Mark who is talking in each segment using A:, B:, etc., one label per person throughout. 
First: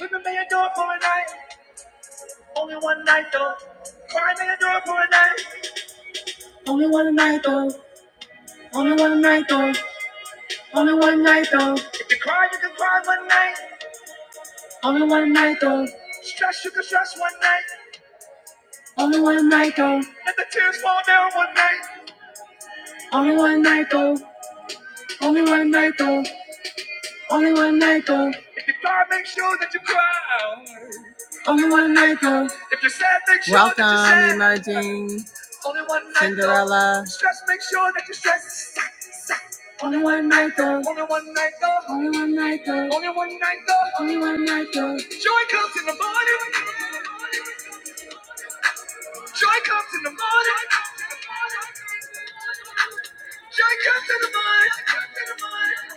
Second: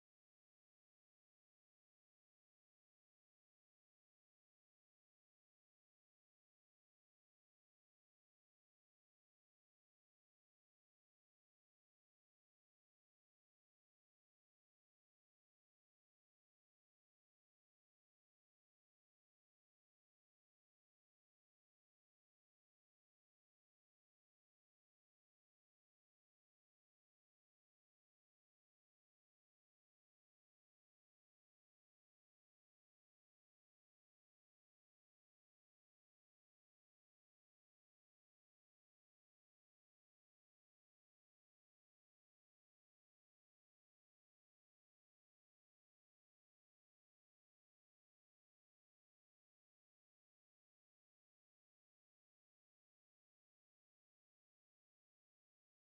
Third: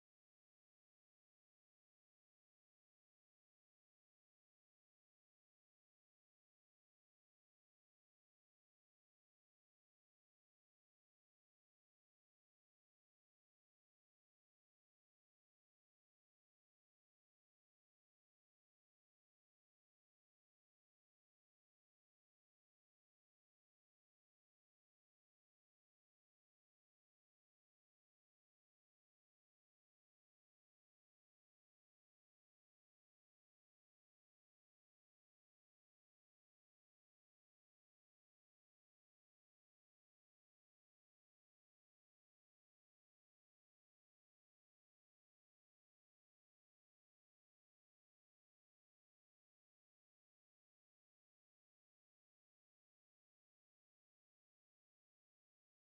A: Women may adore for a night, only one night though. Cry may adore for a night, only one night though. Only one night though, only one night though. If you cry, you can cry one night, only one night though. Stress, you can stress one night, only one night though. Let the tears fall down one night, only one night though. Only one night though. Only one night though. If you cry, make sure that you cry. Only one night though. If you're sad, make sure Welcome, that you're sad. emerging. Only one night though. Cinderella. Though. Stress, make sure that you're stressed. Only one night though. Only one night though. Only one night though. Only one night though. Only one night though. Joy comes in the morning. Joy comes in the morning. Joy comes in the morning.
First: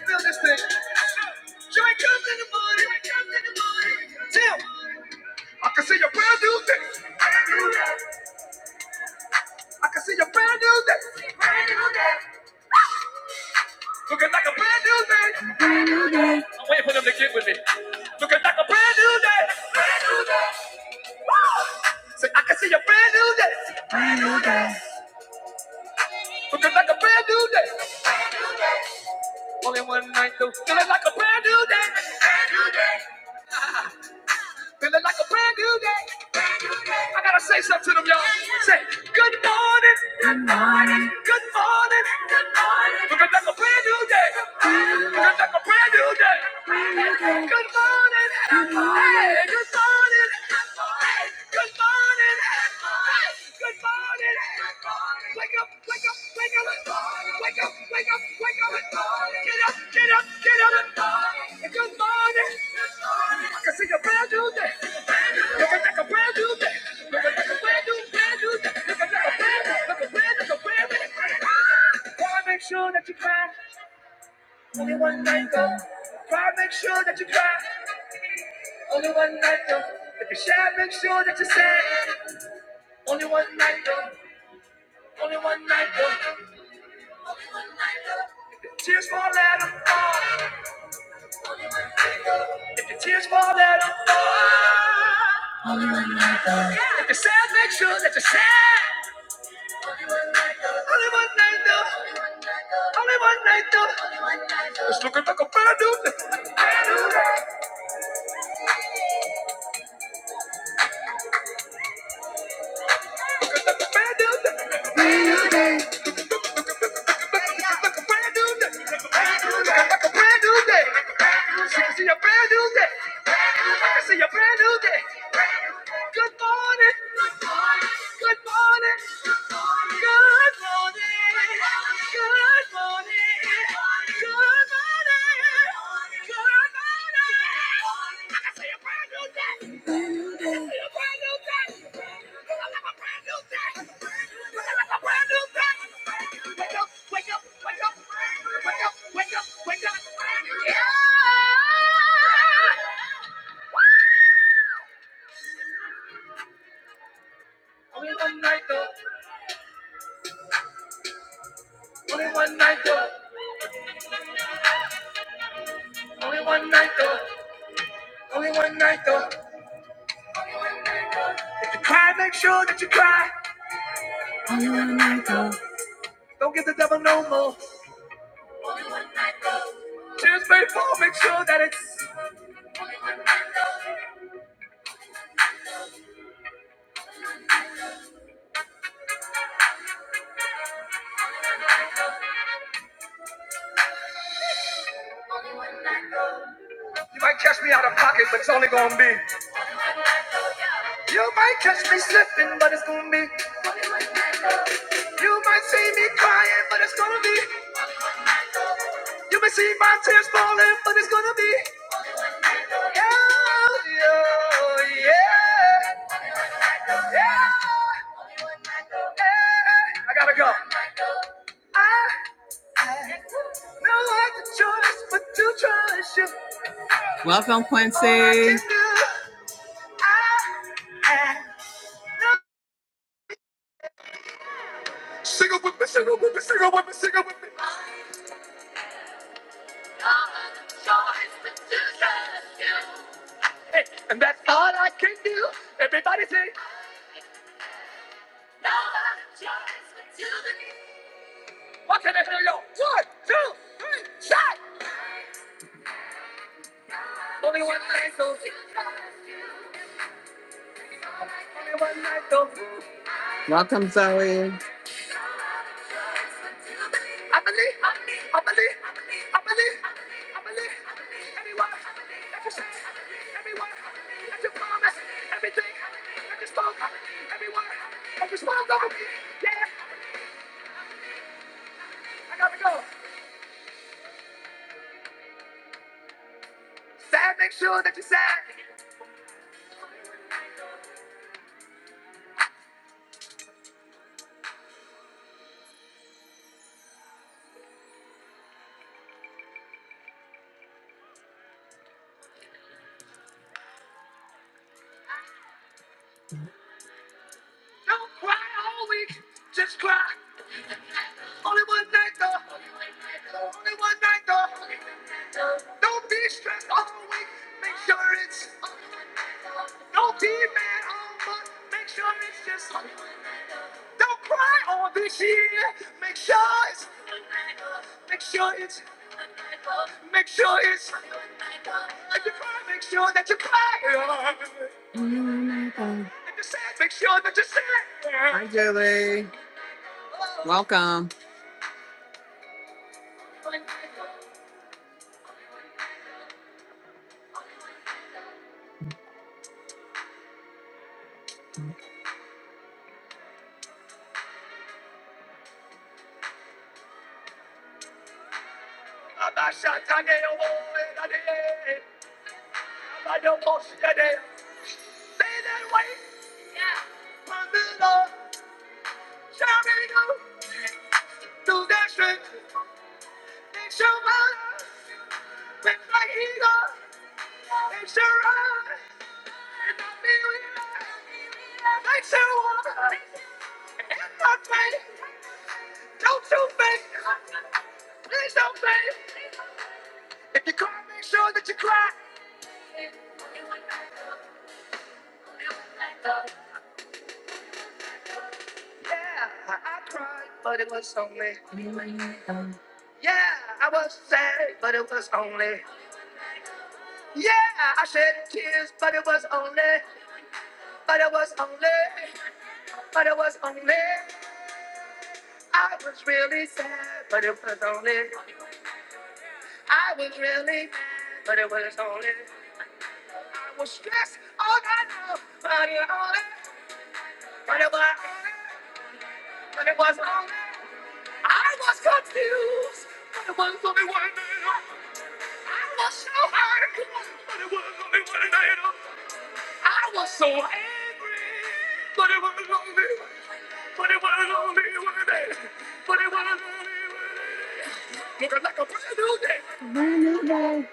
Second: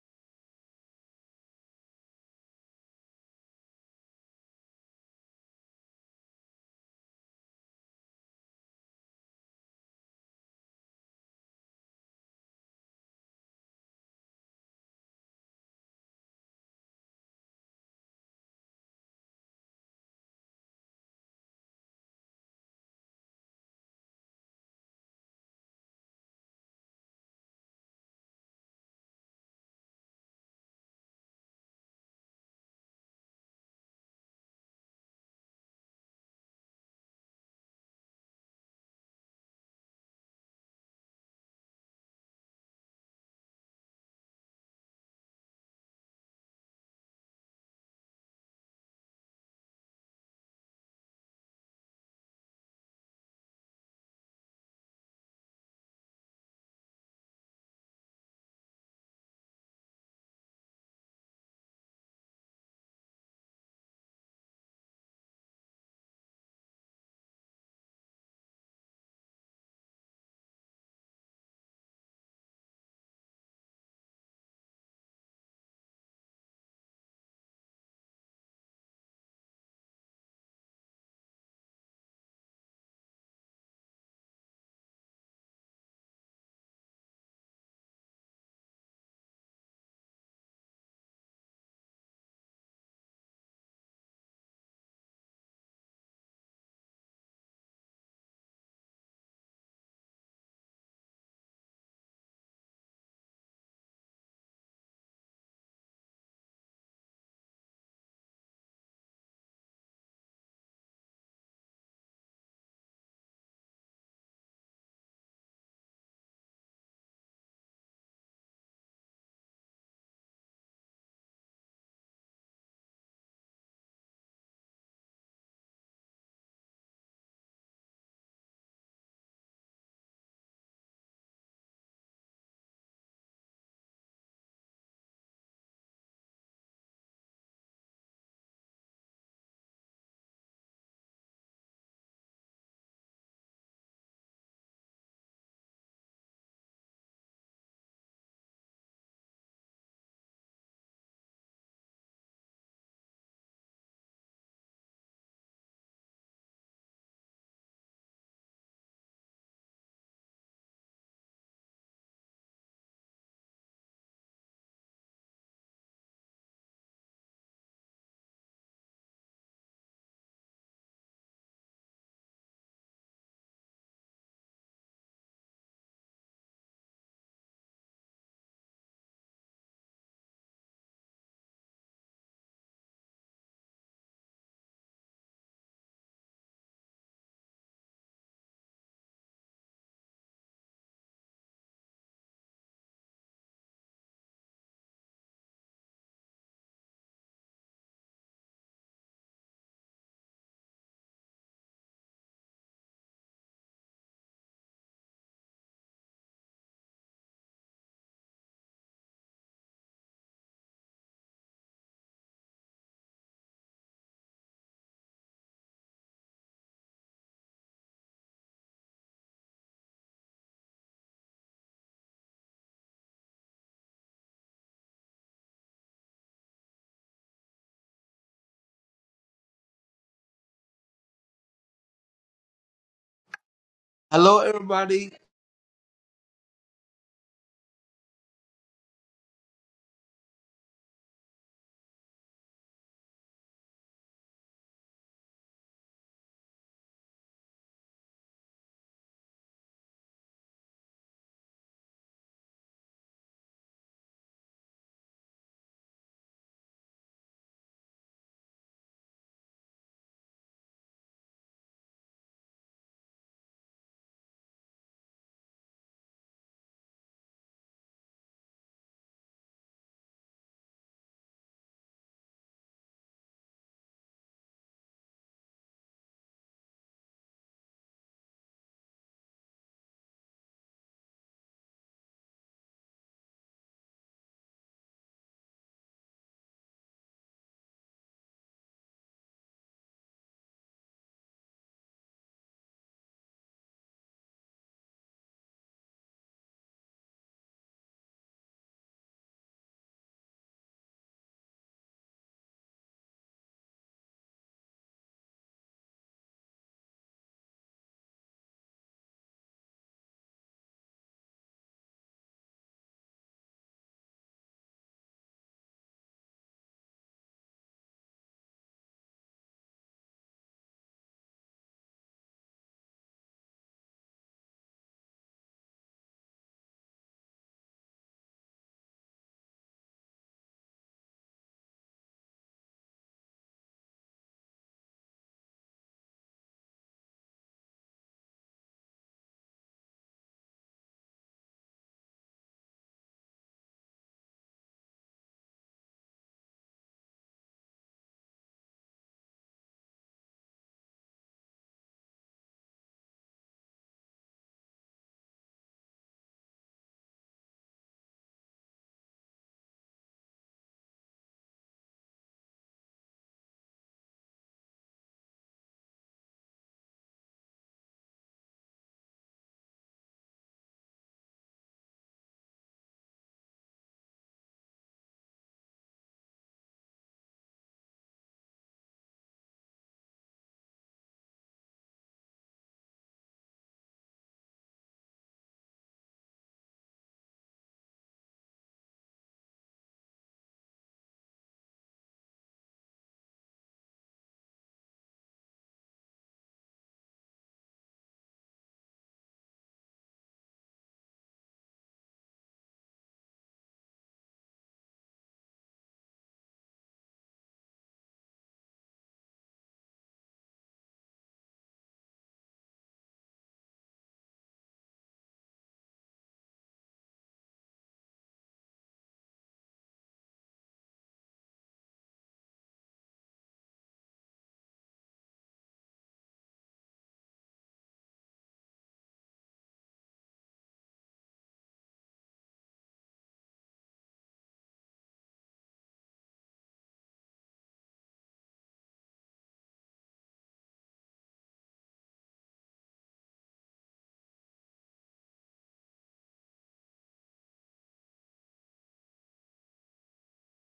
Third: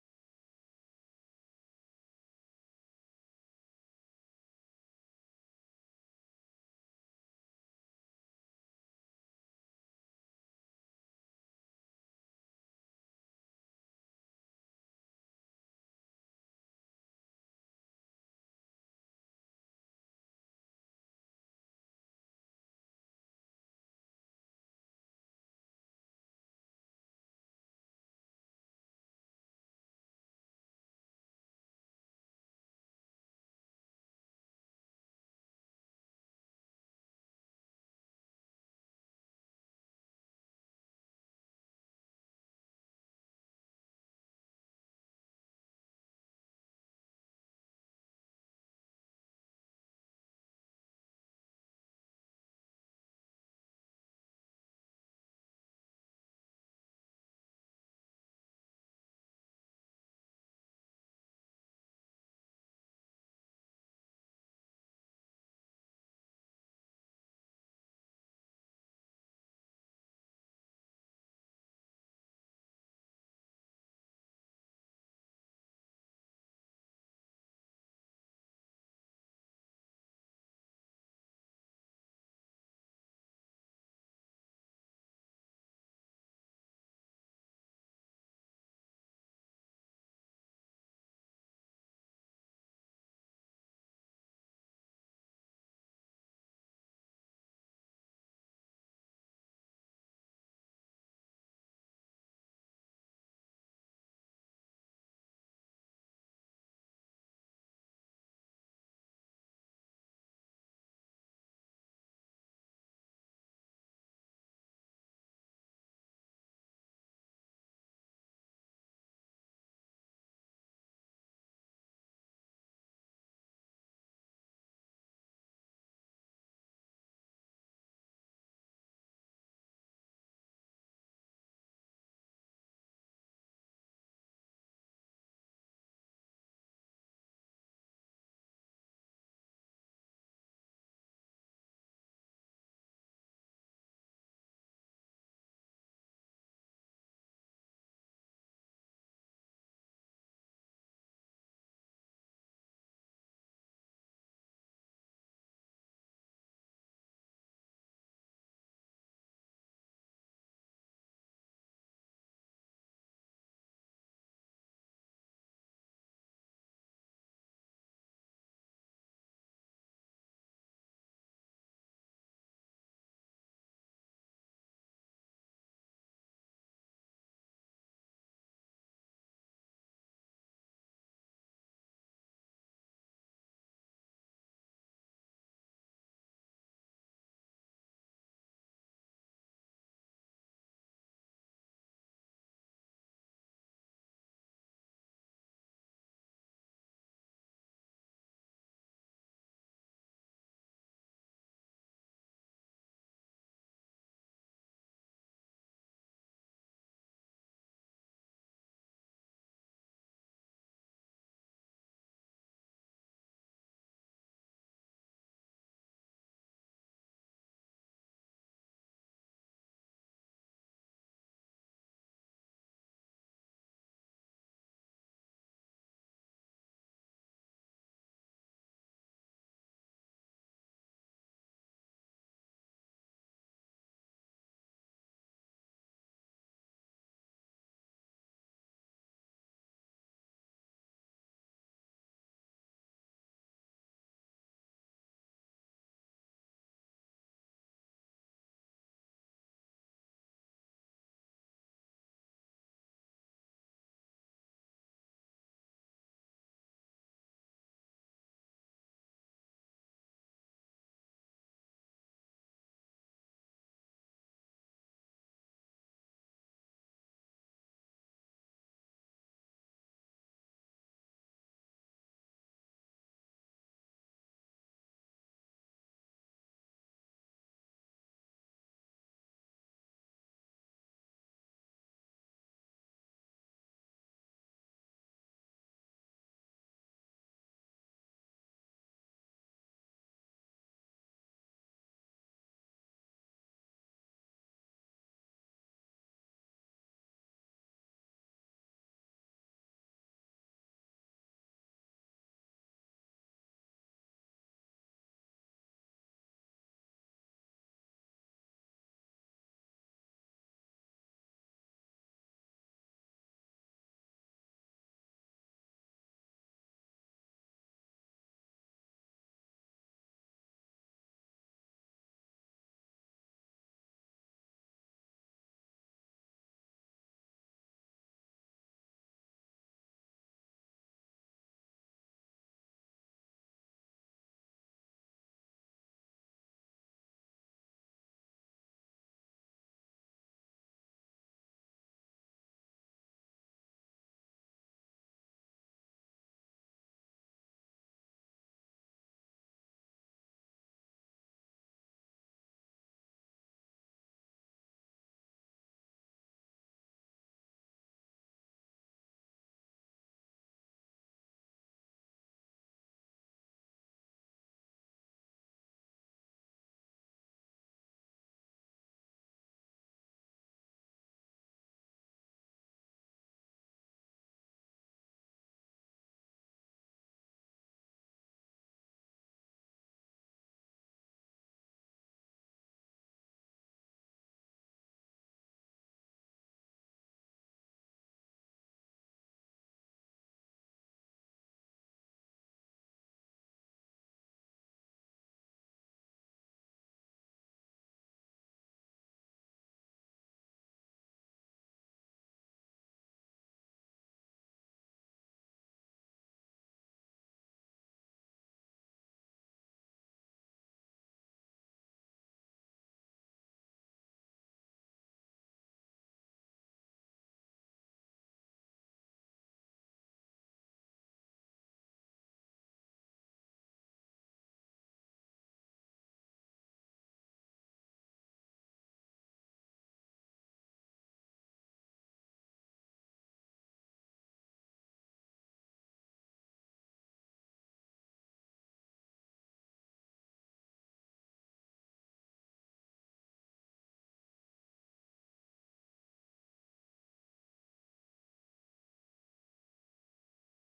A: Feel this thing. Joy comes in the morning. Tim, I can see your brand new day. I can see your brand new day. Looking like a brand new day. I'm waiting for them to get with me. Looking like a brand new day. Say, I can see your brand new day. Looking like a brand new day. Only one night though. Feeling like a brand new day. Feeling like a brand new day. I gotta say something to them, y'all. Say, good morning morning, good morning, good morning. Looking like a brand new day. Looking like a brand new day. Good morning, good morning. Hey, good morning, good morning. Hey, good morning, good morning. Good morning. Wake up, wake up, wake up. Wake up, wake up, wake up. Get up, get up, get up. Good morning. I can see a brand new day. Looking like a brand new day. Looking like a brand new, brand new day. Gotta make sure that you cry. Only one night though. Try make sure that you cry. Only one night though. If you share, make sure that you sad. Only one night though. Only one night though. If the tears fall, let 'em fall. If the tears fall, let 'em fall. If you're sad, make sure that you're sad. Only one night though. Only one night though. It's looking like a brand new day. Looking like a brand new day. Like a brand new day. Like a brand new day. I can see a brand new day. I can see a brand new day. Good morning. Good morning. Good morning. Good morning. Good morning. Good morning. I can see a brand new day. Make sure that you cry. Don't give the devil no more. Just faithful, make sure that it's. You might catch me out of pocket, but it's only gonna be. You might catch me slipping, but it's gonna be. You might see me crying, but it's gonna be. You may see my tears falling, but it's gonna be. Yeah, yeah, yeah, yeah. I gotta go. I had no other choice but to trust you. Welcome, Quincy. All I can do, I had
B: Hello, everybody.
A: Sing it with me, sing it with me, sing it with me, sing it with me. Hey, and that's all I can do. Everybody sing. No other choice. What can I do? One, two, three, shot! Only one night, so only one night, so Welcome, Zoe. I believe, I believe, I believe, I believe, everyone, that you said, everyone, that you promised, everything, that you spoke, everyone, that you spoke over me. Yeah, I gotta go. Sad, make sure that you are sad. Don't cry all week, just cry. Only one night, though. Only one night, though. Don't be stressed all week. Make sure it's don't be mad all month. Make sure it's just don't cry all this year. Make sure it's make sure it's make sure it's if you cry, make sure that you cry. Oh my If you're sad, make sure that you're sad. Hi Julie. Welcome. Stay that way, my little child. Do that shit. It's your mind, with my ego. It's your I feel it. It's your water, in Don't you fake, please don't fake. If you cry, make sure that you cry. Yeah, I cried, but it was only. Yeah, I was sad, but it was only. it was only one night. I was so hurt, but it was only one night. I was so angry, but it was only. Looking like a brand new day. Good day.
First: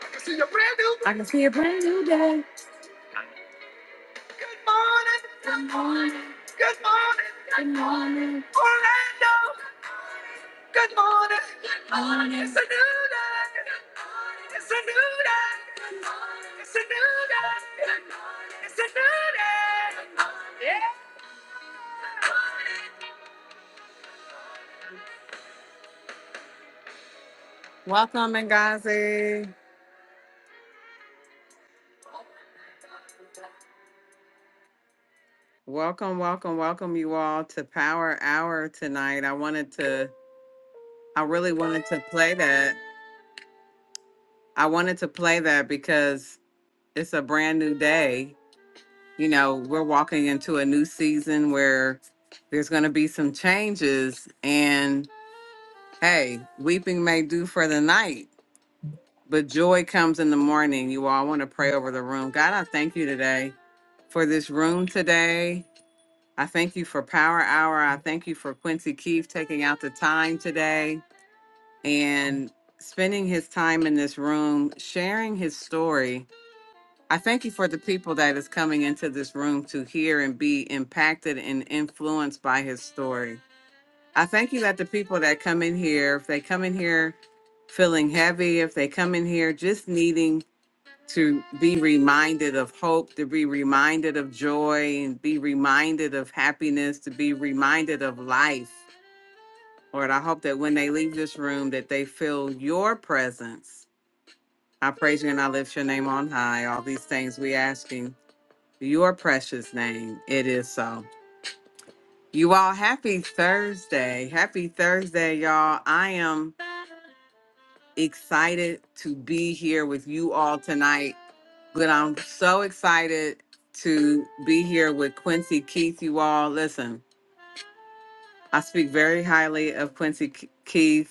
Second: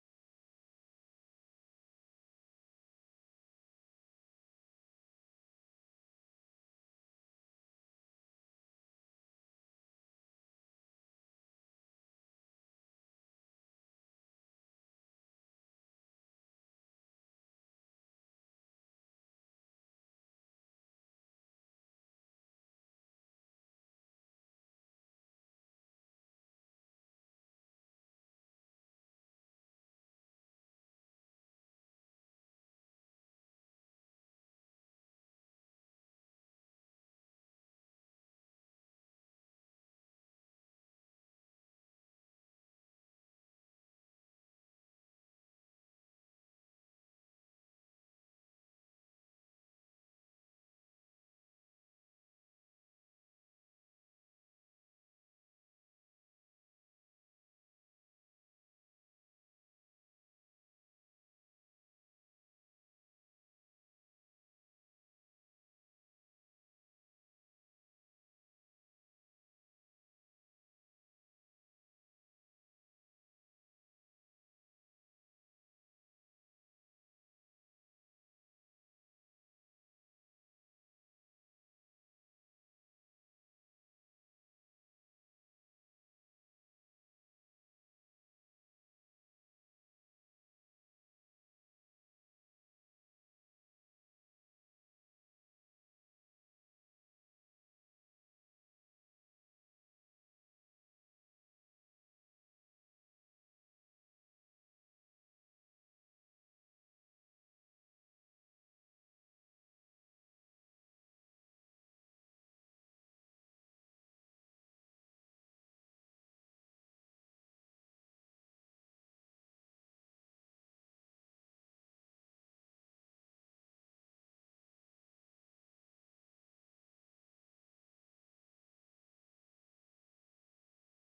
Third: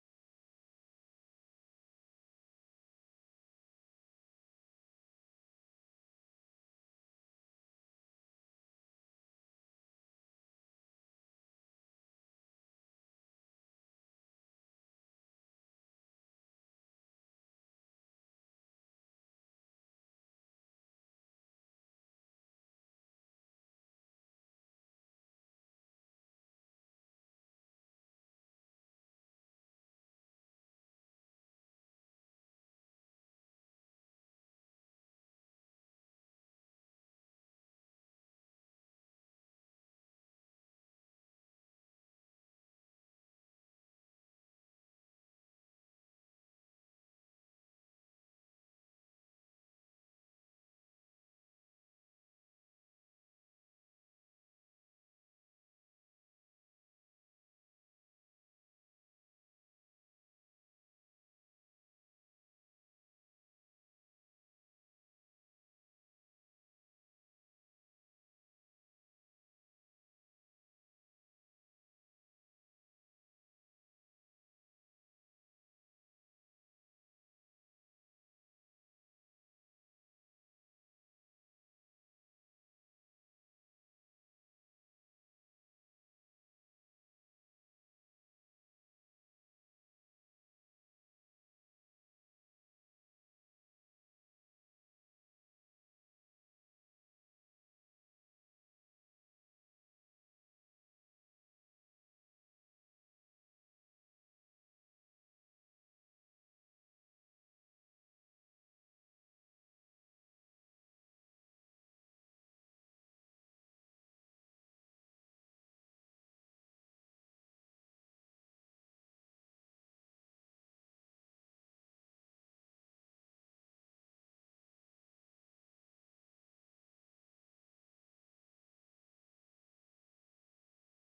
A: I can see a brand new I can see a brand new day. Good morning. Good morning. Orlando. Good morning. a new day. It's a new day. It's a new day. It's a new day. Yeah. Welcome, Ngazi. Welcome, welcome, welcome you all to Power Hour tonight. I wanted to I really wanted to play that. I wanted to play that because it's a brand new day. You know, we're walking into a new season where there's going to be some changes. And hey, weeping may do for the night, but joy comes in the morning. You all want to pray over the room. God, I thank you today for this room today. I thank you for Power Hour. I thank you for Quincy Keefe taking out the time today. and spending his time in this room, sharing his story. I thank you for the people that is coming into this room to hear and be impacted and influenced by his story. I thank you that the people that come in here, if they come in here feeling heavy, if they come in here just needing to be reminded of hope, to be reminded of joy, and be reminded of happiness, to be reminded of life. Lord, I hope that when they leave this room that they feel your presence I praise you and I lift your name on high. All these things we asking your precious name. It is so. You all, happy Thursday. Happy Thursday, y'all. I am excited to be here with you all tonight, but I'm so excited to be here with Quincy Keith. You all, listen, I speak very highly of Quincy K- Keith.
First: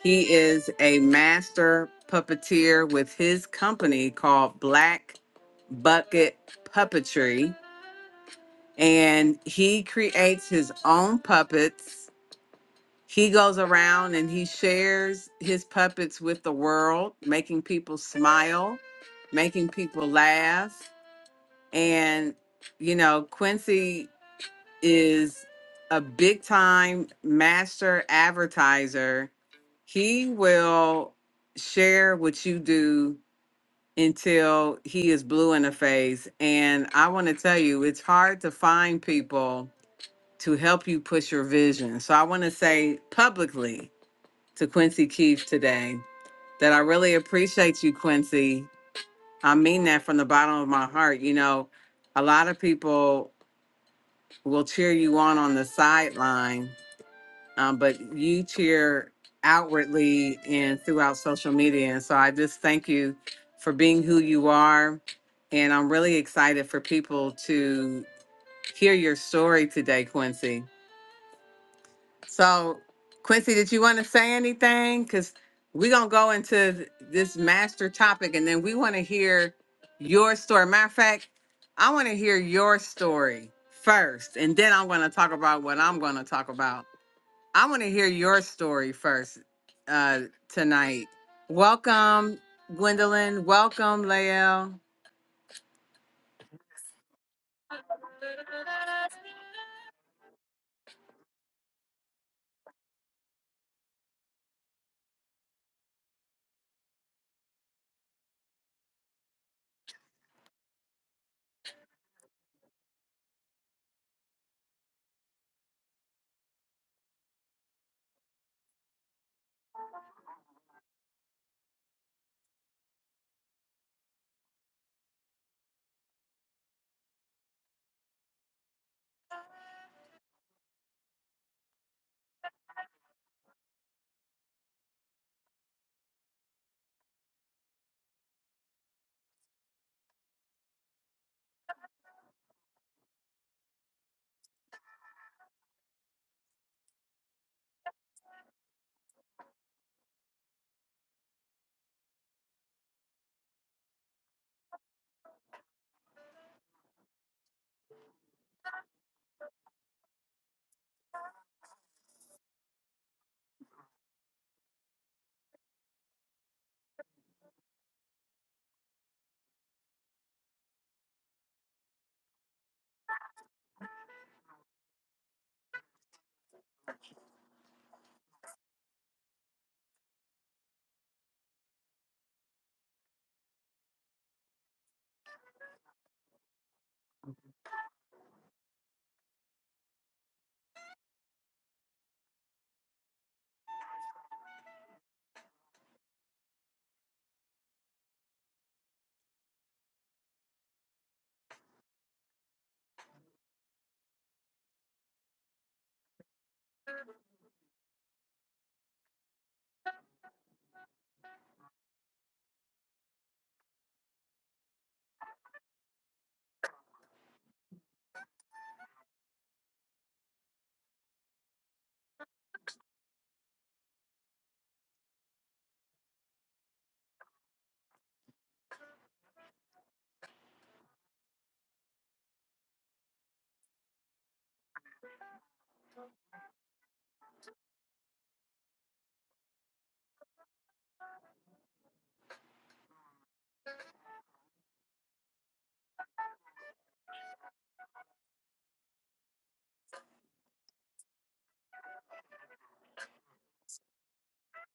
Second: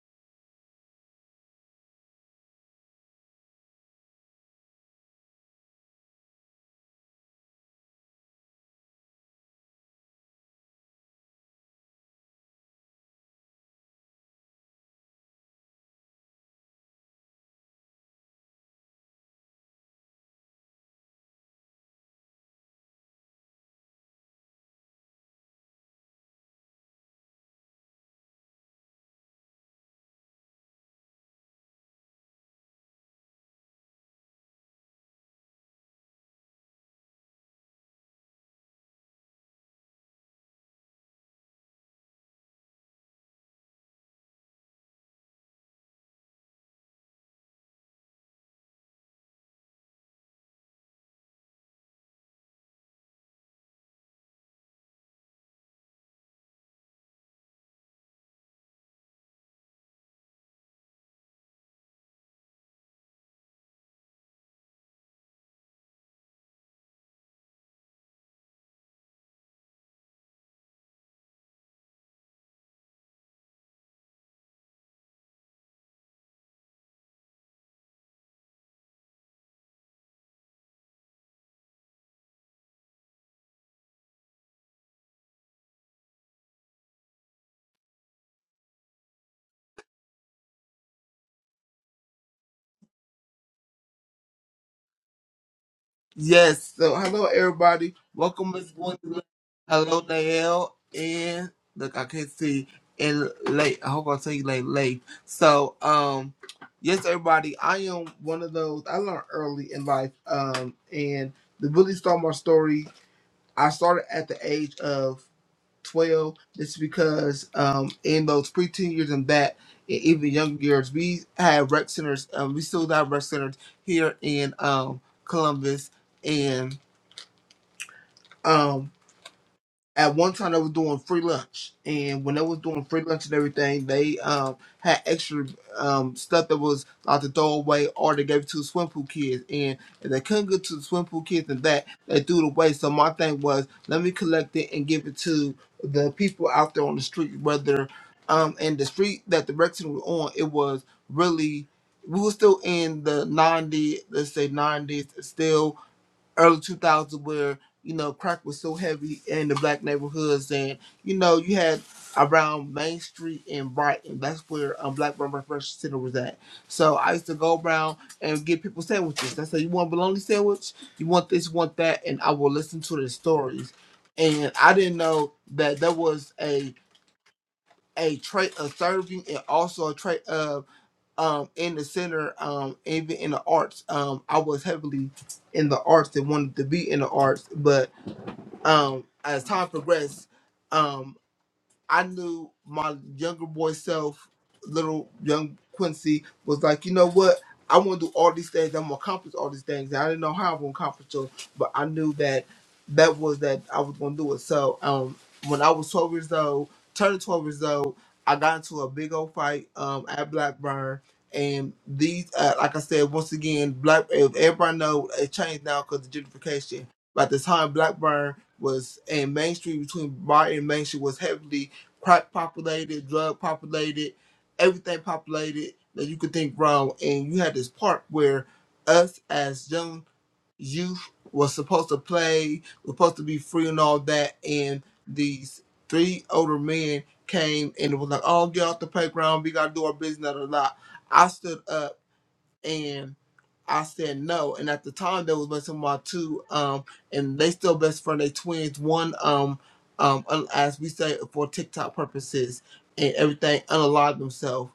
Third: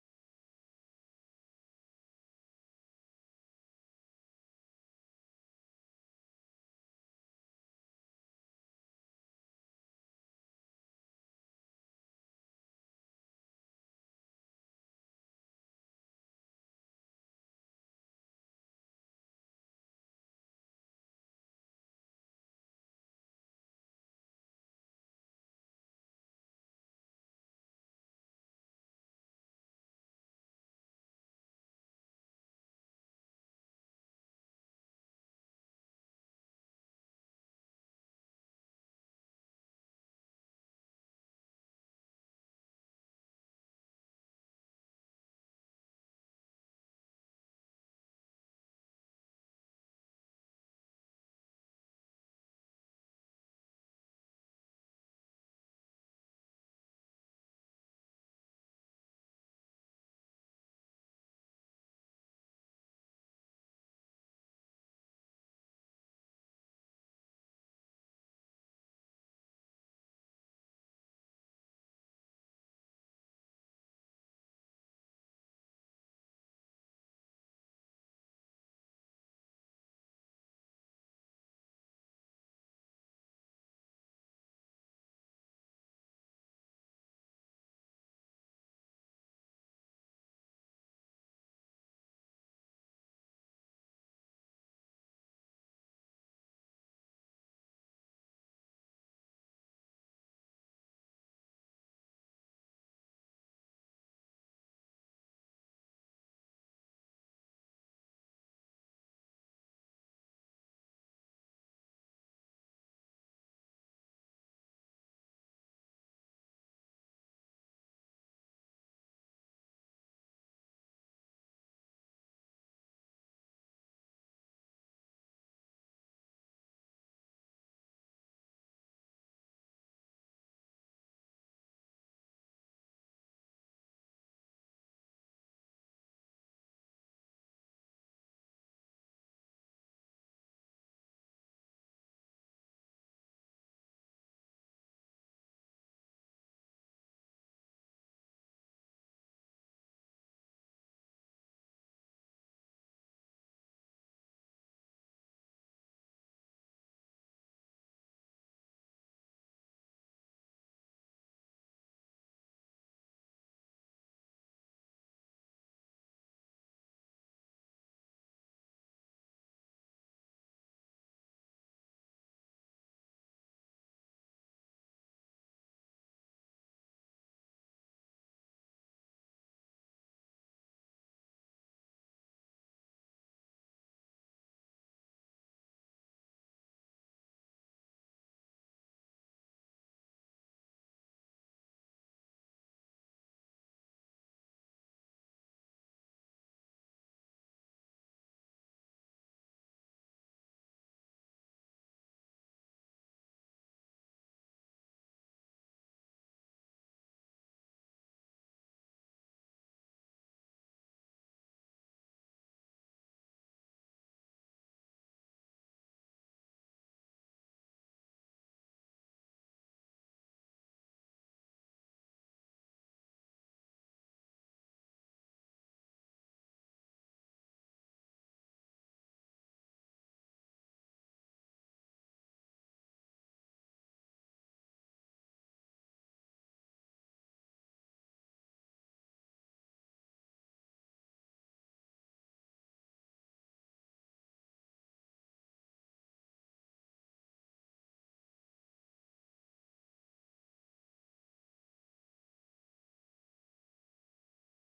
A: He is a master puppeteer with his company called Black Bucket Puppetry, and he creates his own puppets. He goes around and he shares his puppets with the world, making people smile, making people laugh. And, you know, Quincy is a big time master advertiser. He will share what you do until he is blue in the face. And I want to tell you, it's hard to find people to help you push your vision. So I want to say publicly to Quincy Keefe today that I really appreciate you, Quincy. I mean that from the bottom of my heart. You know, a lot of people will cheer you on on the sideline um, but you cheer outwardly and throughout social media. And so I just thank you for being who you are. And I'm really excited for people to hear your story today, Quincy. So, Quincy, did you want to say anything? Because we're going to go into th- this master topic and then we want to hear your story. Matter of fact, I want to hear your story first, and then I'm going to talk about what I'm going to talk about I want to hear your story first uh, tonight. Welcome, Gwendolyn. Welcome, Lael.
B: Yes, so hello, everybody. Welcome, Miss Gwendolyn. Hello, Nael. And look, I can't see. And late, I hope I tell you late, late. So, um, yes, everybody, I am one of those I learned early in life. Um, and the Billy Star My Story, I started at the age of 12 It's because um, in those preteen years and that, and even younger years, we had rec centers. Um, we still have rec centers here in um, Columbus. And um, at one time they was doing free lunch, and when they was doing free lunch and everything, they um had extra um stuff that was like to throw away or they gave it to the swim pool kids. And if they couldn't get to the swim pool kids and that, they threw it away. So my thing was, let me collect it and give it to the people out there on the street, whether um and the street that the rec center was on, it was really we were still in the 90s, let's say 90s, still early 2000s where you know crack was so heavy in the black neighborhoods and you know you had around main street and brighton that's where um, black Burn Refreshment center was at so i used to go around and get people sandwiches i said you want a bologna sandwich you want this you want that and i will listen to their stories and i didn't know that there was a a trait of serving and also a trait of um in the center um even in the arts um i was heavily in the arts and wanted to be in the arts but um as time progressed um, I knew my younger boy self, little young Quincy, was like, you know what? I want to do all these things. I'm gonna accomplish all these things. And I didn't know how I'm gonna accomplish them, but I knew that that was that I was gonna do it. So um, when I was 12 years old, turned 12 years old, I got into a big old fight um, at Blackburn. And these, uh, like I said, once again, black. If everybody know it changed now because of gentrification. By the time Blackburn was and Main Street between Bar and Main Street was heavily crack populated, drug populated, everything populated that you could think wrong. And you had this part where us as young youth was supposed to play, was supposed to be free and all that. And these three older men came and it was like, oh, get off the playground. We got to do our business. Blah, blah, blah. I stood up and I said no. And at the time, there was messing with my two, um, and they still best friend. They twins. One, um, um, un- as we say for TikTok purposes and everything, unalive themselves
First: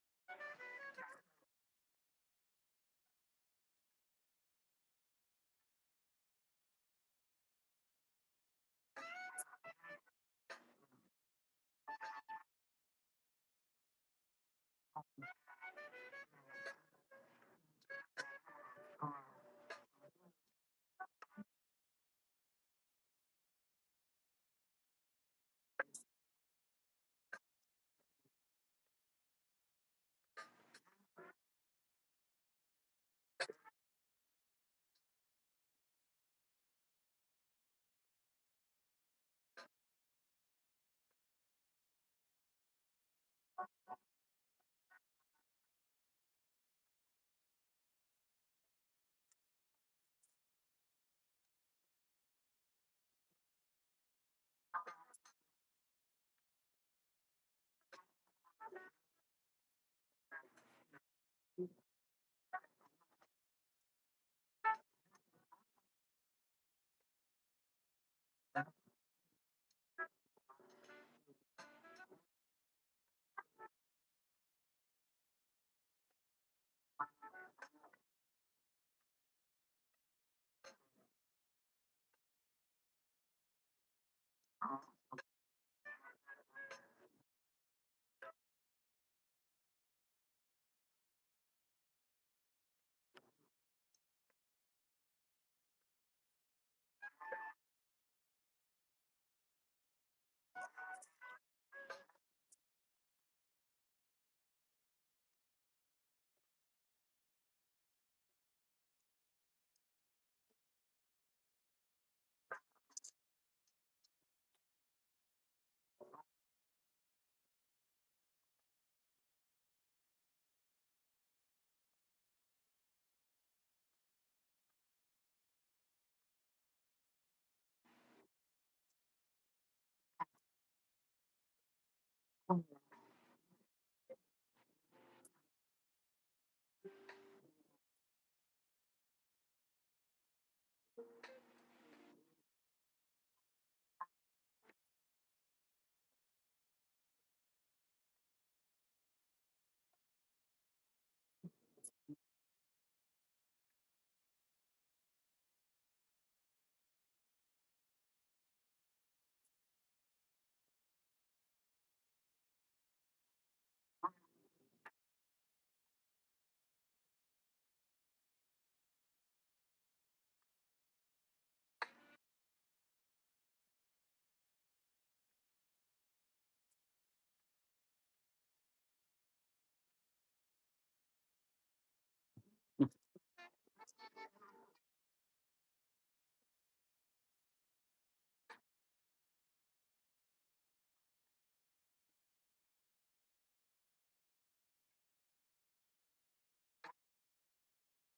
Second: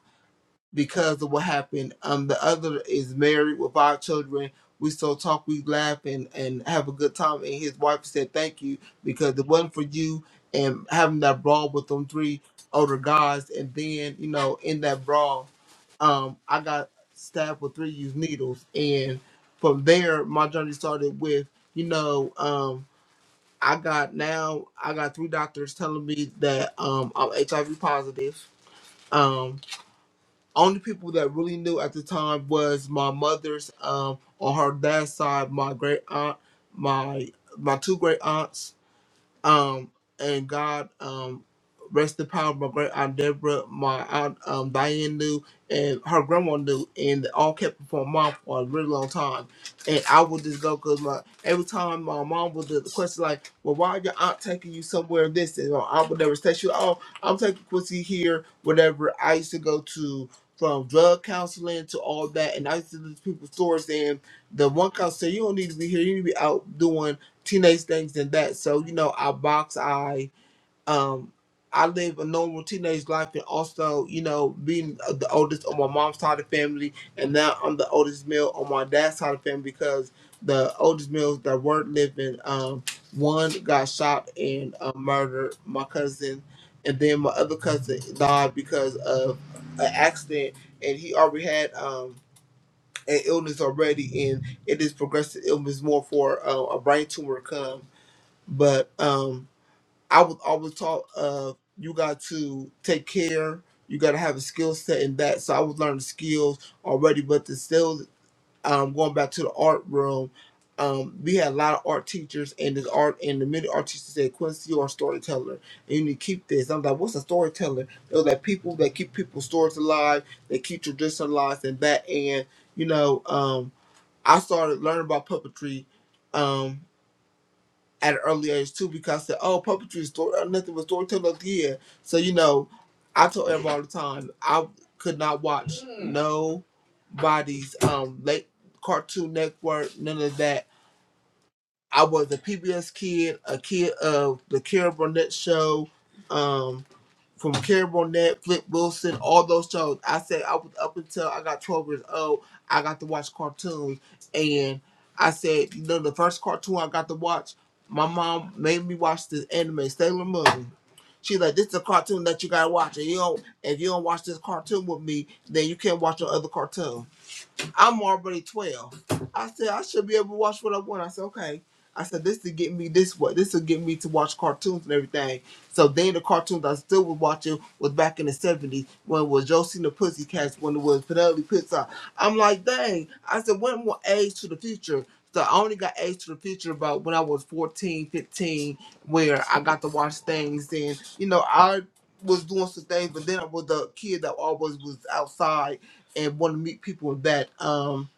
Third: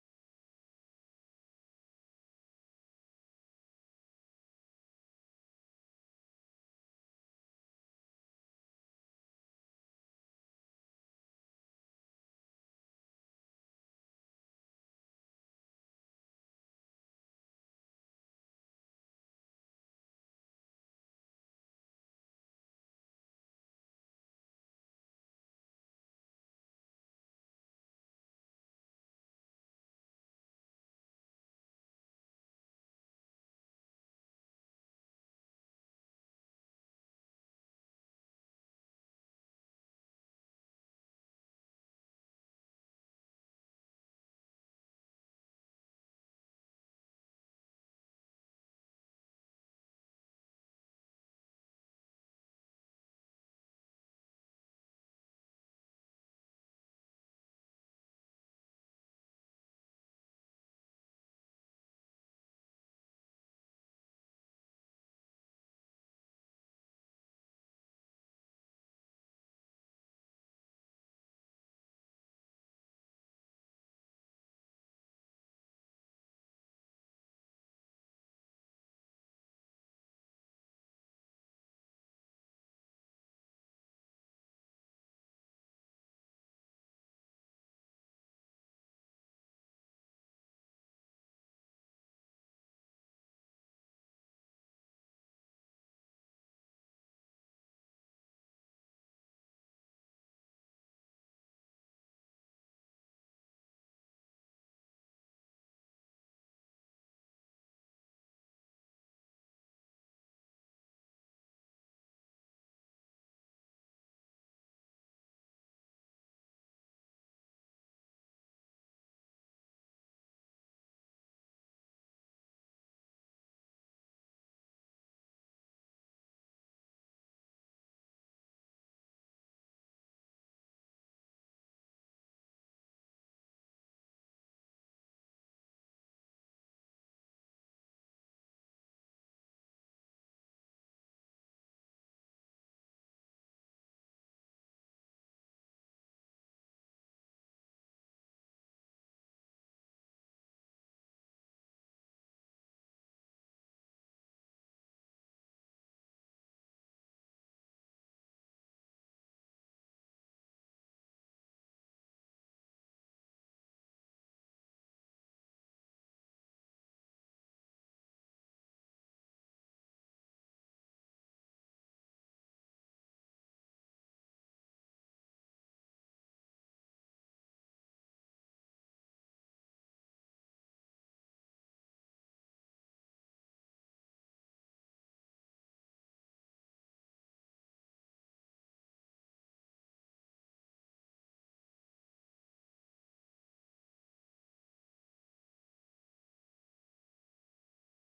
B: because of what happened. Um, the other is married with five children. We still talk, we laugh, and, and have a good time. And his wife said thank you because it wasn't for you and having that brawl with them three older guys. And then, you know, in that brawl, um, I got stabbed with three used needles. And from there, my journey started with, you know, um, I got now, I got three doctors telling me that um, I'm HIV positive. um." only people that really knew at the time was my mother's um on her dad's side, my great aunt, my my two great aunts, um, and God, um, rest the power of my great aunt Deborah, my aunt um, Diane knew, and her grandma knew, and they all kept it for a mom for a really long time. And I would just go because my every time my mom would do the question like, "Well, why your aunt taking you somewhere?" This and all, I would never say, "She, oh, I'm taking Quincy here." Whatever. I used to go to from drug counseling to all that, and I used to do people's stores. And the one counselor said, "You don't need to be here. You need to be out doing." teenage things than that. So you know, I box. I um, I live a normal teenage life, and also you know, being the oldest on my mom's side of the family, and now I'm the oldest male on my dad's side of the family because the oldest males that weren't living, um, one got shot and uh, murdered. My cousin. And then my other cousin died because of an accident, and he already had um, an illness already, and it is progressive illness more for uh, a brain tumor come. But um, I was always taught uh, you got to take care. You got to have a skill set in that. So I was learning skills already, but the still um, going back to the art room. Um, we had a lot of art teachers, and this art and the many art teachers said, "Quincy, you are a storyteller, and you need to keep this." I'm like, "What's a storyteller?" It was like people that keep people's stories alive, they keep tradition alive, and that. And you know, um, I started learning about puppetry. Um, at an early age too because I said, oh, puppetry is story, uh, nothing but storytelling up here. So, you know, I told everybody all the time, I could not watch nobody's um, late Cartoon Network, none of that. I was a PBS kid, a kid of the Carol Burnett show. Um, from Carrie Burnett, Flip Wilson, all those shows. I said I was up until I got 12 years old, I got to watch cartoons. And I said, you know, the first cartoon I got to watch, my mom made me watch this anime, Sailor Moon. She like, this is a cartoon that you gotta watch. And you don't, if you don't watch this cartoon with me, then you can't watch no other cartoon. I'm already 12. I said, I should be able to watch what I want. I said, okay. I said, this to get me this way. This will get me to watch cartoons and everything. So then the cartoons I still was watching was back in the 70s when it was Josie and the Pussycats, when it was Penelope Pizza. I'm like, dang. I said, one more age to the future. So I only got age to the future about when I was 14, 15, where I got to watch things. And, you know, I was doing some things, but then I was the kid that always was outside and want to meet people with that. Um,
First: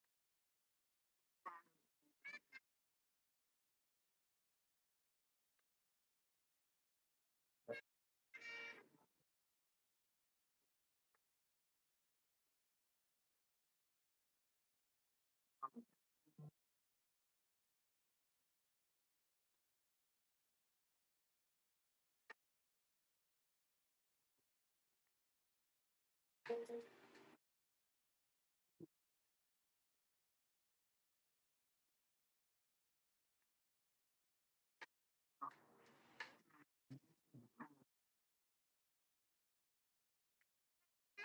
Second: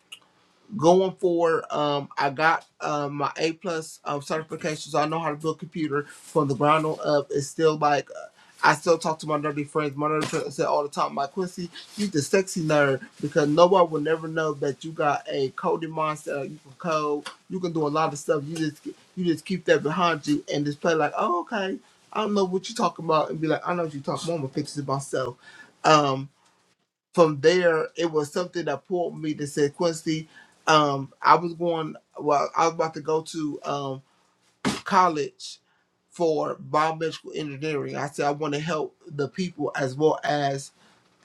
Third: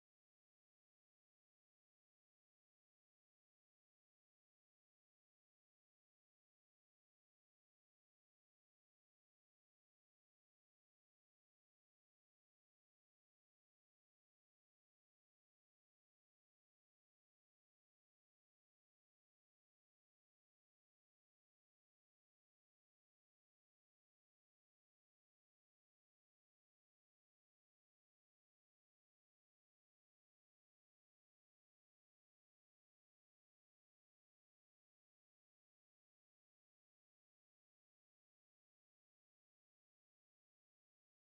B: going forward, um, I got um, my A plus um, certification, so I know how to build a computer from the ground on up. It's still like uh, I still talk to my nerdy friends. My nerdy friends say all the time, "My Quincy, you the sexy nerd," because nobody will never know that you got a coding monster. You can code. You can do a lot of stuff. You just you just keep that behind you and just play like, "Oh, okay." I don't know what you're talking about, and be like, "I know what you're talking about." I'm gonna fix it myself. Um, from there, it was something that pulled me to say, Quincy, um, I was going, well, I was about to go to um, college for biomedical engineering. I said, I want to help the people as well as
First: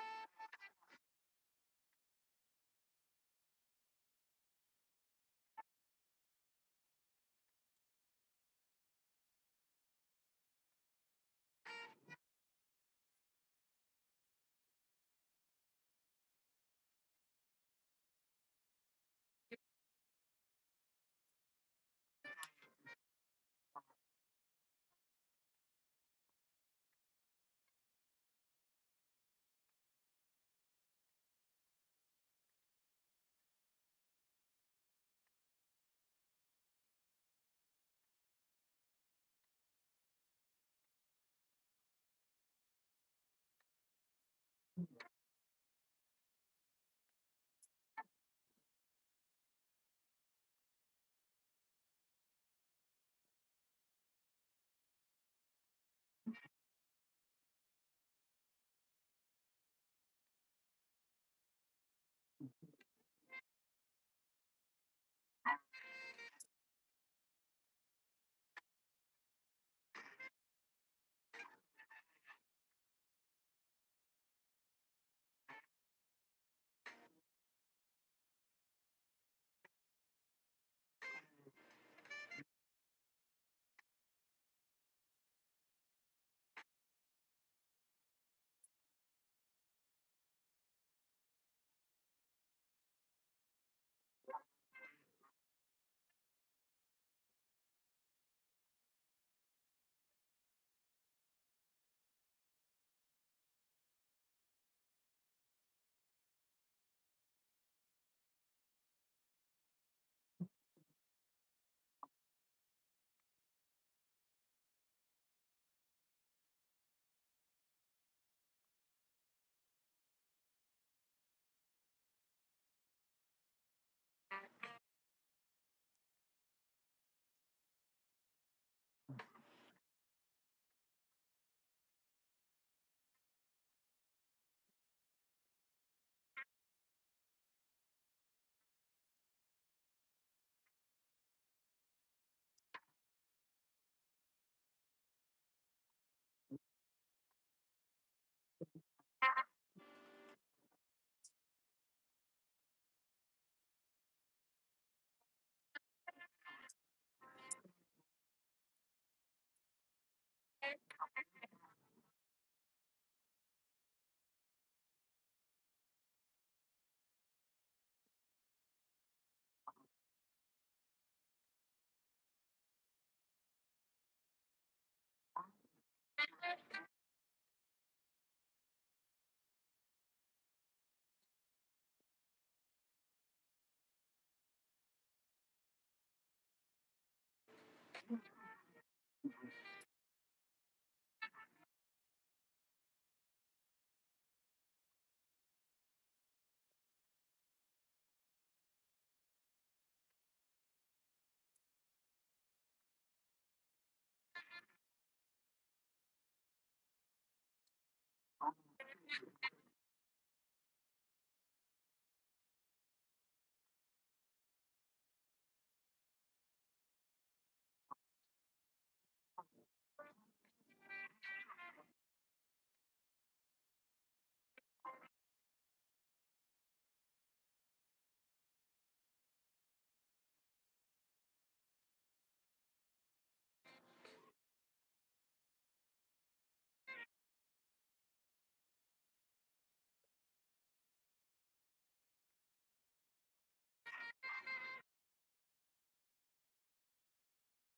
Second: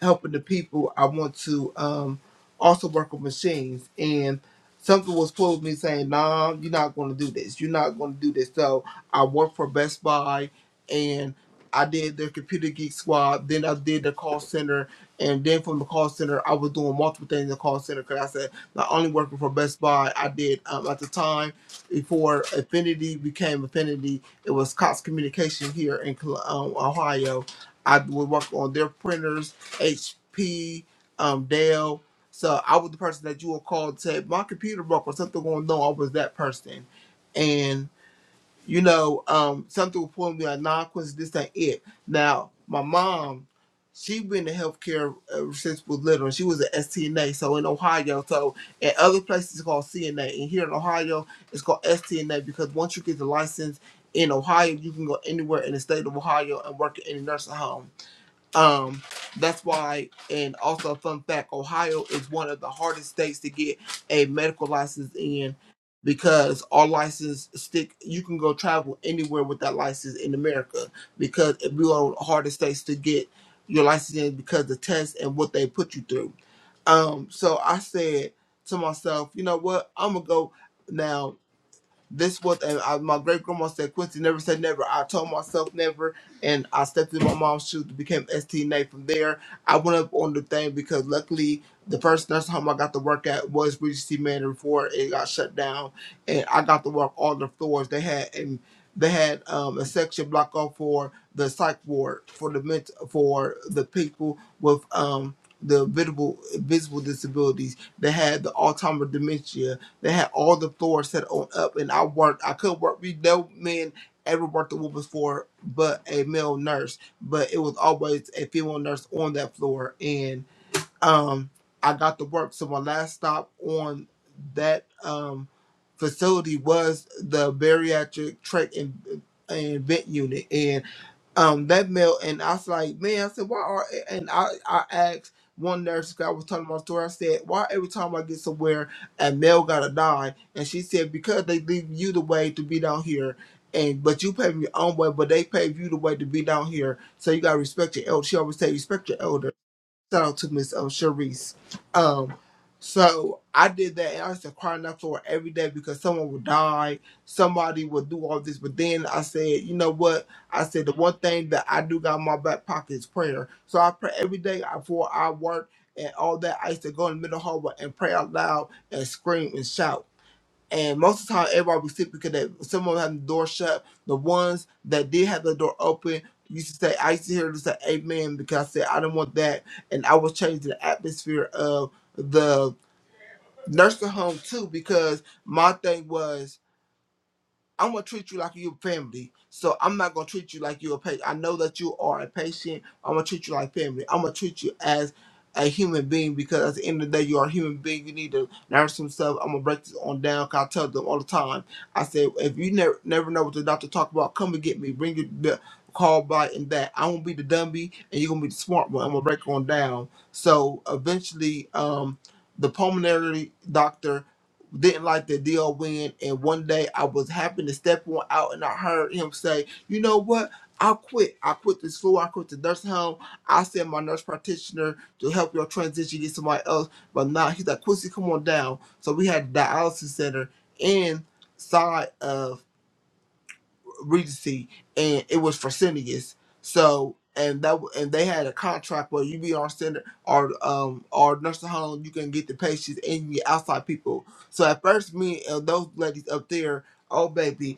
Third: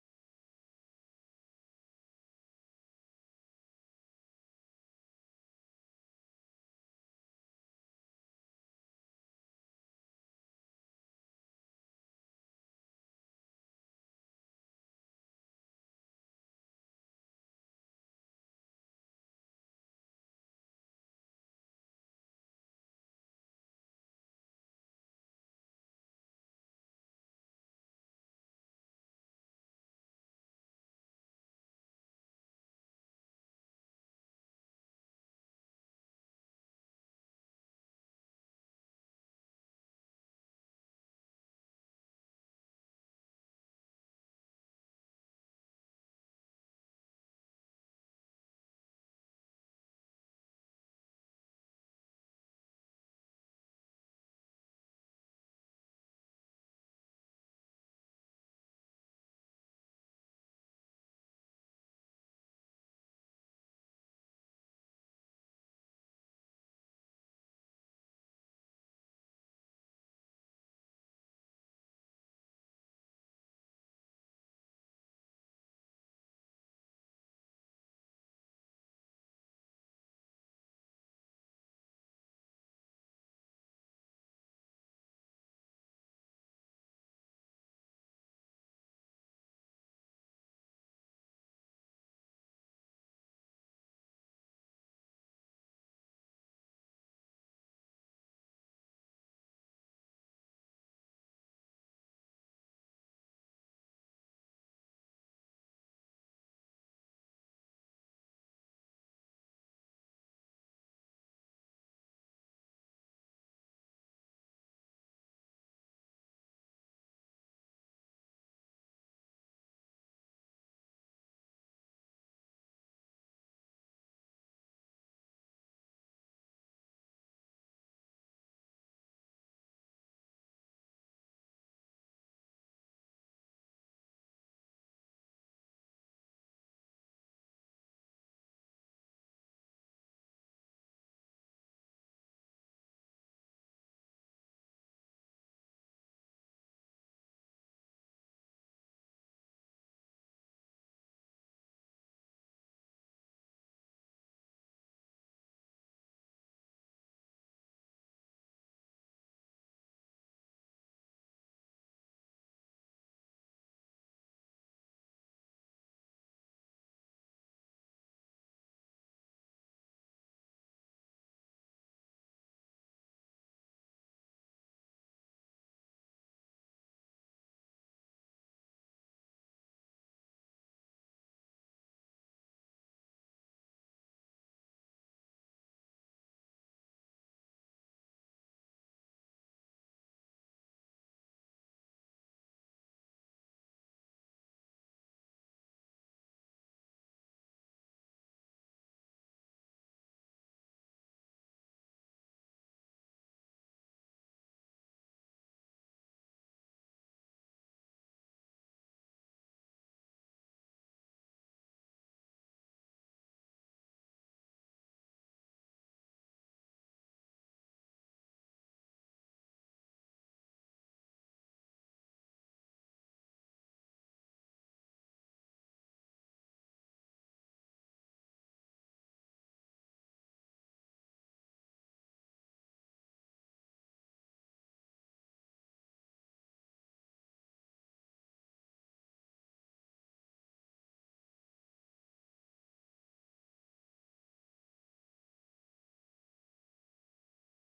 B: helping the people, I want to um, also work with machines. And something was pulling me saying, nah, you're not going to do this. You're not going to do this. So I worked for Best Buy and I did their computer geek squad. Then I did the call center. And then from the call center, I was doing multiple things in the call center because I said, not only working for Best Buy, I did um, at the time before Affinity became Affinity, it was Cox Communication here in Col- um, Ohio. I would work on their printers HP, um, Dale. So I was the person that you would call and say, my computer broke or something going on. I was that person. And, you know, um, something would point me like, nah, Quincy, this ain't it. Now, my mom, she been in healthcare ever since we was little. She was at STNA, so in Ohio. So in other places, it's called CNA. And here in Ohio, it's called STNA because once you get the license in Ohio, you can go anywhere in the state of Ohio and work in any nursing home. Um, that's why, and also a fun fact: Ohio is one of the hardest states to get a medical license in because our license stick. You can go travel anywhere with that license in America because we are one of the hardest states to get your license in because the tests and what they put you through. Um, so I said to myself, you know what? I'm gonna go now this was and I, my great grandma said Quincy never said never. I told myself never, and I stepped in my mom's shoes, became STNA. From there, I went up on the thing because luckily the first nursing home I got to work at was Regency Manor before it got shut down, and I got to work all the floors they had and. They had um, a section block off for the psych ward for the ment- for the people with um, the visible visible disabilities. They had the Alzheimer dementia they had all the floors set on up, and I worked. I could work. We no men ever worked the whoop before, but a male nurse. But it was always a female nurse on that floor, and um, I got to work. So my last stop on that um facility was the bariatric tract and and vent unit, um that mail and I was like, man, I said, why are and I I asked one nurse 'cause I was telling my story, I said, why every time I get somewhere a male gotta die? And she said, Because they leave you the way to be down here and but you pave your own way, but they pave you the way to be down here. So you gotta respect your elder. She always say respect your elder. So to Miss um, Sharice. Um, so I did that, and I used to cry enough for her every day because someone would die, somebody would do all this. But then I said, you know what? I said the one thing that I do got in my back pocket is prayer. So I pray every day before I work and all that. I used to go in the middle hallway and pray out loud and scream and shout. And most of the time, everybody was sick because they, some of them had the door shut. The ones that did have the door open used to say, I used to hear them say amen because I said, I didn't want that. And I was changing the atmosphere of the nursing home too because my thing was, I'm gonna treat you like you're family. So I'm not gonna treat you like you're a patient. I know that you are a patient. I'm gonna treat you like family. I'm gonna treat you as a human being because at the end of the day, you are a human being. You need to nourish yourself. I'm gonna break this on down. Cause I tell them all the time. I say, if you never never know what the doctor talk about, come and get me. Bring your the call by and that. I'm gonna be the dummy and you're gonna be the smart one. I'm gonna break it on down. So eventually, um, the pulmonary doctor didn't like the deal win. And one day I was happy to step one out and I heard him say, you know what? I quit. I quit the school. I quit the nursing home. I sent my nurse practitioner to help your transition get somebody else. But now he's like, Quincy, come on down. So we had a dialysis center inside of Regency, and it was for Syneas. So and that and they had a contract where you be on center or um or nursing home, you can get the patients and you get outside people. So at first, me and those ladies up there, oh baby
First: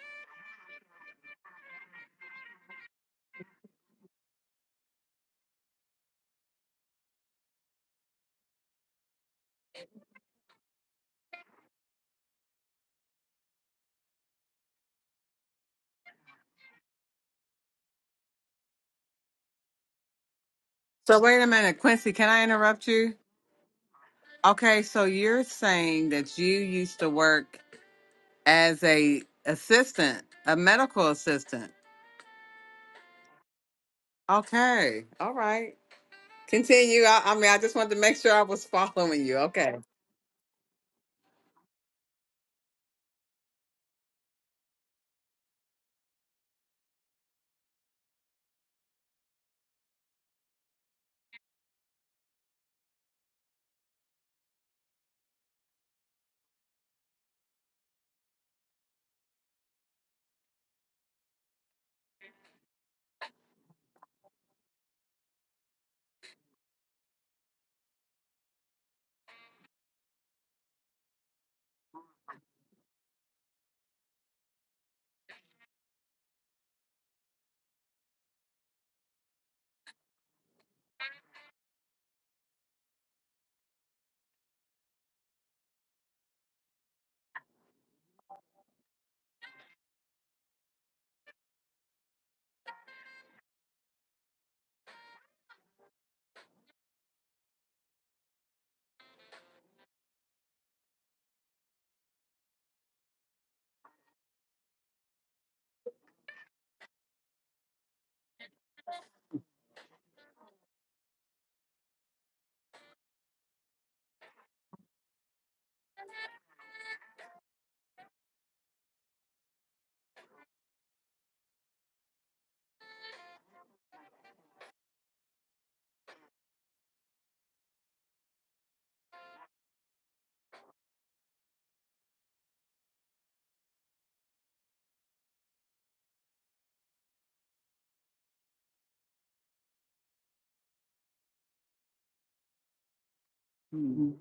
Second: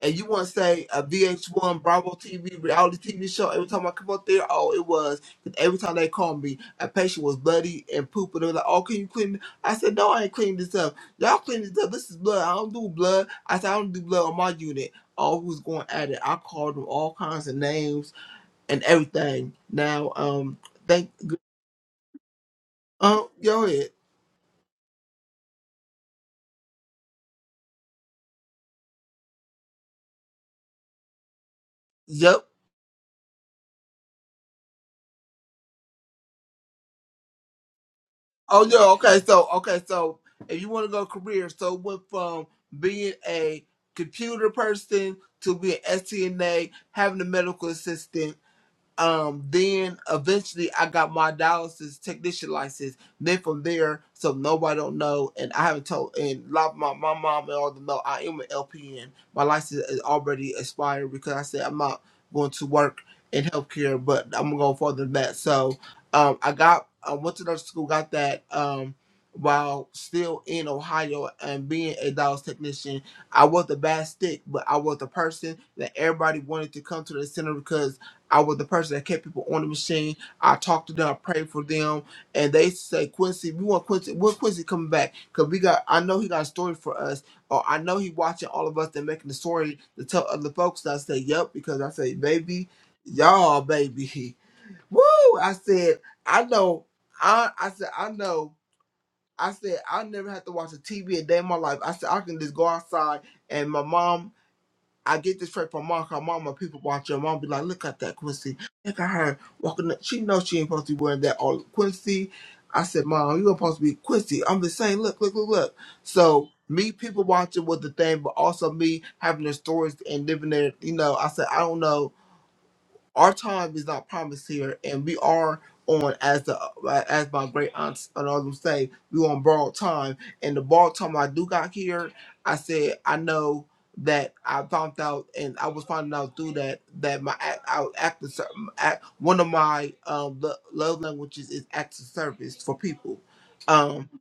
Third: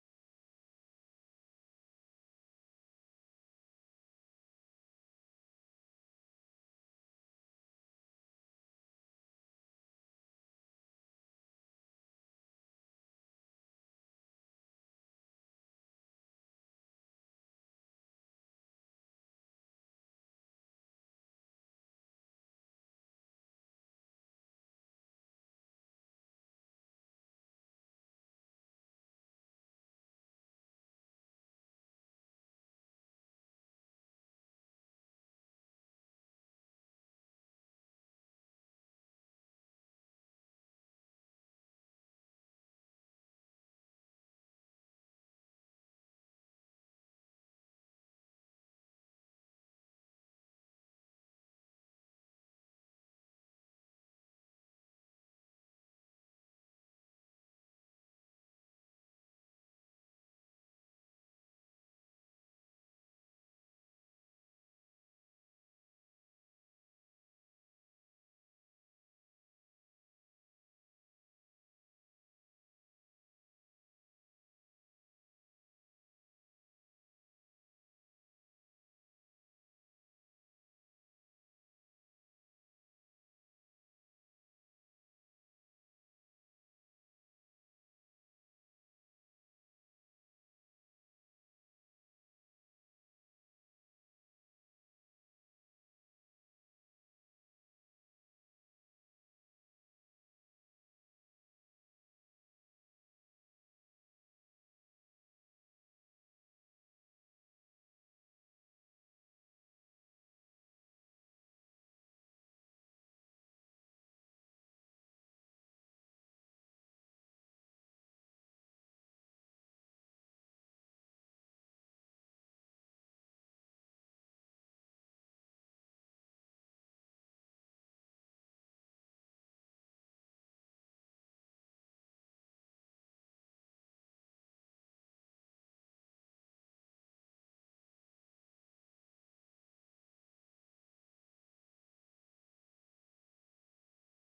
B: and you want to say a VH1 Bravo TV reality TV show every time I come up there, oh, it was. 'Cause every time they called me, a patient was bloody and poop, and they were like, oh, can you clean? it?" I said, no, I ain't cleaning this up. Y'all clean this up. This is blood. I don't do blood. I said, I don't do blood on my unit. Oh, who's going at it? I called them all kinds of names and everything. Now, um, thank,
A: So, wait a minute, Quincy, can I interrupt you?
B: Um, go ahead.
A: Okay, so you're saying that you used to work as a assistant, a medical assistant.
B: Yep.
A: Okay, all right. Continue. I, I mean, I just wanted to make sure I was
B: Oh no, okay,
A: following you.
B: so
A: Okay.
B: okay, so if you want to go career, so went from being a computer person to being STNA, having a medical assistant. Um, then eventually I got my dialysis technician license. Then from there, so nobody don't know, and I haven't told, and a lot of my, my mom and all them know I am an LPN. My license is already expired because I said I'm not going to work in healthcare, but I'm going further than that. So um, I got, I went to nursing school, got that um, while still in Ohio and being a dialysis technician. I was the bad stick, but I was the person that everybody wanted to come to the center because I was the person that kept people on the machine. I talked to them, I prayed for them, and they say, Quincy, we want Quincy. When Quincy coming back? Cause we got, I know he got a story for us, or I know he watching all of us and making the story to tell other folks. And I say, yep, because I say, baby, y'all, baby, woo! I said, I know, I, I said, I know. I said I never had to watch a TV a day in my life. I said I can just go outside and my mom I get this straight from Mark, her mama, people watch her mom be like, look at that Quincy. Look at her walking up. She knows she ain't supposed to be wearing that all Quincy. I said, Mom, you were supposed to be Quincy. I'm just saying, look, look, look, look. So me people watching was the thing, but also me having their stories and living there, you know, I said, I don't know our time is not promised here, and we are on as the as my great aunts and others say, we on borrowed time. And the borrowed time I do got here, I said I know that I found out, and I was finding out through that that my act, I act, act one of my um, lo- love languages is acts of service for people. Um,
A: Mhm.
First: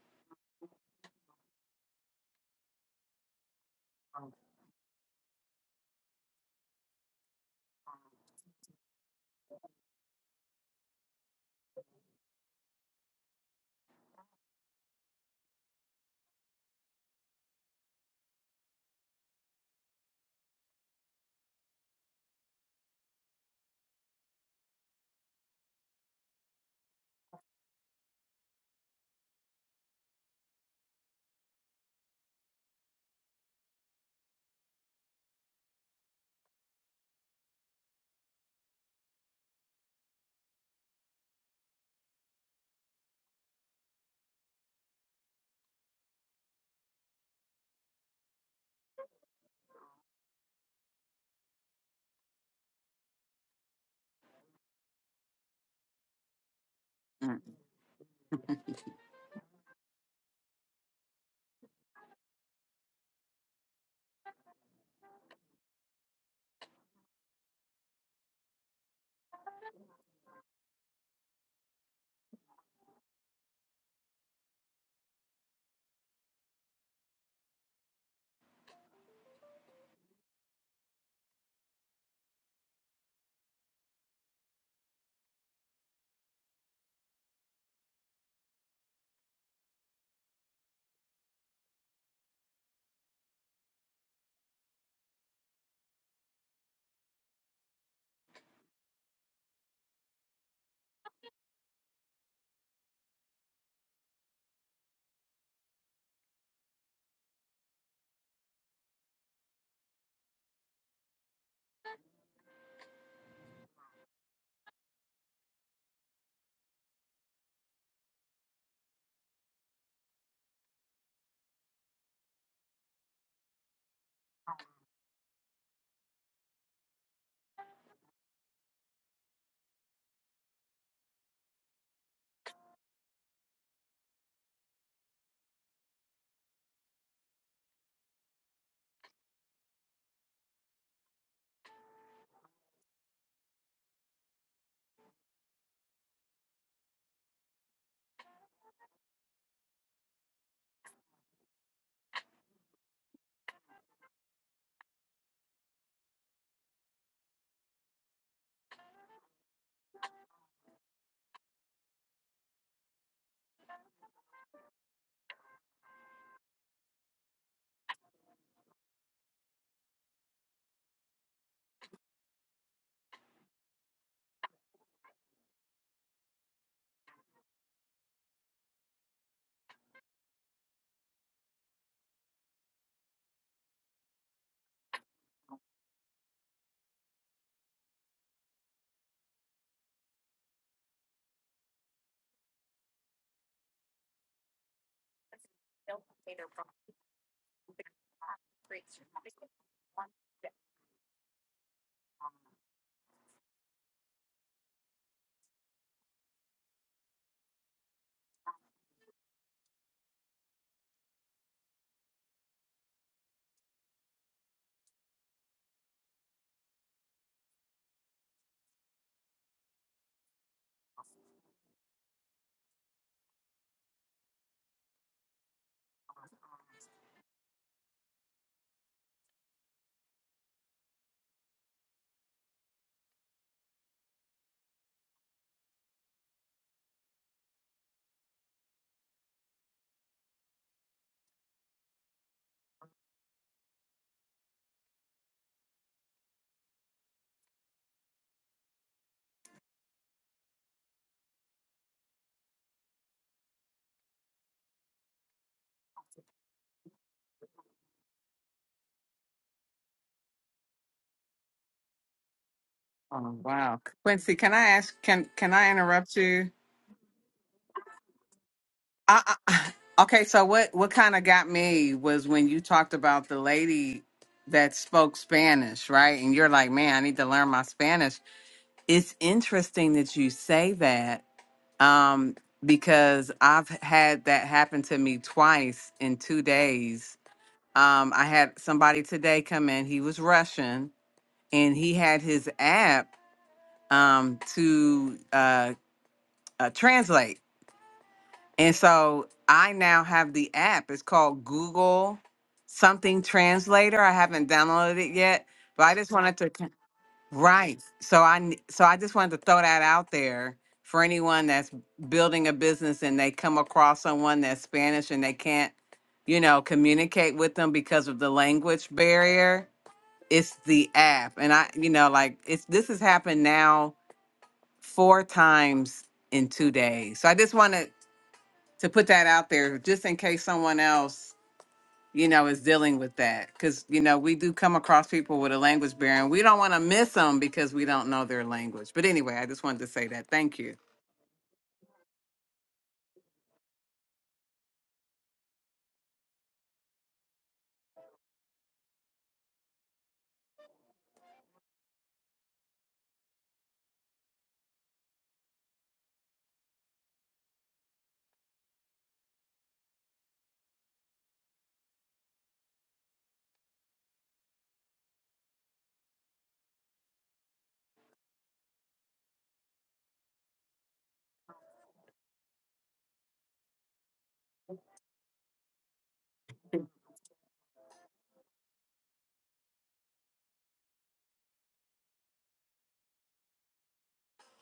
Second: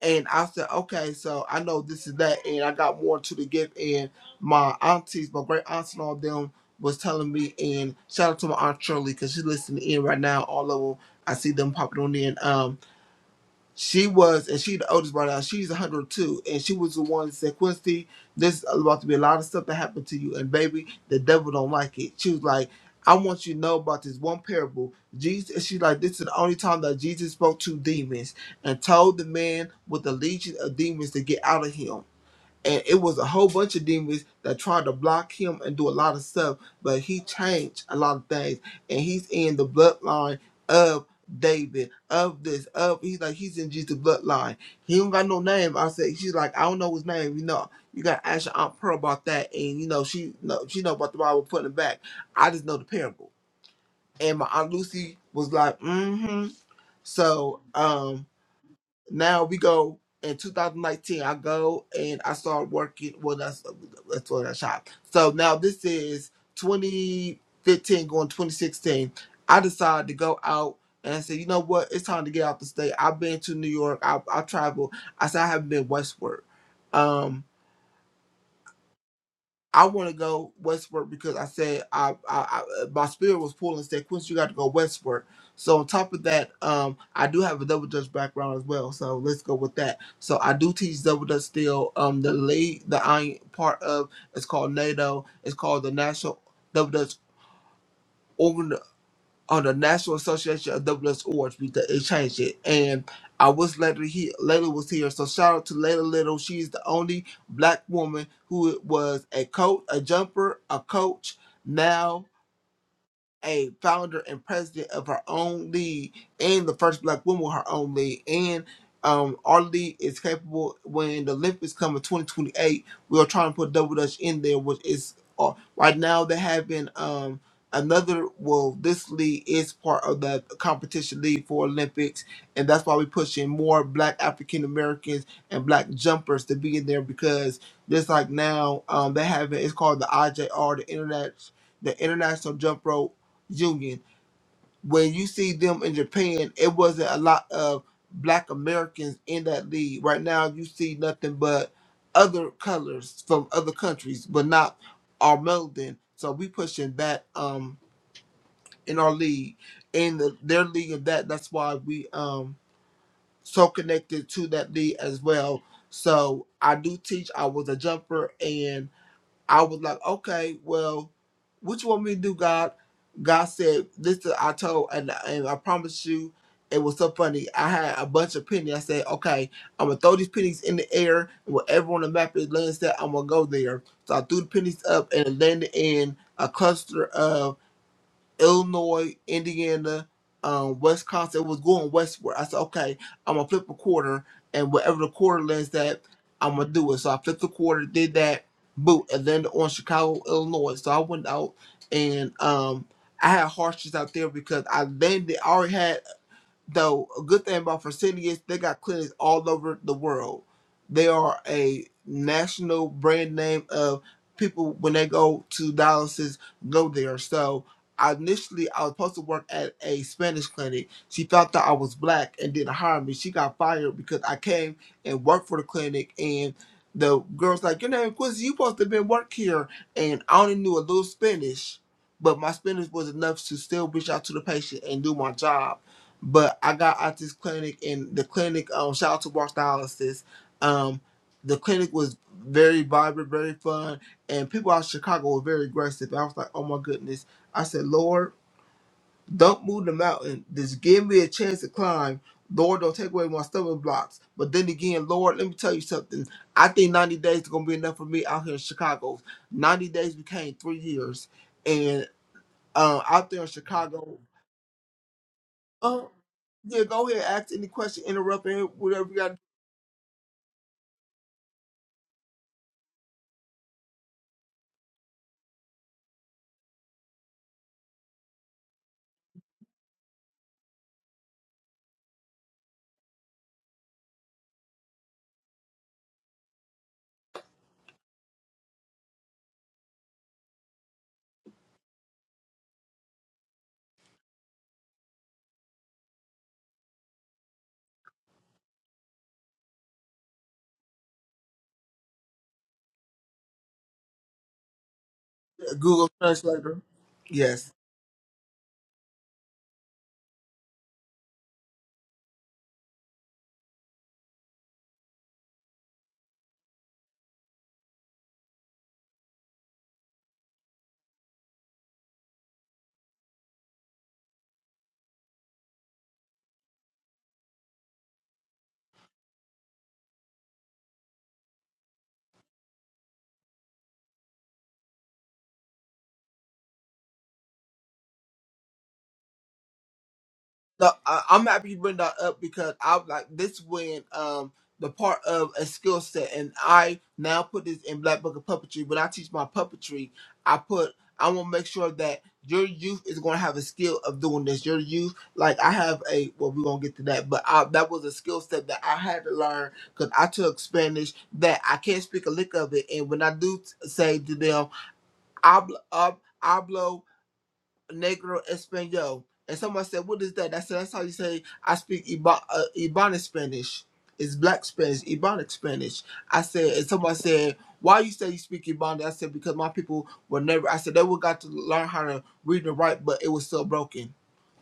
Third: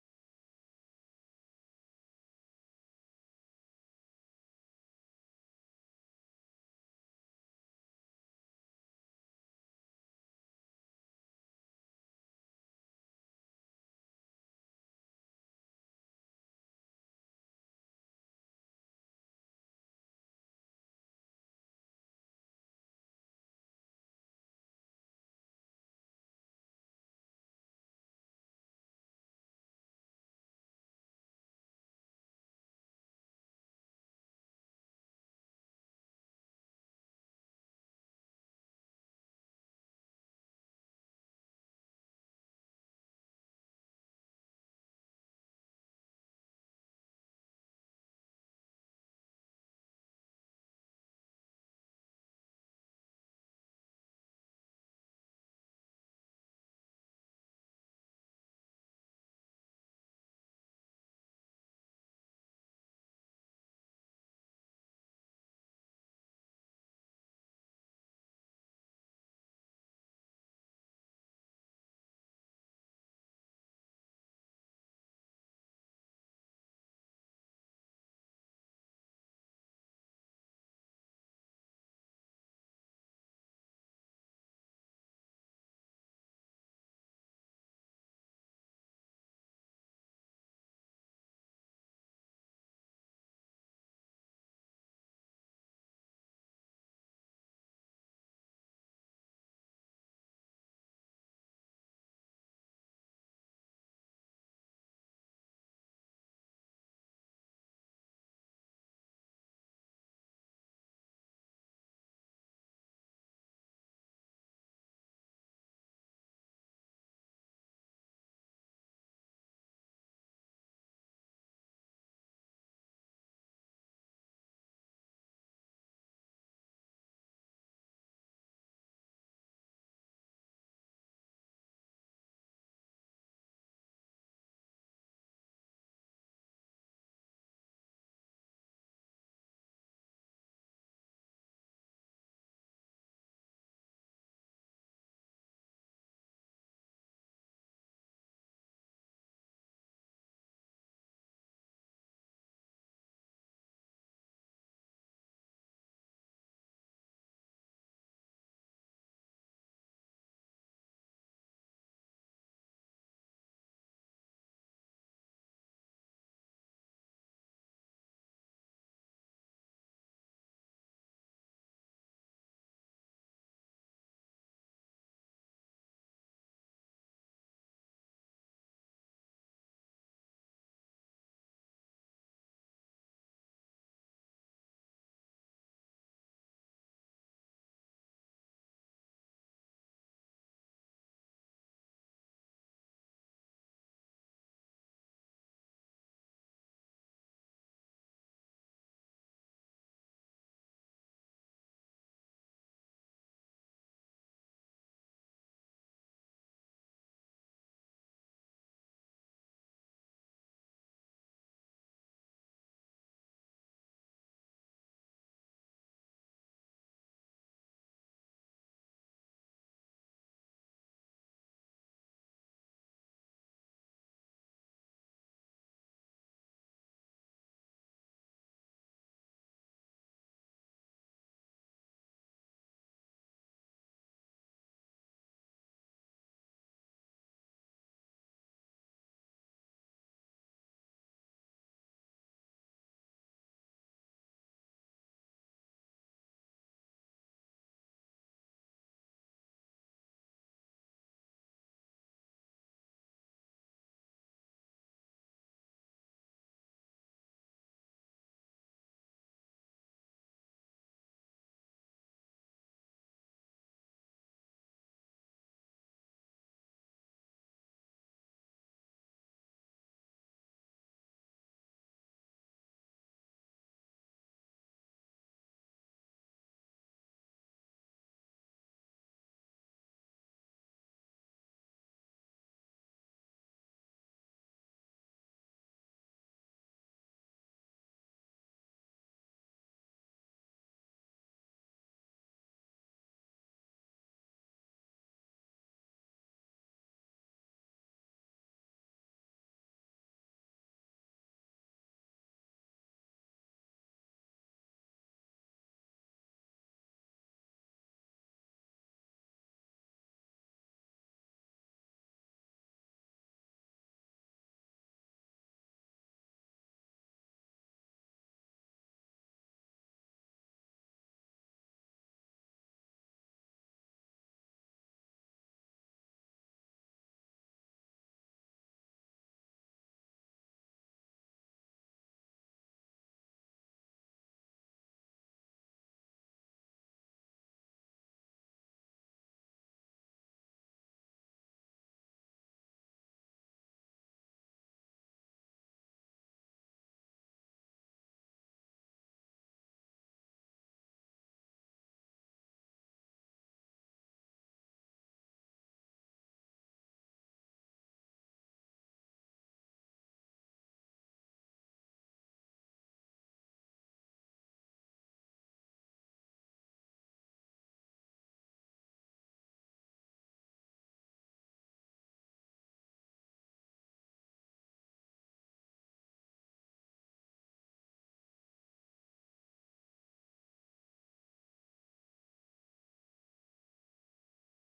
B: and I said, okay, so I know this is that, and I got more to the gift. And my aunties, my great aunts and all them was telling me, and shout out to my aunt Shirley because she's listening in right now. All of them, I see them popping on in. Um. She was, and she the oldest right now. She's 102, and she was the one that said, "Quincy, this is about to be a lot of stuff that happened to you, and baby, the devil don't like it." She was like, "I want you to know about this one parable." Jesus, and she's like, "This is the only time that Jesus spoke to demons and told the man with the legion of demons to get out of him." and it was a whole bunch of demons that tried to block him and do a lot of stuff, but he changed a lot of things, and he's in the bloodline of David, of this, of he's like he's in Jesus' bloodline. He don't got no name. I said she's like I don't know his name. You know, you got to ask your aunt Pearl about that, and you know she know she know about the Bible putting it back. I just know the parable, and my aunt Lucy was like, mm-hmm. So, um now we go in 2019 i go and i start working well that's that's what i shop so now this is 2015 going 2016 i decided to go out and i said you know what it's time to get out the state i've been to new york i, I traveled i said i haven't been westward Um, I want to go westward because I said I, I, I uh, my spirit was pulling and said, Quincy, you got to go westward. So on top of that, um, I do have a double dutch background as well. So let's go with that. So I do teach double dutch still. Um, the lead, the I part of it's called NATO. It's called the National Double Dutch on the National Association of WS Awards because they changed it. And I was later here. Layla was here, so shout out to Layla Little. She's the only black woman who was a coach, a jumper, a coach. Now a founder and president of her own league and the first black woman with her own league. And um, our league is capable when the Olympics come in 2028. We are trying to put Double Dutch in there, which is uh, right now they're having um, another. Well, this league is part of the competition league for Olympics, and that's why we're pushing more black African Americans and black jumpers to be in there because just like now um, they have it. it's called the IJR, the Internet the International Jump Rope Union. When you see them in Japan, it wasn't a lot of black Americans in that league. Right now, you see nothing but other colors from other countries, but not our Meldon. So we pushing that um in our league, in the, their league of that. That's why we um so connected to that league as well. So I do teach. I was a jumper and. I was like, okay, well, what you want me to do, God? God said, listen, I told, and, and I promise you, it was so funny. I had a bunch of pennies. I said, okay, I'm going to throw these pennies in the air, and wherever on the map it lands that I'm going to go there. So I threw the pennies up, and it landed in a cluster of Illinois, Indiana, um, Wisconsin. It was going westward. I said, okay, I'm gonna flip a quarter, and whatever the quarter lands that, I'm gonna do it. So I flipped the quarter, did that, boot, and landed on Chicago, Illinois. So I went out and um, I had hardships out there because I landed. I already had. Though a good thing about Fresenius, is they got clinics all over the world. They are a national brand name of people when they go to dialysis go there. So I initially I was supposed to work at a Spanish clinic. She found out I was black and didn't hire me. She got fired because I came and worked for the clinic and the girl's like, Your name Quincy, you supposed to have been work here and I only knew a little Spanish but my Spanish was enough to still reach out to the patient and do my job but I got out this clinic and the clinic um shout out to Walk Dialysis. Um the clinic was very vibrant, very fun, and people out of Chicago were very aggressive. I was like, oh my goodness. I said, Lord, don't move the mountain. Just give me a chance to climb. Lord, don't take away my stumbling blocks. But then again, Lord, let me tell you something. I think 90 days is gonna be enough for me out here in Chicago. 90 days became three years. And um, out
A: Oh,
B: there in
A: wow,
B: Chicago,
A: Quincy, can I ask? Can can I
B: Oh,
A: interrupt you?
B: yeah, go ahead, ask any question, interrupt any, whatever you got
A: I,
B: to
A: I, okay, so what what kind of got me was when you talked about the lady that spoke Spanish, right? And you're like, "Man, I need to learn my Spanish." It's interesting that you say that um because I've had that happen to me twice in 2 days. Um I had somebody today come in, he was Russian and he had his app um to uh, uh translate And so I now have the app. It's called Google Something Translator. I haven't downloaded it yet,
B: do.
A: but I
B: Google
A: just wanted to con-
B: Translator. Yes.
A: right. So I n- so I just wanted to throw that out there for anyone that's building a business and they come across someone that's Spanish and they can't, you know, communicate with them because of the language barrier. It's the app. And I, you know, like it's this has happened now four times in two days. So I just want to to put that out there just in case someone else you know is dealing with that because you know we do come across people with a language barrier and we don't want to miss them because we don't know their language but anyway i just wanted to say that thank you
B: No, I, I'm happy you bring that up because I was like this when um the part of a skill set and I now put this in Black Book of Puppetry. When I teach my puppetry, I put I want to make sure that your youth is going to have a skill of doing this. Your youth, like I have a well, we're gonna get to that, but I, that was a skill set that I had to learn because I took Spanish that I can't speak a lick of it, and when I do say to them. Obl- ob- Oblo, negro español. And someone said, what is that? I said, that's how you say I speak Iba- uh, Ibanic Spanish. It's black Spanish, Ebonic Spanish. I said, and someone said, why you say you speak Ebonic?" I said, because my people were never, I said, they would got to learn how to read and write, but it was still broken.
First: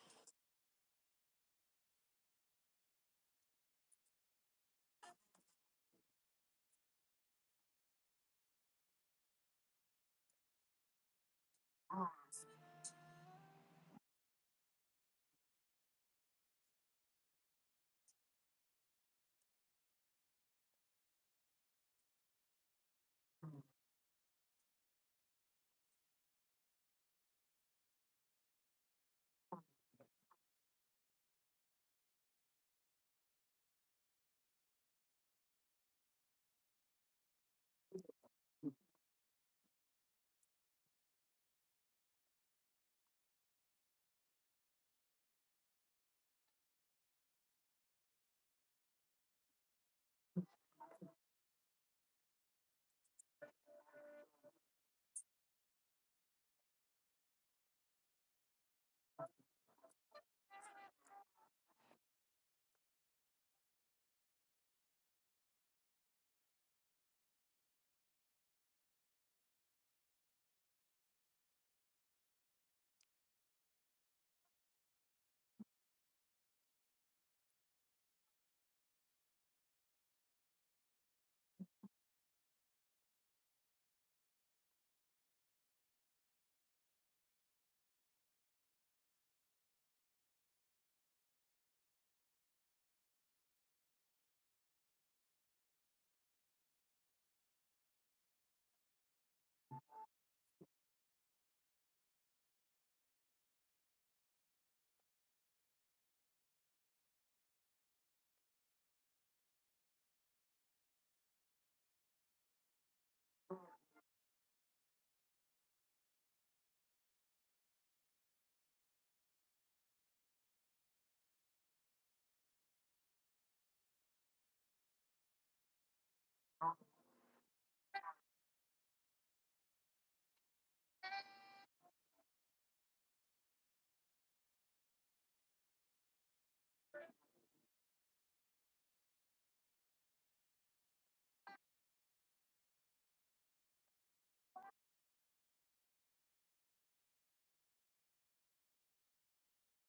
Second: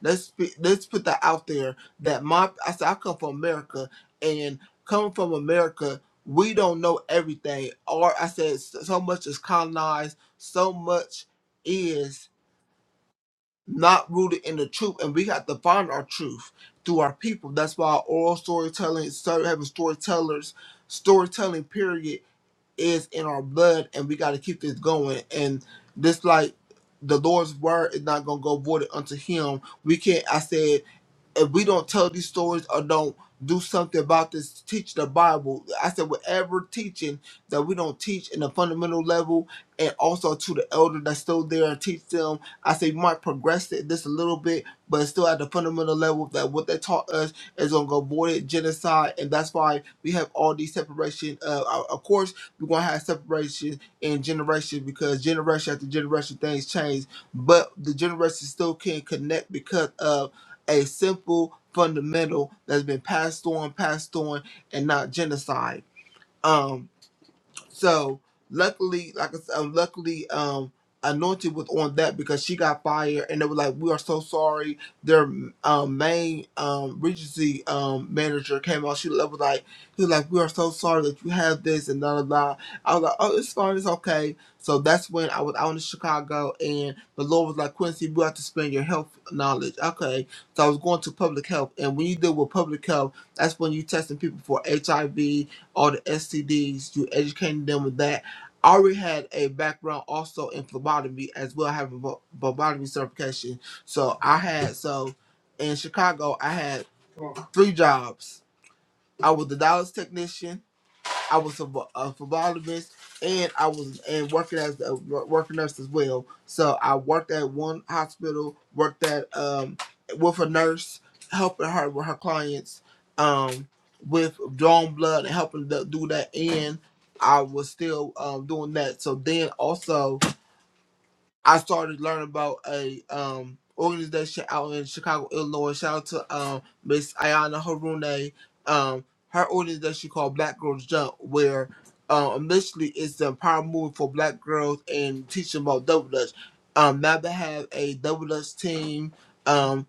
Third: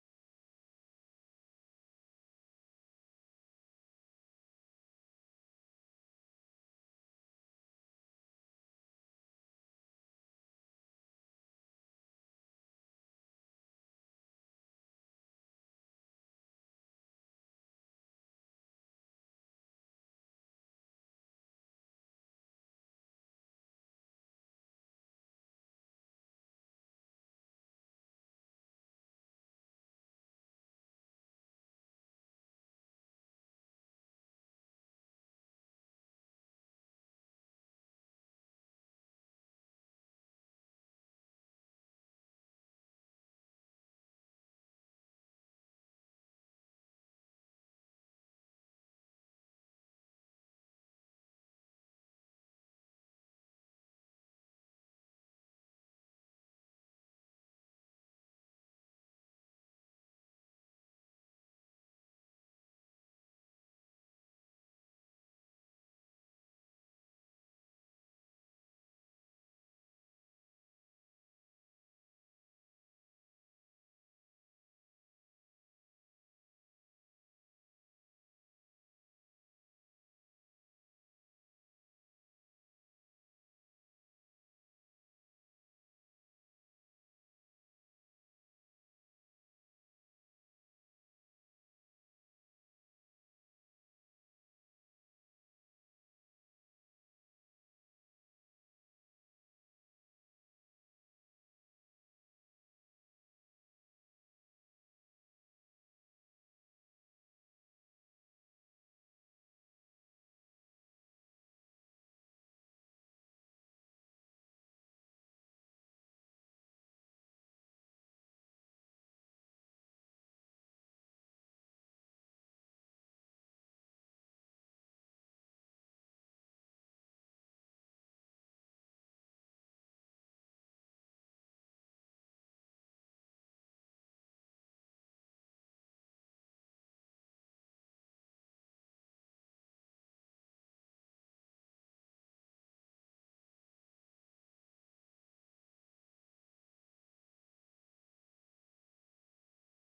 B: Let's speak, let's put that out there that my, I said, I come from America and coming from America, we don't know everything. Or I said, so so much is colonized, so much is not rooted in the truth, and we have to find our truth through our people. That's why oral storytelling, so having storytellers, storytelling period is in our blood, and we got to keep this going. And this like the Lord's word is not gonna go voided unto Him. We can't. I said if we don't tell these stories or don't do something about this, teach the Bible. I said, whatever teaching that we don't teach in the fundamental level and also to the elder that's still there and teach them, I say, you might progress it this a little bit, but it's still at the fundamental level that what they taught us is going to go void genocide. And that's why we have all these separation. Uh, of of course, we're going to have separation in generation because generation after generation things change, but the generation still can not connect because of a simple fundamental that's been passed on, passed on, and not genocide. Um, so luckily, like I said, luckily, um, Anointed was on that because she got fired, and they were like, "We are so sorry." Their um, main um, Regency um, manager came out. She was like, "He was like, we are so sorry that you have this and blah blah." blah. I was like, "Oh, it's fine, it's okay." So that's when I was out in Chicago, and the Lord was like, "Quincy, we have to spend your health knowledge." Okay, so I was going to public health, and when you deal with public health, that's when you testing people for HIV, all the STDs. You educating them with that. I already had a background also in phlebotomy as well. I have a phl- phlebotomy certification. So I had so in Chicago I had three jobs. I was the dialysis technician. I was a, vo- a phlebotomist, and I was and working as a working nurse as well. So I worked at one hospital, worked at um with a nurse, helping her with her clients, um with drawing blood and helping to do that. And I was still um doing that. So then also I started learning about a um organization out in Chicago, Illinois. Shout out to um Miss Ayana Harune. Um, her organization called Black Girls Jump, where um initially it's the empowerment movement for Black girls and teaching about double dutch. Um, now they have a double dutch team. Um,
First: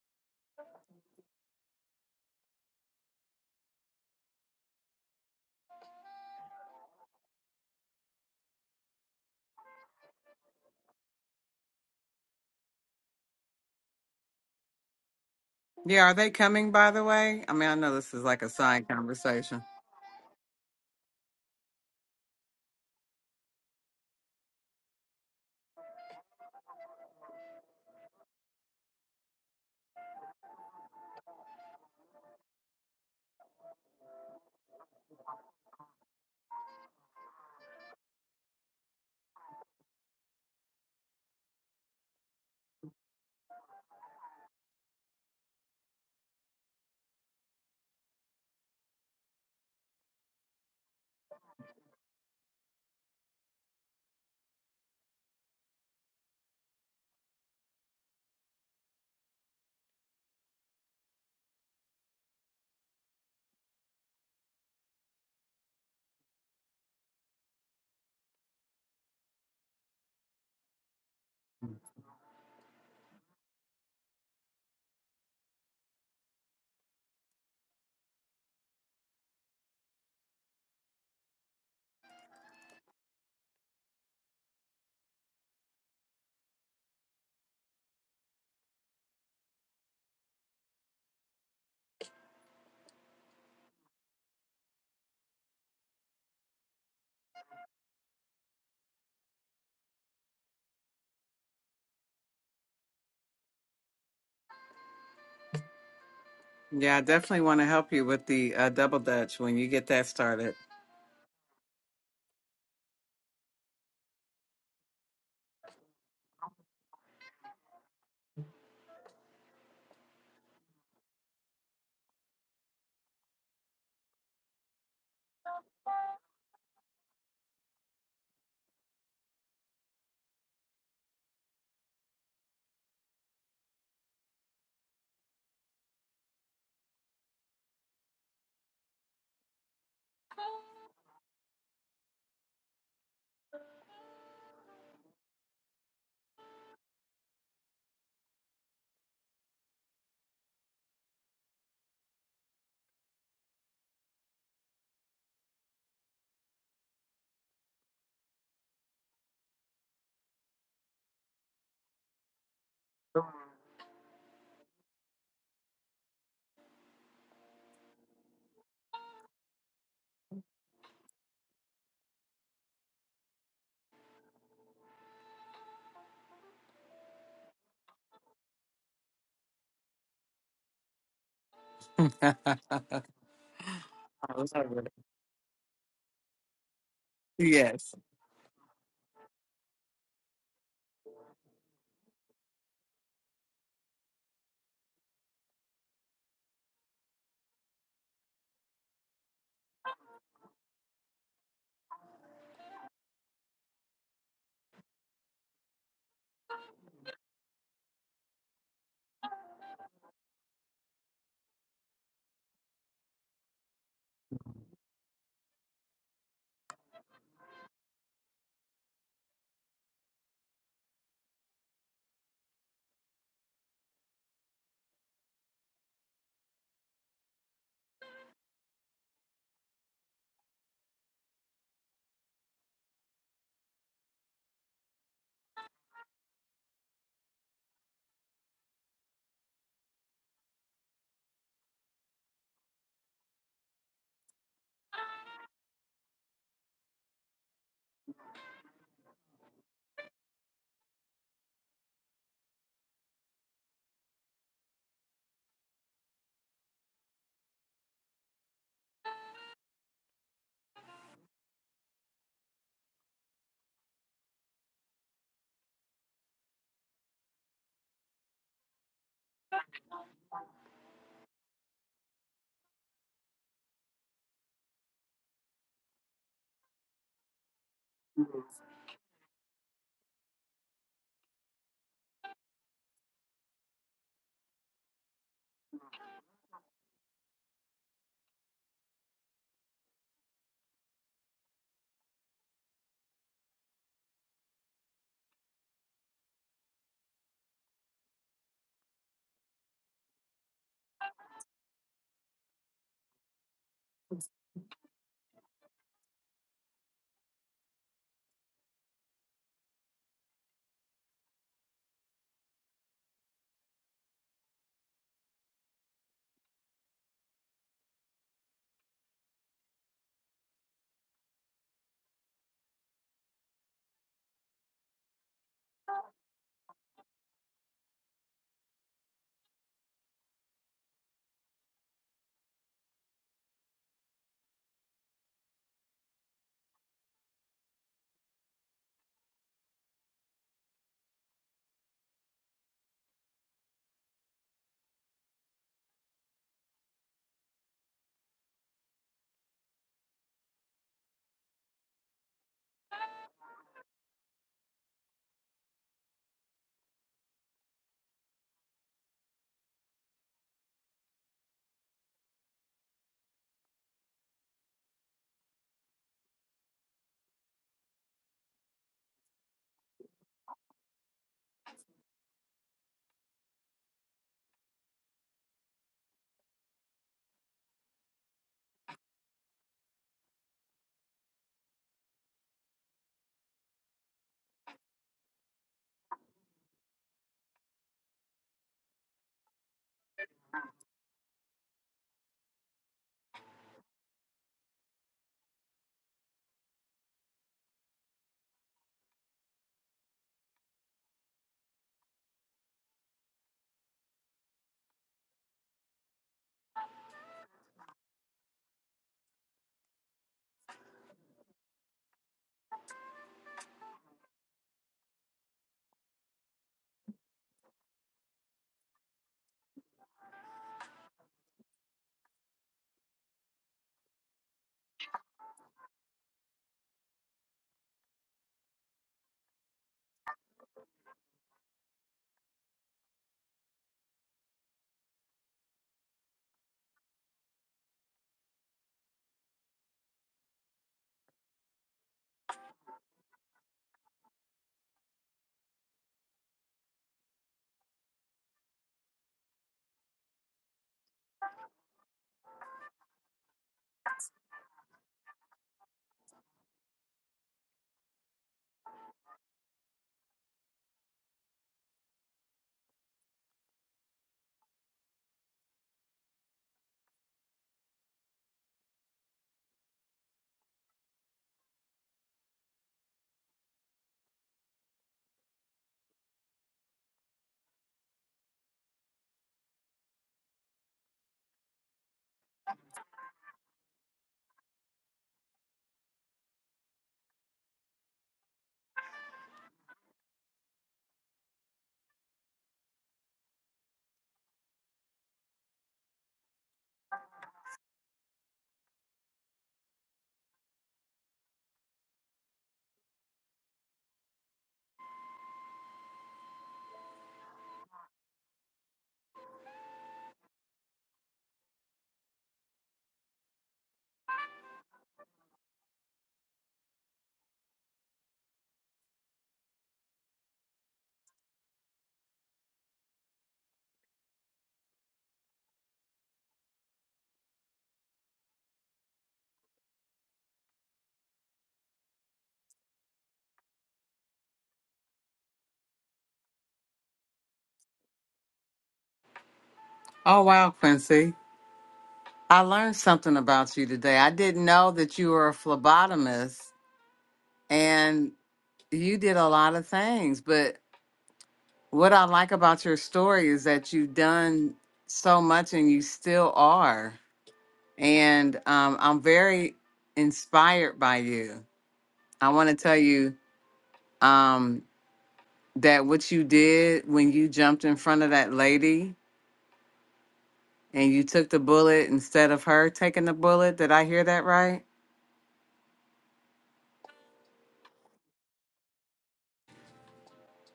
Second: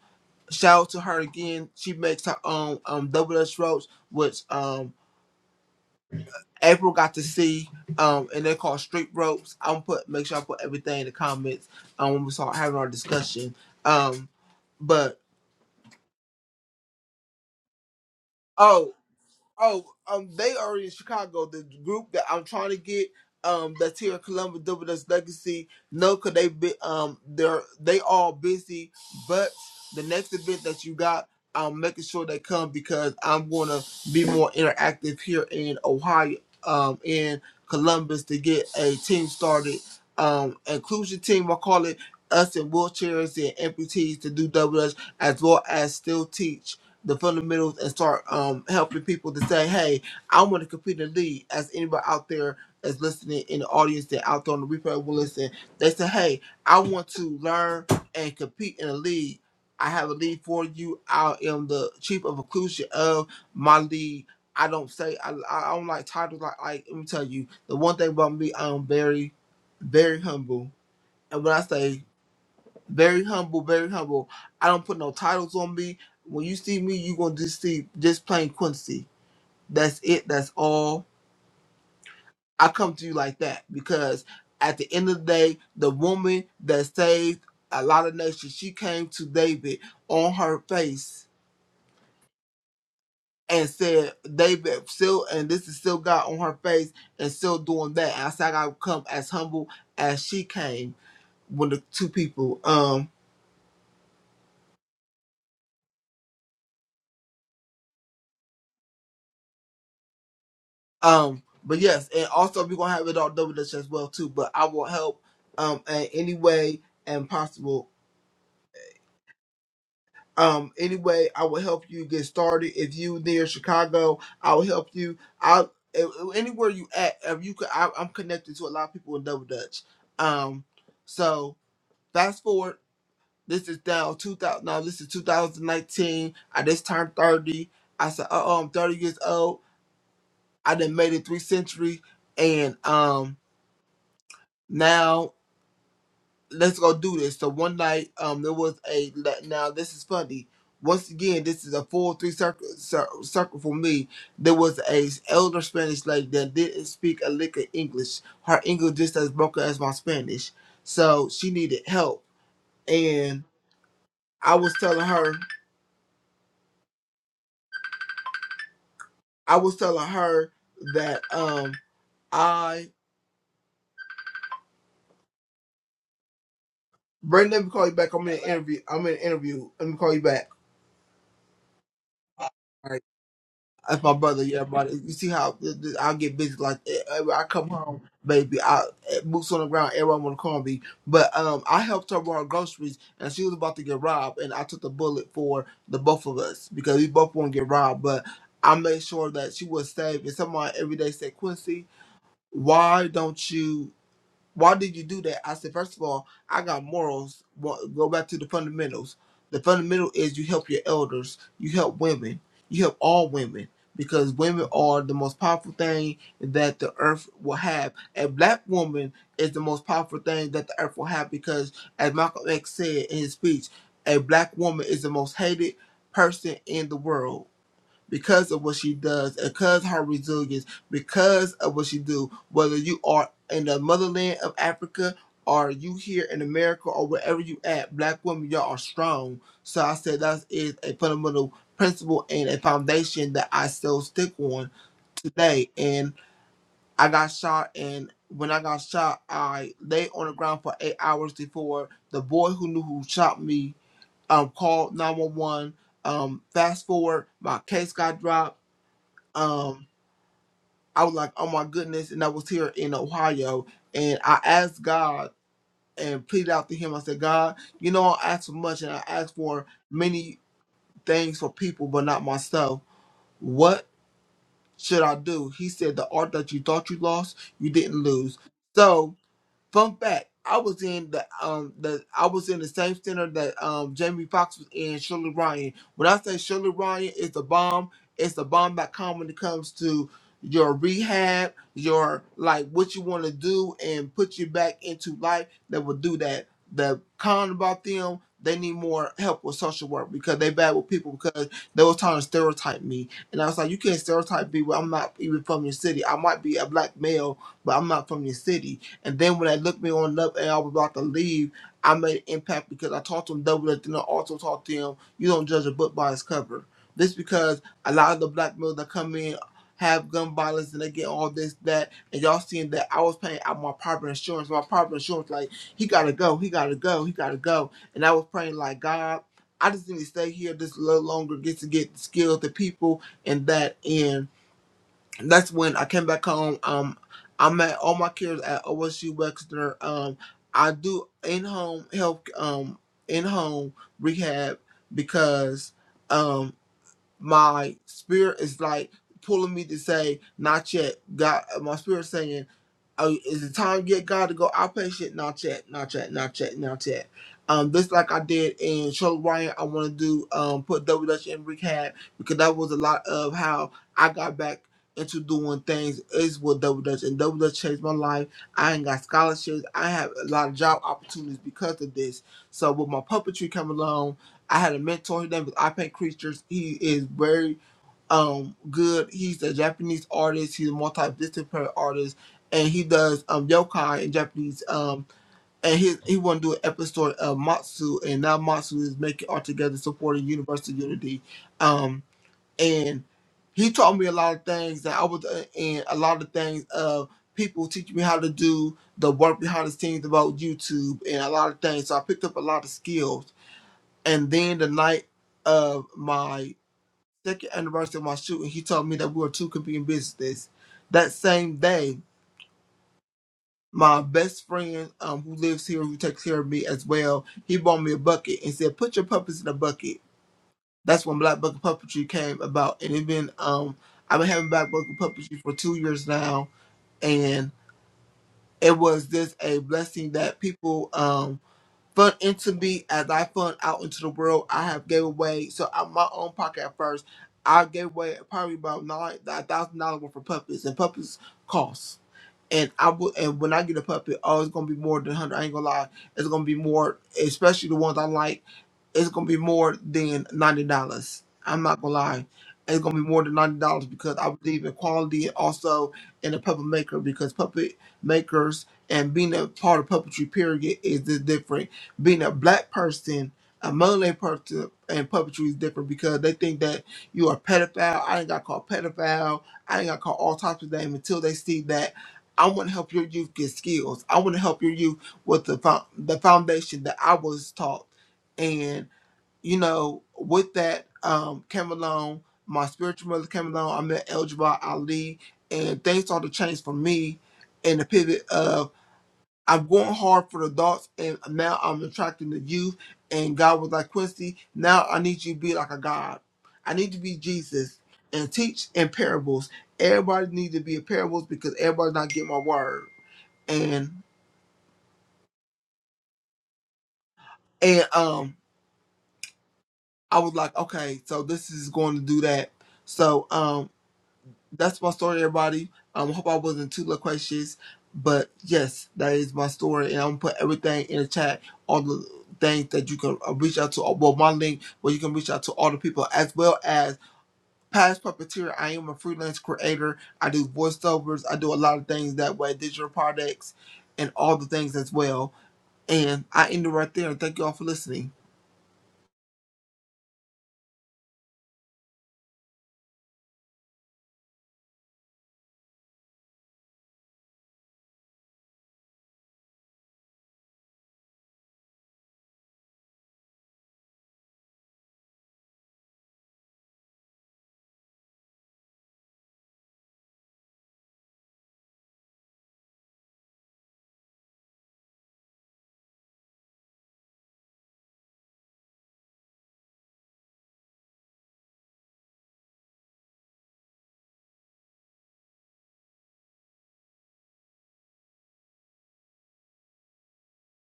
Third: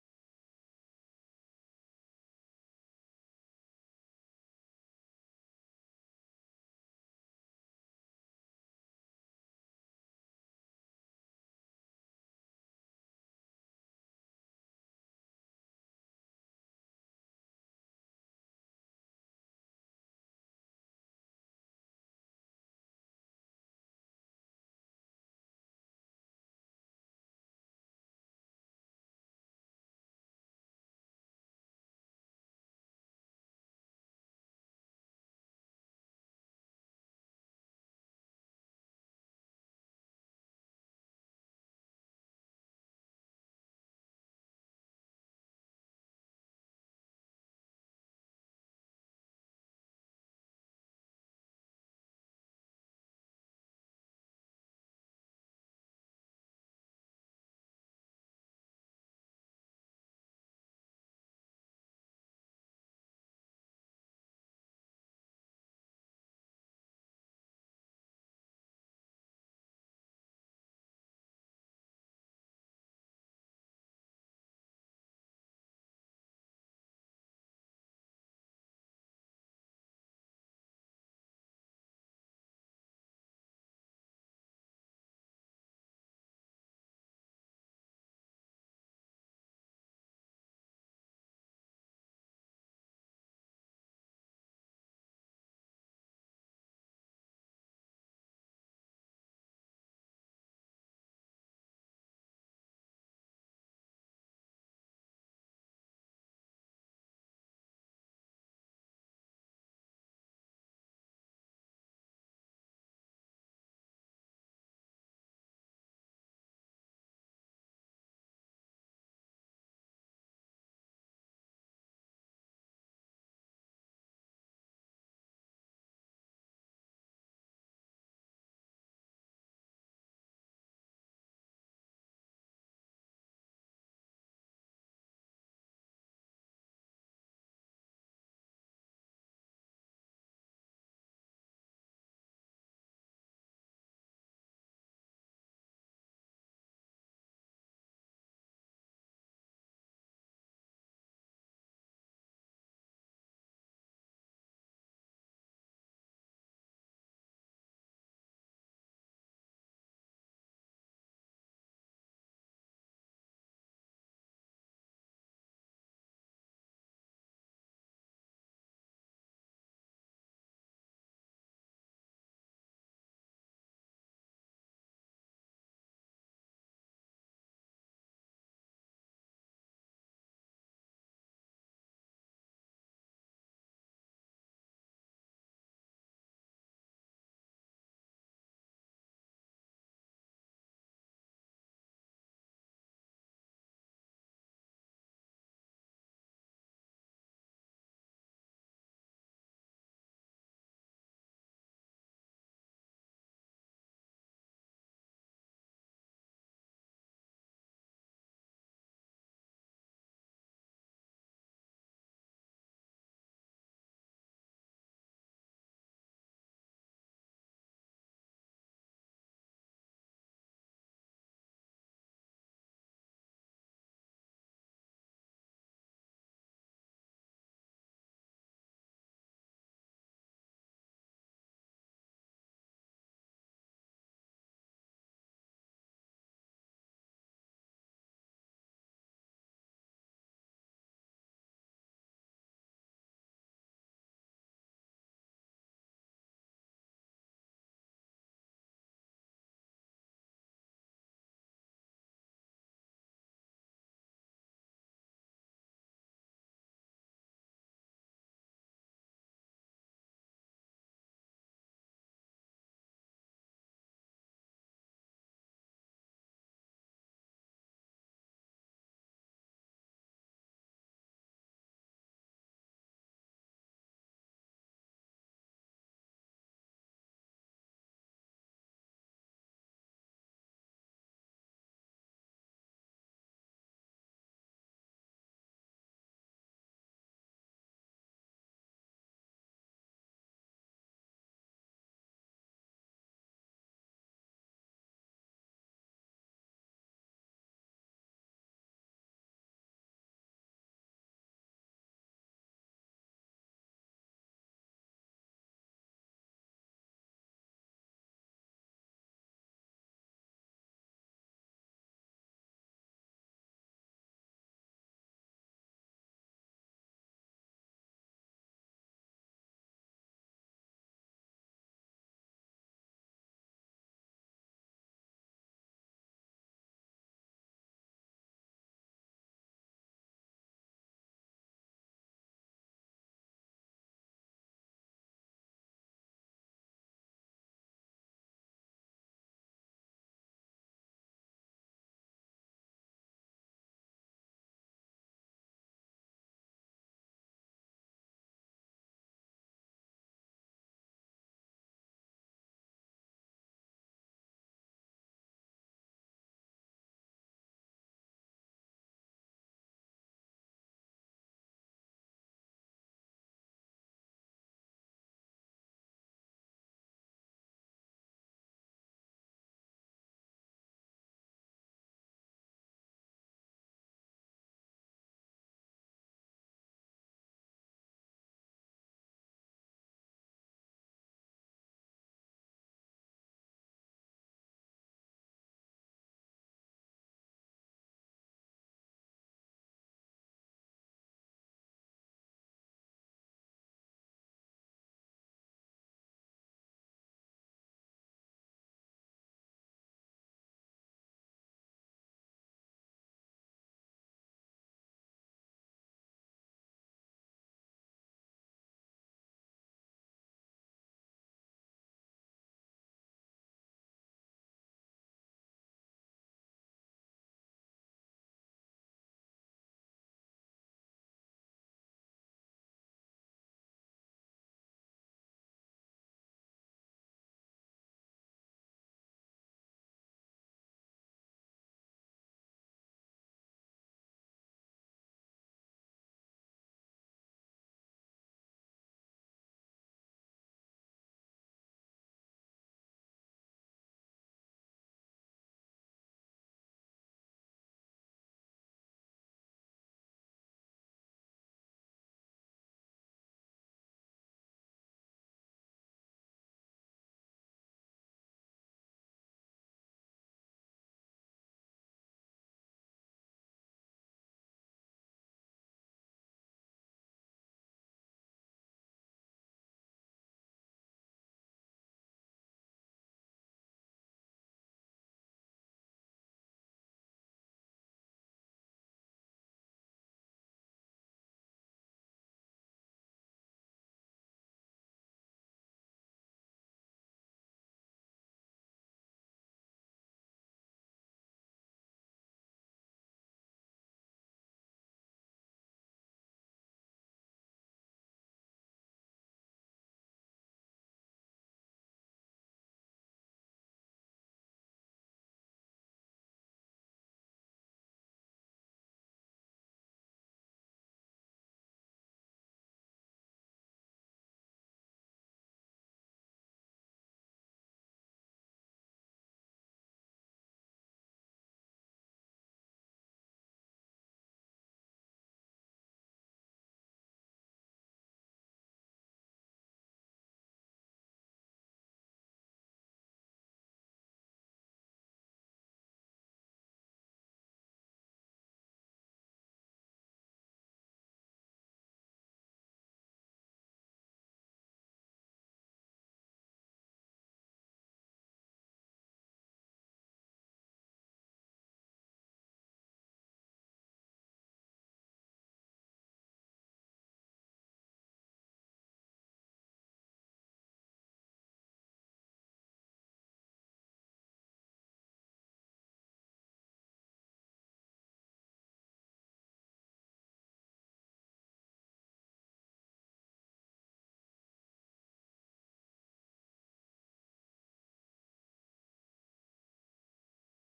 B: shout out to her again. She makes her own um double dutch ropes, which um April got to see, um, and they called street ropes. I'm put make sure I put everything in the comments um, when we start having our discussion. Um, but
A: yeah are they coming by the way i mean i know this is like a
B: oh.
A: side conversation
B: Oh, um, they are in Chicago. The group that I'm trying to get, um, that's here in Columbus, Double Dutch Legacy. No, cause they be, um, they're they all busy. But the next event that you got, I'm making sure they come because I'm gonna be more interactive here in Ohio, um, in Columbus to get a team started, um, inclusion team. I call it us in wheelchairs and amputees to do double dutch as well as still teach the fundamentals and start um, helping people to say, hey, I want to compete and lead as anybody out there that's listening in the audience that out there on the replay will listen. They say, hey, I want to learn and compete in a lead. I have a lead for you. I am the chief of inclusion of my lead. I don't say I, I don't like titles like, like let me tell you the one thing about me I'm very very humble and when I say very humble, very humble. I don't put no titles on me. When you see me, you gonna just see just plain Quincy. That's it. That's all. I come to you like that because at the end of the day, the woman that saved a lot of nations, she came to David on her face and said, David, still, and this is still God on her face and still doing that. And I said, I gotta come as humble as she came when the two people. Um,
A: yeah i definitely want to help you with the uh, double dutch when you get that started
B: Um, but yes, and also we're gonna have it on WDS as well too. But I will help um in any way and possible. Um, anyway, I will help you get started. If you near Chicago, I will help you. I anywhere you at, if you could, I, I'm connected to a lot of people in Double Dutch. Um, so fast forward. This is now 2000. Now this is 2019. I just turned 30. I said, "Uh oh, I'm 30 years old. I done made it three centuries, and um, now." let's go do this. So one night, um, there was a now this is funny. Once again, this is a full three circle cir- circle for me. There was a elder Spanish lady that didn't speak a lick of English. Her English just as broken as my Spanish, so she needed help. And I was telling her, I was telling her that um, I Brandon, let me call you back. I'm in an interview. I'm in an interview. Let me call you back.
A: I
B: All right. That's my brother.
A: love
B: Yeah,
A: it.
B: brother. You see how th- th- I get busy? Like eh, eh, when I come
A: yes
B: home, baby. I eh, boots on the ground. Everyone want to call me, but um, I helped her run groceries, and she was about to get robbed, and I took the bullet for the both of us because we both want to get robbed. But I made sure that she was safe. And someone every day said, Quincy, why don't you? Why did you do that? I said, first of all, I got morals. Wa- Go back to the fundamentals. The fundamental is you help your elders, you help women, you help all women because women are the most powerful thing that the earth will have. A black woman is the most powerful thing that the earth will have because, as Malcolm X said in his speech, a black woman is the most hated person in the world because of what she does, because her resilience, because of what she do. Whether you are in the motherland of Africa or you here in America or wherever you at, black women, y'all are strong. So I said that is a fundamental principle and a foundation that I still stick on today. And I got shot and when I got shot, I lay on the ground for eight hours before the boy who knew who shot me um, called 911. Um, fast forward, my case got dropped um I was like, oh my goodness, and I was here in Ohio, and I asked God and pleaded out to Him. I said, God, you know I asked for much, and I asked for many things for people, but not myself. What should I do? He said, the art that you thought you lost, you didn't lose. So Fun fact: I was in the um the I was in the same center that um Jamie Foxx was in. Shirley Ryan. When I say Shirley Ryan is the bomb, it's the bomb! Dot com when it comes to your rehab, your like what you want to do and put you back into life. That will do that. The con about them, they need more help with social work because they bad with people because they was trying to stereotype me, and I was like, you can't stereotype me. Well, I'm not even from your city. I might be a black male, but I'm not from your city and then when they looked me on up and I was about to leave, I made an impact because I taught them double and then I also taught them you don't judge a book by its cover. This because a lot of the black males that come in have gun violence and they get all this, that, and y'all seeing that I was paying out my private insurance. My private insurance, like, he gotta go, he gotta go, he gotta go. And I was praying like God, I just need to stay here just a little longer, get to get the skills, the people, and that end that's when I came back home. Um, I met all my kids at OSU Wexner. Um, I do in home help, um, in home rehab because um my spirit is like pulling me to say not yet. God, my spirit is saying. Oh, is it time yet, God, to go outpatient? Not yet, not yet, not yet, not yet. Um, this like I did in Show Ryan, I want to do um put Double Dutch in rehab because that was a lot of how I got back into doing things is with Double Dutch and Double Dutch changed my life. I ain't got scholarships. I have a lot of job opportunities because of this. So with my puppetry coming along, I had a mentor. His name was I Paint Creatures. He is very um good. He's a Japanese artist. He's a multidisciplinary artist, and he does um yokai in Japanese. Um, and he he want to do an episode of Matsu, and now Matsu is making art together, supporting Universal Unity. Um, and he taught me a lot of things that I was uh, in a lot of things of people teaching me how to do the work behind the scenes about YouTube and a lot of things. So I picked up a lot of skills. And then the night of my second anniversary of my shooting, he told me that we were two competing businesses. That same day, my best friend um, who lives here, who takes care of me as well, he bought me a bucket and said, "Put your puppets in a bucket." That's when Black Bucket Puppetry came about, and it been um, I've been having Black Bucket Puppetry for two years now, and it was just a blessing that people. um. Fund into me as I fund out into the world. I have gave away so out my own pocket at first. I gave away probably about nine, a thousand dollars worth of puppets, and puppets cost. And I will, and when I get a puppet, oh, it's gonna be more than hundred. I ain't gonna lie, it's gonna be more, especially the ones I like it's gonna be more than ninety dollars. I'm not gonna lie. It's gonna be more than ninety dollars because I believe in quality and also in a puppet maker because puppet makers and being a part of puppetry period is the different. Being a black person, a Malay person and puppetry is different because they think that you are a pedophile. I ain't got called pedophile. I ain't got called all types of names until they see that I want to help your youth get skills. I want to help your youth with the fo- the foundation that I was taught and you know, with that um, came along, my spiritual mother came along. I met El Jabbar Ali, and things started to change for me in the pivot of I'm going hard for the adults, and now I'm attracting the youth. And God was like, Quincy, now I need you to be like a God. I need to be Jesus and teach in parables. Everybody needs to be in parables because everybody's not getting my word. And and um, I was like, okay, so this is going to do that. So um, that's my story, everybody. I Um, hope I wasn't too loquacious, but yes, that is my story, and I'm gonna put everything in the chat, all the things that you can uh, reach out to. Well, my link where you can reach out to all the people, as well as past puppeteer. I am a freelance creator. I do voiceovers. I do a lot of things that way, digital products, and all the things as well. And I end it right there. Thank you all for listening.
A: oh wow quincy I learned something about you today. I didn't know that you were a phlebotomist and you did a lot of things. But what I like about your story is that you've done so much and you still are. And um, I'm very inspired by you. I want to tell you um, that what you did when you jumped in front of that lady and you took the bullet instead of her taking the bullet, did I hear that right?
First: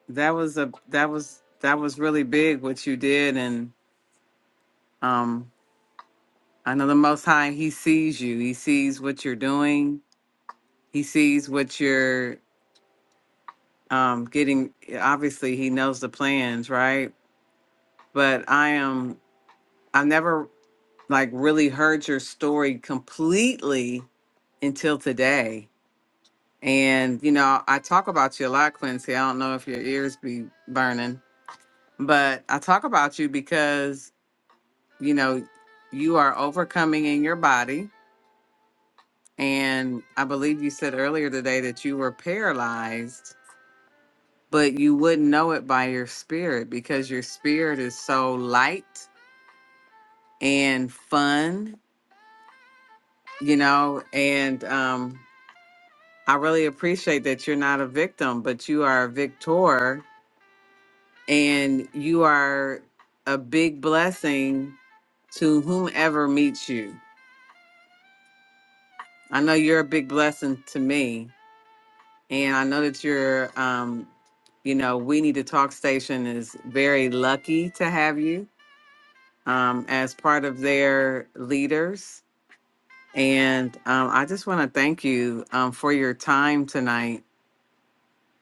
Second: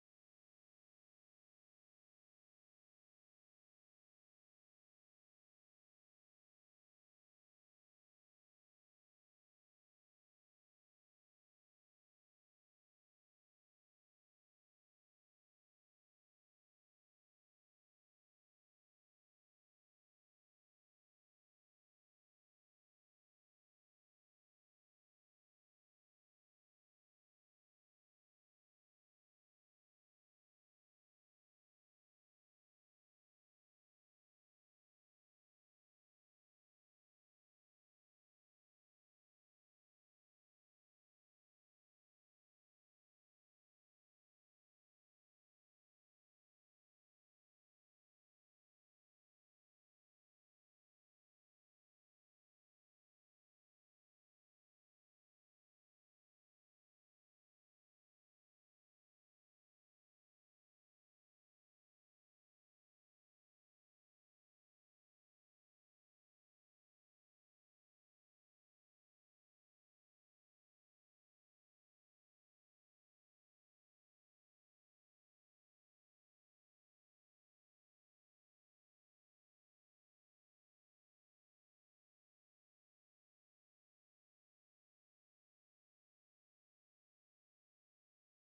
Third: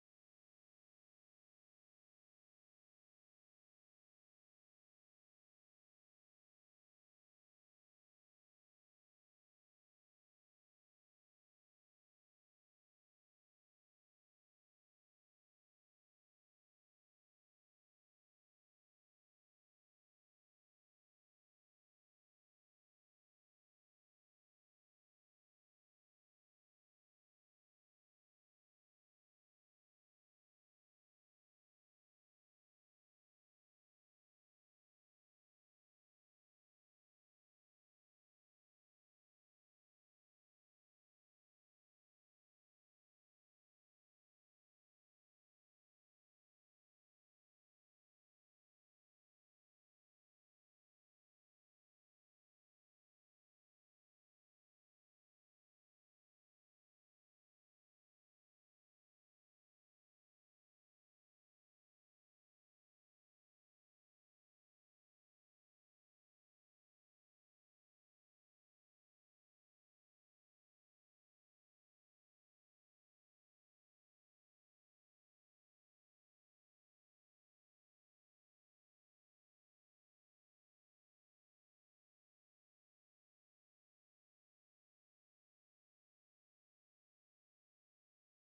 A: that was a that was that was really big what you did and um i know the most high he sees you he sees what you're doing he sees what you're um getting obviously he knows the plans right but i am i've never like really heard your story completely until today and you know i talk about you a lot quincy i don't know if your ears be burning but i talk about you because. you know, you are overcoming in your body. And I believe you said earlier today that you were paralyzed, but you wouldn't know it by your spirit because your spirit is so light and fun, you know. And um, I really appreciate that you're not a victim, but you are a victor and you are a big blessing to whomever meets you. I know you're a big blessing to me And I know that you're, um, you know, We Need to Talk Station is very lucky to have you um, as part of their leaders. And um, I just want to thank you um, for your time tonight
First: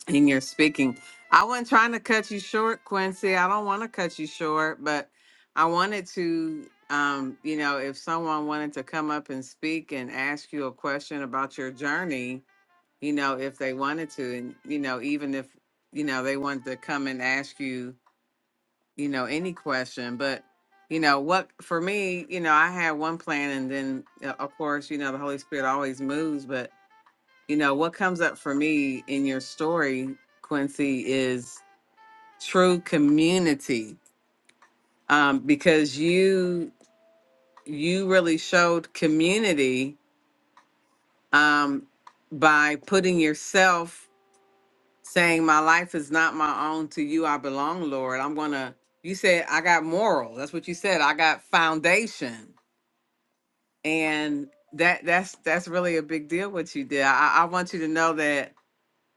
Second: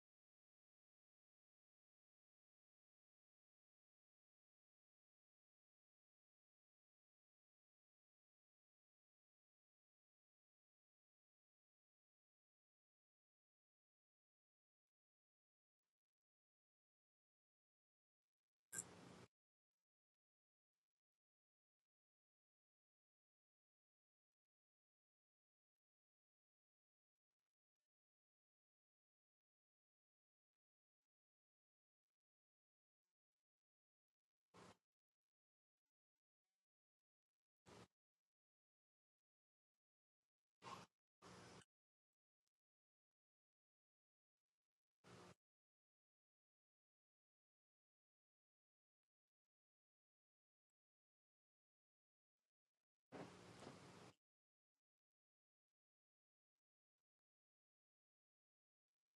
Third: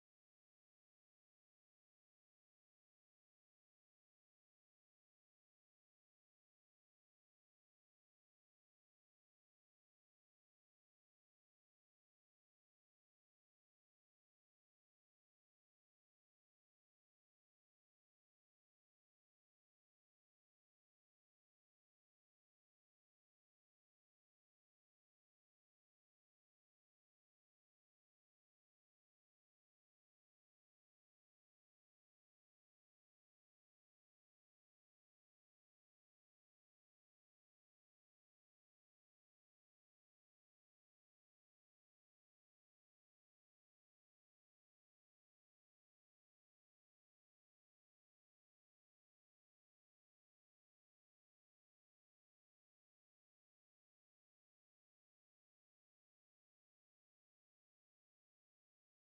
A: and your speaking. I wasn't trying to cut you short, Quincy. I don't want to cut you short, but I wanted to, um, you know, if someone wanted to come up and speak and ask you a question about your journey, you know, if they wanted to, and you know, even if you know they wanted to come and ask you, you know, any question. But you know, what for me, you know, I had one plan, and then uh, of course, you know, the Holy Spirit always moves. But you know, what comes up for me in your story, Quincy, is true community, um, because you you really showed community um, by putting yourself saying, My life is not my own, to you I belong, Lord. I'm going to, you said, I got moral. That's what you said. I got foundation. And that that's that's really a big deal what you did. I, I want you to know that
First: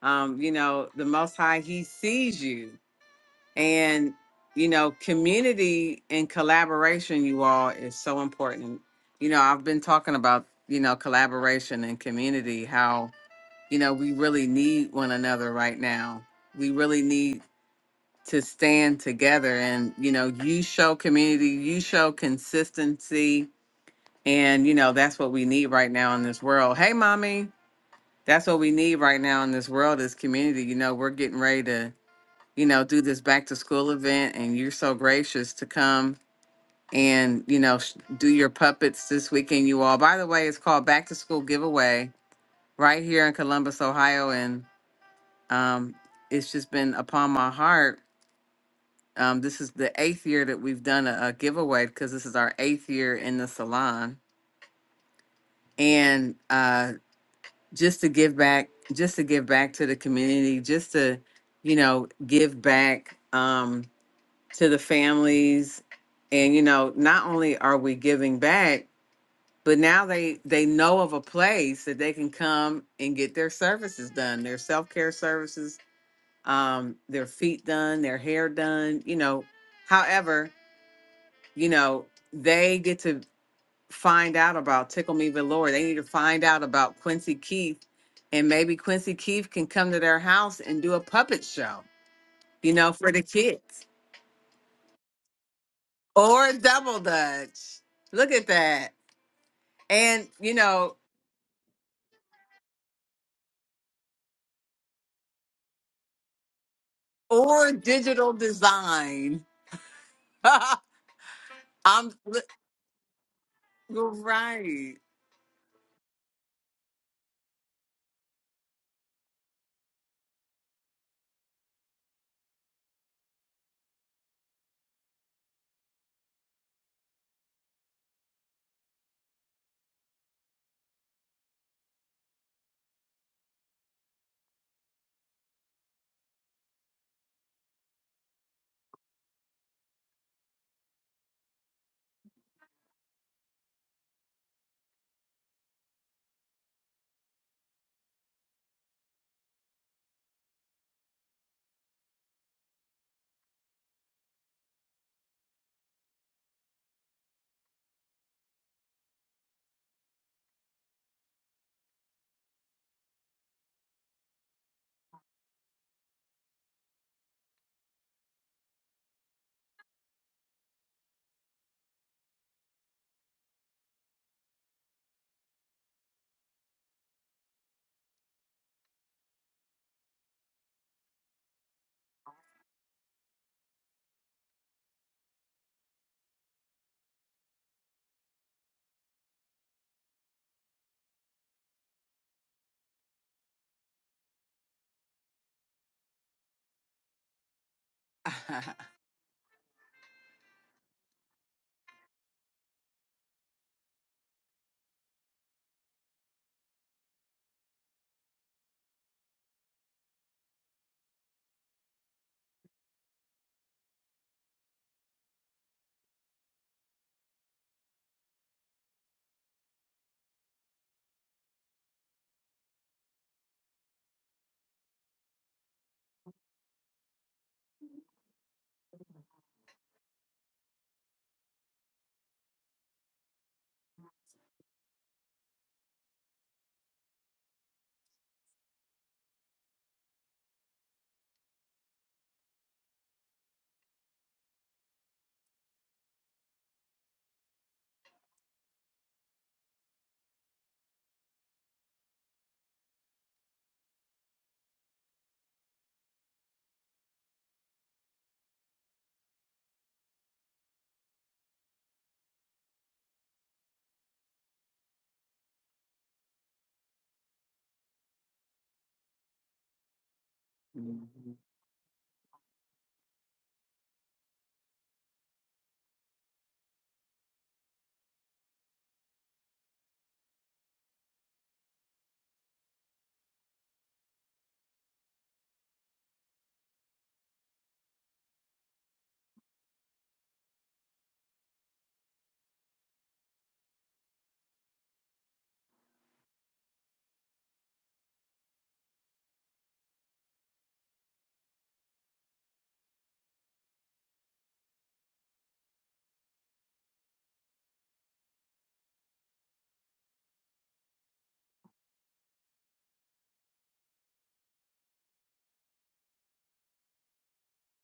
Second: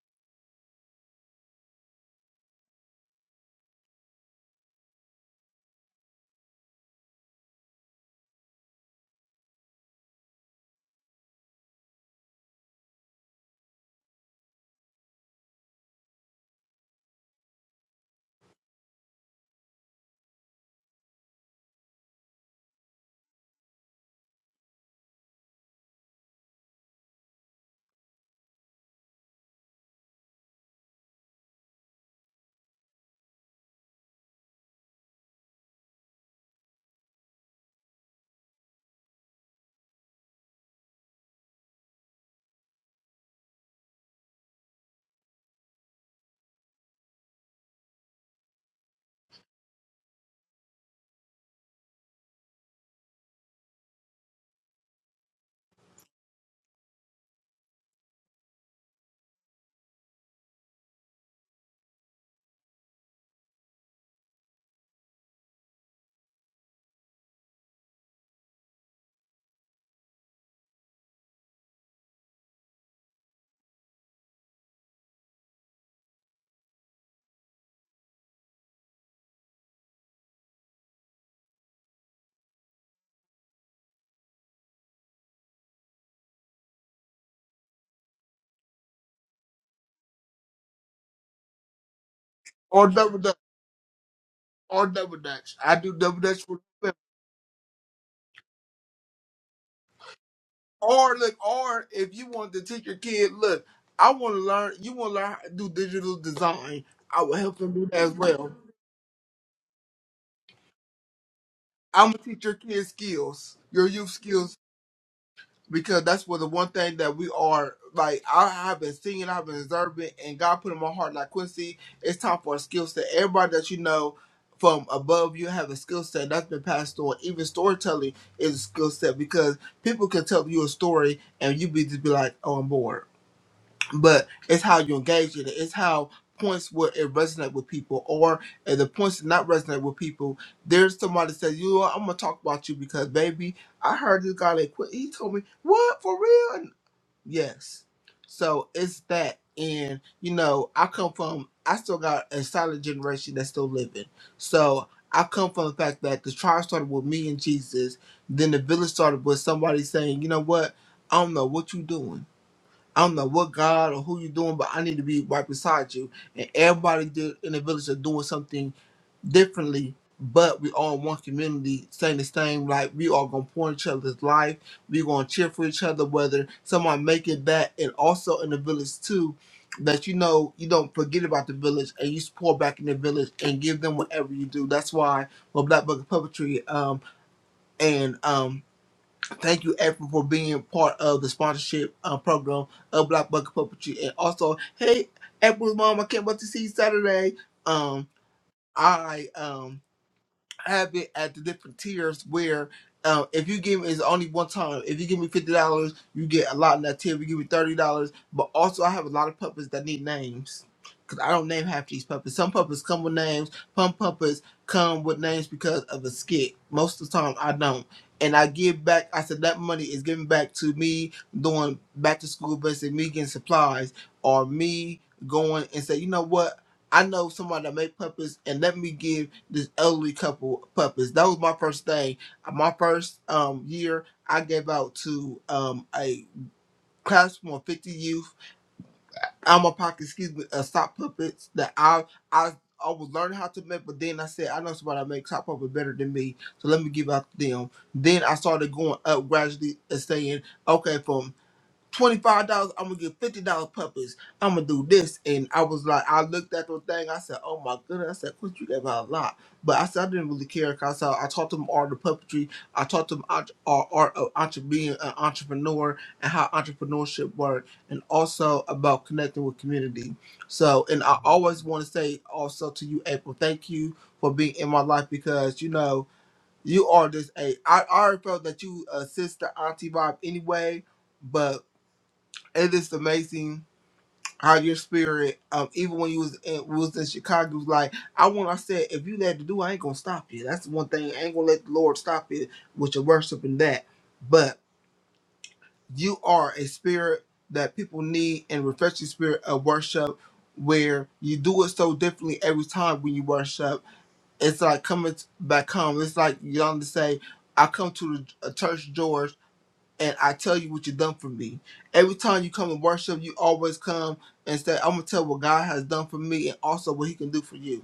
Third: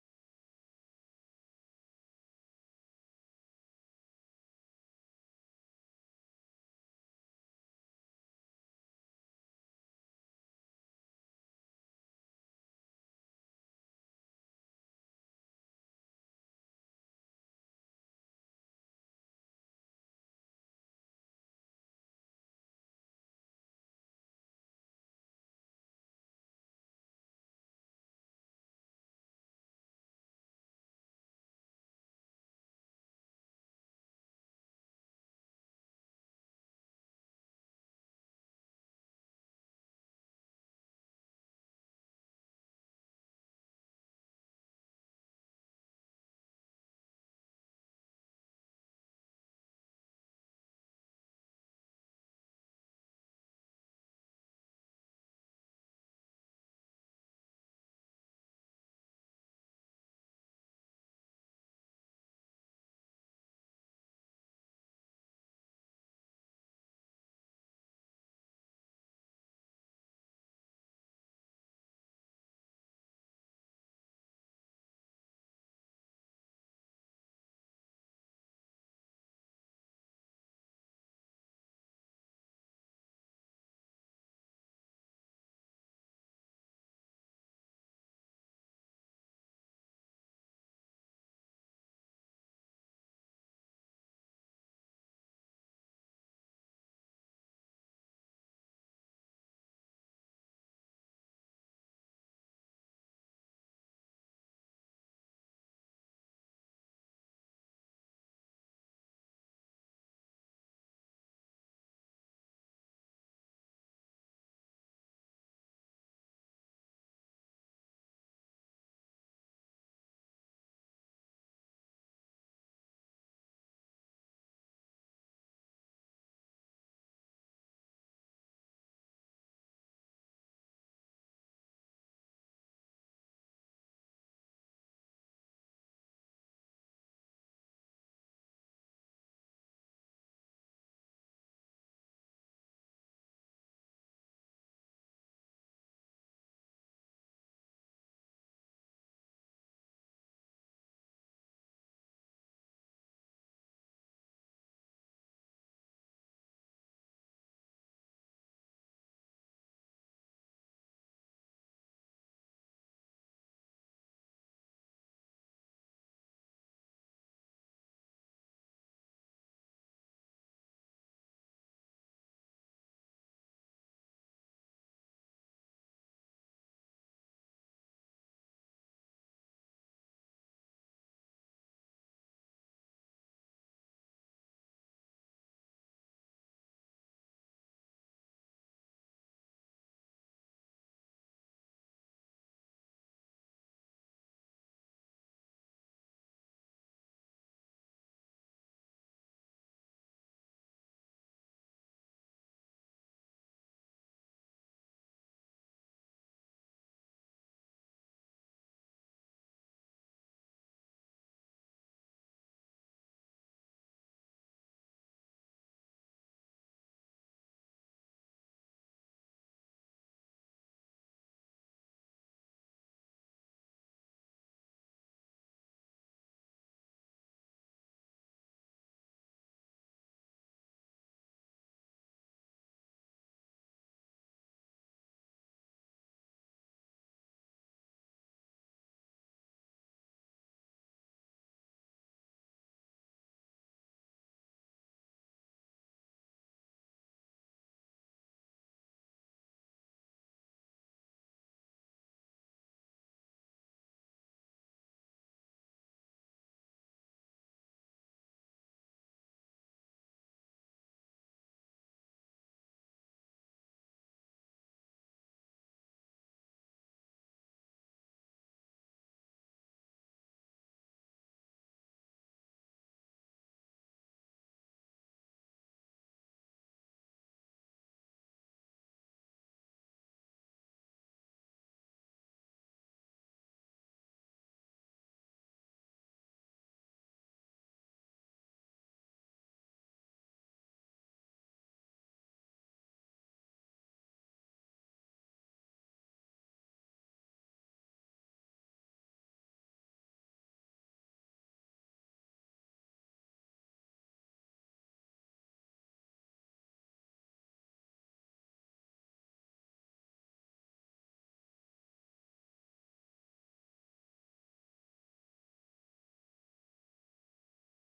A: um, you know, the most high he sees you. And, you know, community and collaboration, you all, is so important. You know, I've been talking about, you know, collaboration and community, how, you know, we really need one another right now we really need to stand together and you know you show community you show consistency and you know that's what we need right now in this world hey mommy that's what we need right now in this world is community you know we're getting ready to you know do this back to school event and you're so gracious to come and you know sh- do your puppets this weekend you all by the way it's called back to school giveaway right here in columbus ohio and um it's just been upon my heart Um, this is the eighth year that we've done a, a giveaway because this is our eighth year in the salon, and uh, just to give back, just to give back to the community, just to, you know, give back um, to the families, and you know, not only are we giving back, but now they they know of a place that they can come and get their services done, their self care services, um, their feet done, their hair done, you know, however. you know, they get to find out about Tickle Me Velour. They need to find out about Quincy Keith. And maybe Quincy Keith can come to their house and do a puppet show, you
B: Or
A: know, for
B: double
A: the
B: dutch,
A: kids.
B: or double dutch. I do double dutch.
A: Or a
B: for
A: double dutch. Look at that. And, you know,
B: Or look, or if you want to teach your kid, look, I want to learn. You want to learn how to do digital design. I will help
A: or
B: them do that as
A: digital
B: well.
A: design.
B: I'm
A: I'm
B: gonna
A: li-
B: teach your kids skills, your
A: you're
B: youth skills,
A: right.
B: because that's what the one thing that we are like. I have been seeing, I've been observing, and God put in my heart like Quincy. It's time for a skill set. Everybody that you know from above you have a skill set that's been passed on. Even storytelling is a skill set because people can tell you a story and you be just be like, oh, I'm bored but it's how you engage it. It's how points where it resonate with people, or if the points did not resonate with people, there's somebody says, "You, know what, I'm gonna talk about you because baby, I heard this guy that quit. He told me what for real." And yes, so it's that, and you know, I come from. I still got a solid generation that's still living, so. I come from the fact that the trial started with me and Jesus. Then the village started with somebody saying, "You know what? I don't know what you doing." I don't know what God or who you're doing, but I need to be right beside you. And everybody do- in the village are doing something differently, but we all in one community saying the same. Like we all gonna pour in each other's life. We gonna cheer for each other, whether someone make it back, and also in the village too. That you know you don't forget about the village and you support back in the village and give them whatever you do. That's why with Black Book of Puppetry um, and um, Thank you, April, for being part of the sponsorship uh, program of Black Bucket Puppetry. And also, hey, April's mom, I can't wait to see you Saturday. Um, all right. Um, have it at the different tiers where uh, if you give me it's only one time. If you give me fifty dollars, you get a lot in that tier. If you give me thirty dollars, but also I have a lot of puppets that need names. Cause I don't name half these puppets. Some puppets come with names. Some puppets come with names because of a skit. Most of the time I don't. And I give back. I said that money is given back to me doing back to school business, and me getting supplies, or me going and say, you know what? I know somebody that make puppets, and let me give this elderly couple puppies. That was my first thing. Uh, My first um year, I gave out to um a classroom of fifty youth. I'm a pocket, excuse me, uh, sock puppets that I I I was learning how to make, but then I said I know somebody that makes sock puppet better than me, so let me give out to them. Then I started going up gradually and saying, okay, from $25, I'm gonna get $50 puppies. I'm gonna do this. And I was like, I looked at the thing, I said, Oh my goodness, I said, Quit, you gave out a lot. But I said, I didn't really care because I, I taught them art of puppetry, I taught them art, art, art of entre- being an entrepreneur and how entrepreneurship worked, and also about connecting with community. So, and I
A: Mhm.
B: always want to say also to you, April, thank you for being in my life because you know, you are just a, I, I already felt that you assist the auntie vibe anyway. but it is amazing how your spirit, um, even when you was in, was in Chicago, was like I want. I said, if you had to do, I ain't gonna stop you. That's one thing. I ain't gonna let the Lord stop you with your worship and that. But you are a spirit that people need and refreshing spirit of worship, where you do it so differently every time when you worship. It's like coming back home. It's like you do know to say, I come to the uh, church door and I tell you what you done for me. Every time you come and worship, you always come and say, I'm gonna tell what God has done for me and also what he can do for you.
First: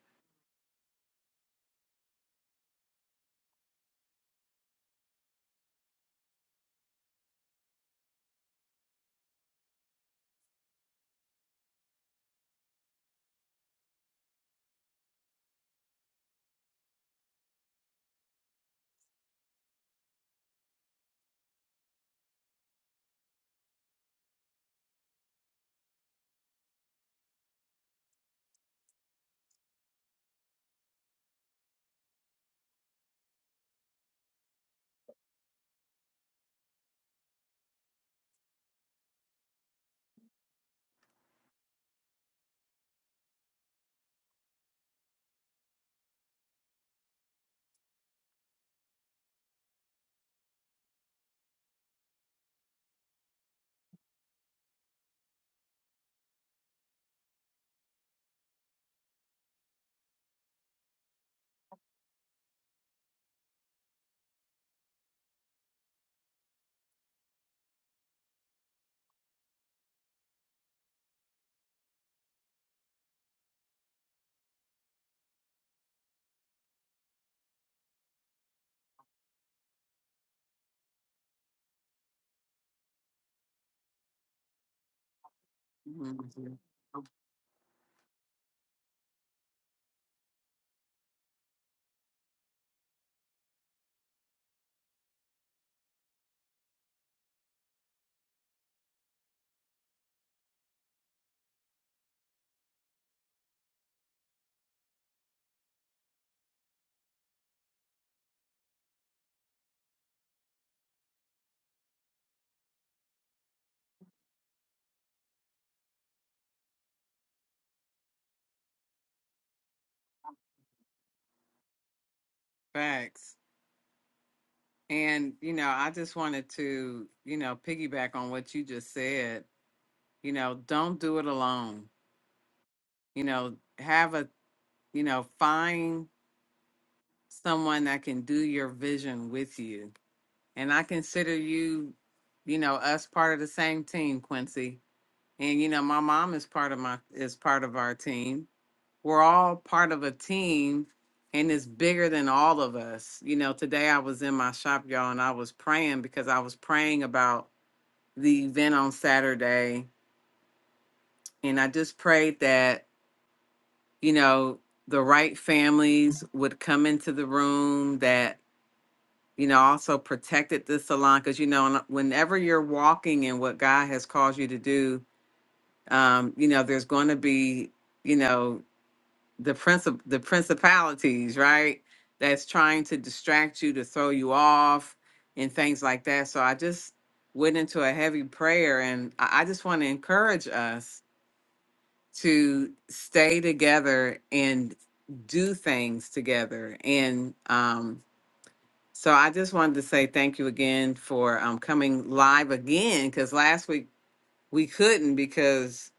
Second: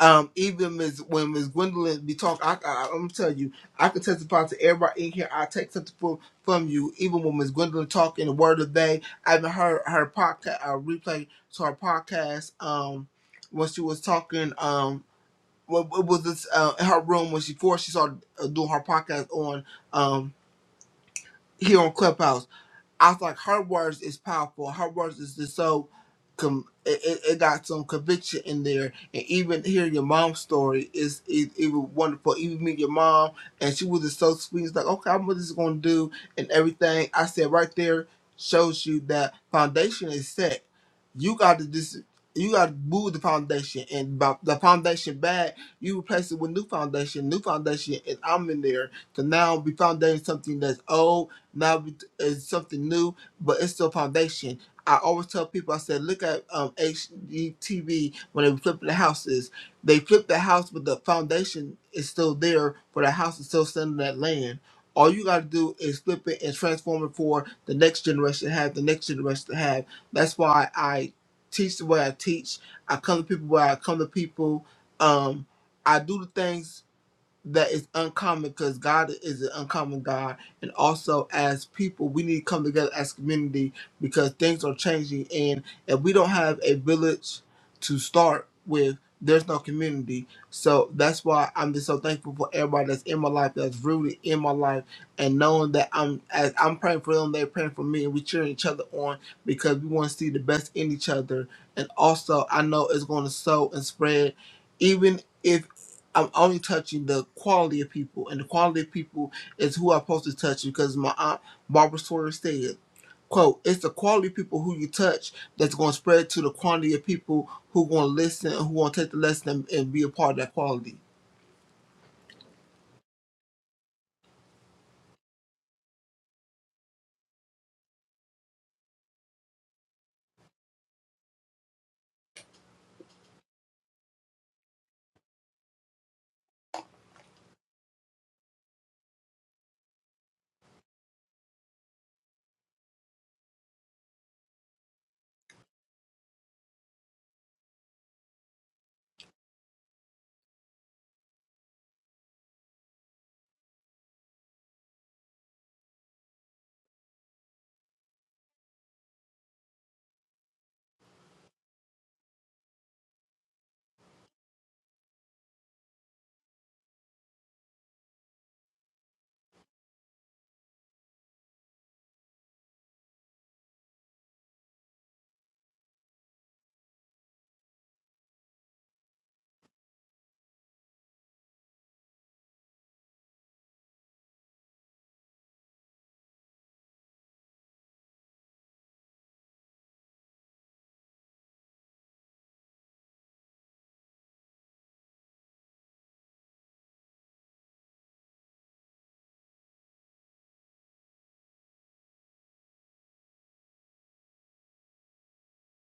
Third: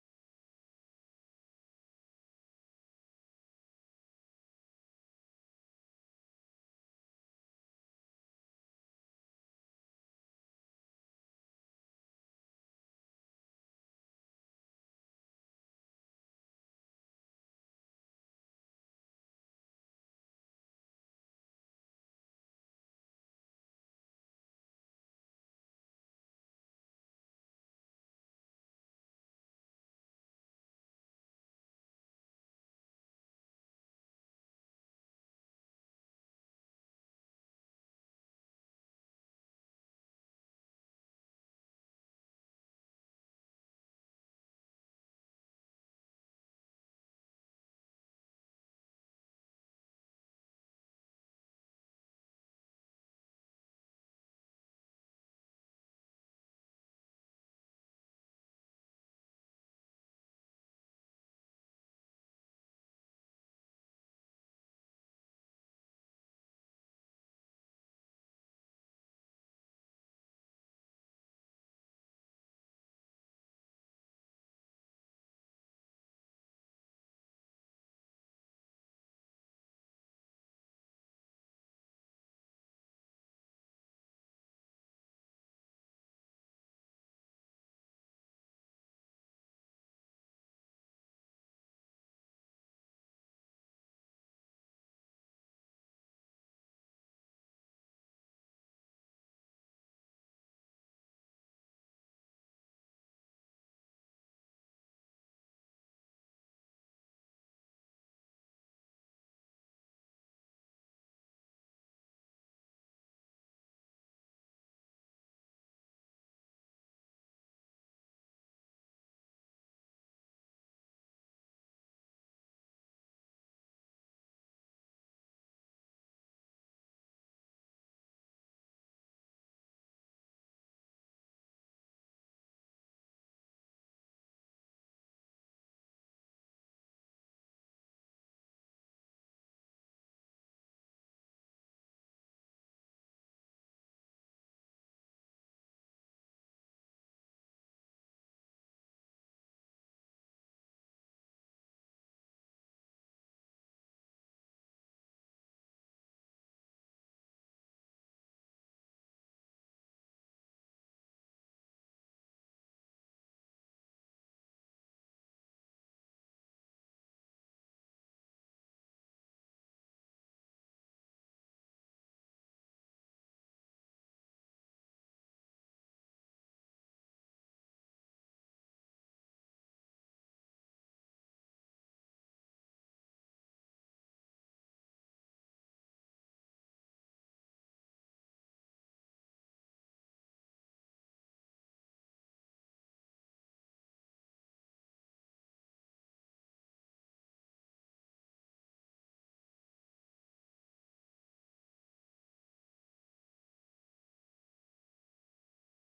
B: Um, even Ms. when Miss Gwendolyn be talking, I, I, I'm gonna tell you, I can testify to everybody in here. I take something from, from you, even when Miss Gwendolyn talking the word of the day. I even heard her podcast, uh, replay to her podcast, um, when she was talking, um, what, what was this, uh, in her room when she, before she started uh, doing her podcast on, um, here on Clubhouse I was like, her words is powerful. Her words is just so, com- it, it it got some conviction in there. And even hearing your mom's story is it, it was wonderful. Even meet your mom, and she was just so sweet. It's like, okay, I'm just gonna do and everything. I said right there shows you that foundation is set. You got to just you got to move the foundation, and by the foundation bad, you replace it with new foundation. New foundation, and I'm in there. So now we foundating something that's old now it's something new, but it's still foundation. I always tell people, I said, look at um, HGTV when they were flipping the houses. They flip the house, but the foundation is still there, but the house is still sitting in that land. All you got to do is flip it and transform it for the next generation to have, the next generation to have. That's why I teach the way I teach. I come to people where I come to people. Um, I do the things that is uncommon because God is an uncommon God. And also, as people, we need to come together as community because things are changing. And if we don't have a village to start with, there's no community. So that's why I'm just so thankful for everybody that's in my life, that's rooted in my life and knowing that I'm as I'm praying for them, they're praying for me, and we cheering each other on because we want to see the best in each other. And also, I know it's going to sow and spread, even if I'm only touching the quality of people, and the quality of people is who I'm supposed to touch because my aunt Barbara Sawyer said. Quote, it's the quality of people who you touch that's going to spread to the quantity of people who going to listen and who going to take the lesson and, and be a part of that quality,
A: Facts. And, you know, I just wanted to, you know, piggyback on what you just said you know don't do it alone you know have a you know find someone that can do your vision with you and i consider you you know us part of the same team quincy and you know my mom is part of my is part of our team we're all part of a team and it's bigger than all of us you know today i was in my shop y'all and i was praying because i was praying about the event on saturday and i just prayed that you know, the right families would come into the room that, you know, also protected the salon. Cause, you know, and uh, whenever you're walking in what God has called you to do, um, you know, there's going to be, you know, the princip- the principalities, right? That's trying to distract you, to throw you off and things like that. So I just went into a heavy prayer and I, I just want to encourage us to stay together and do things together. And um, so I just wanted to say thank you again for um, coming live again because last week we couldn't because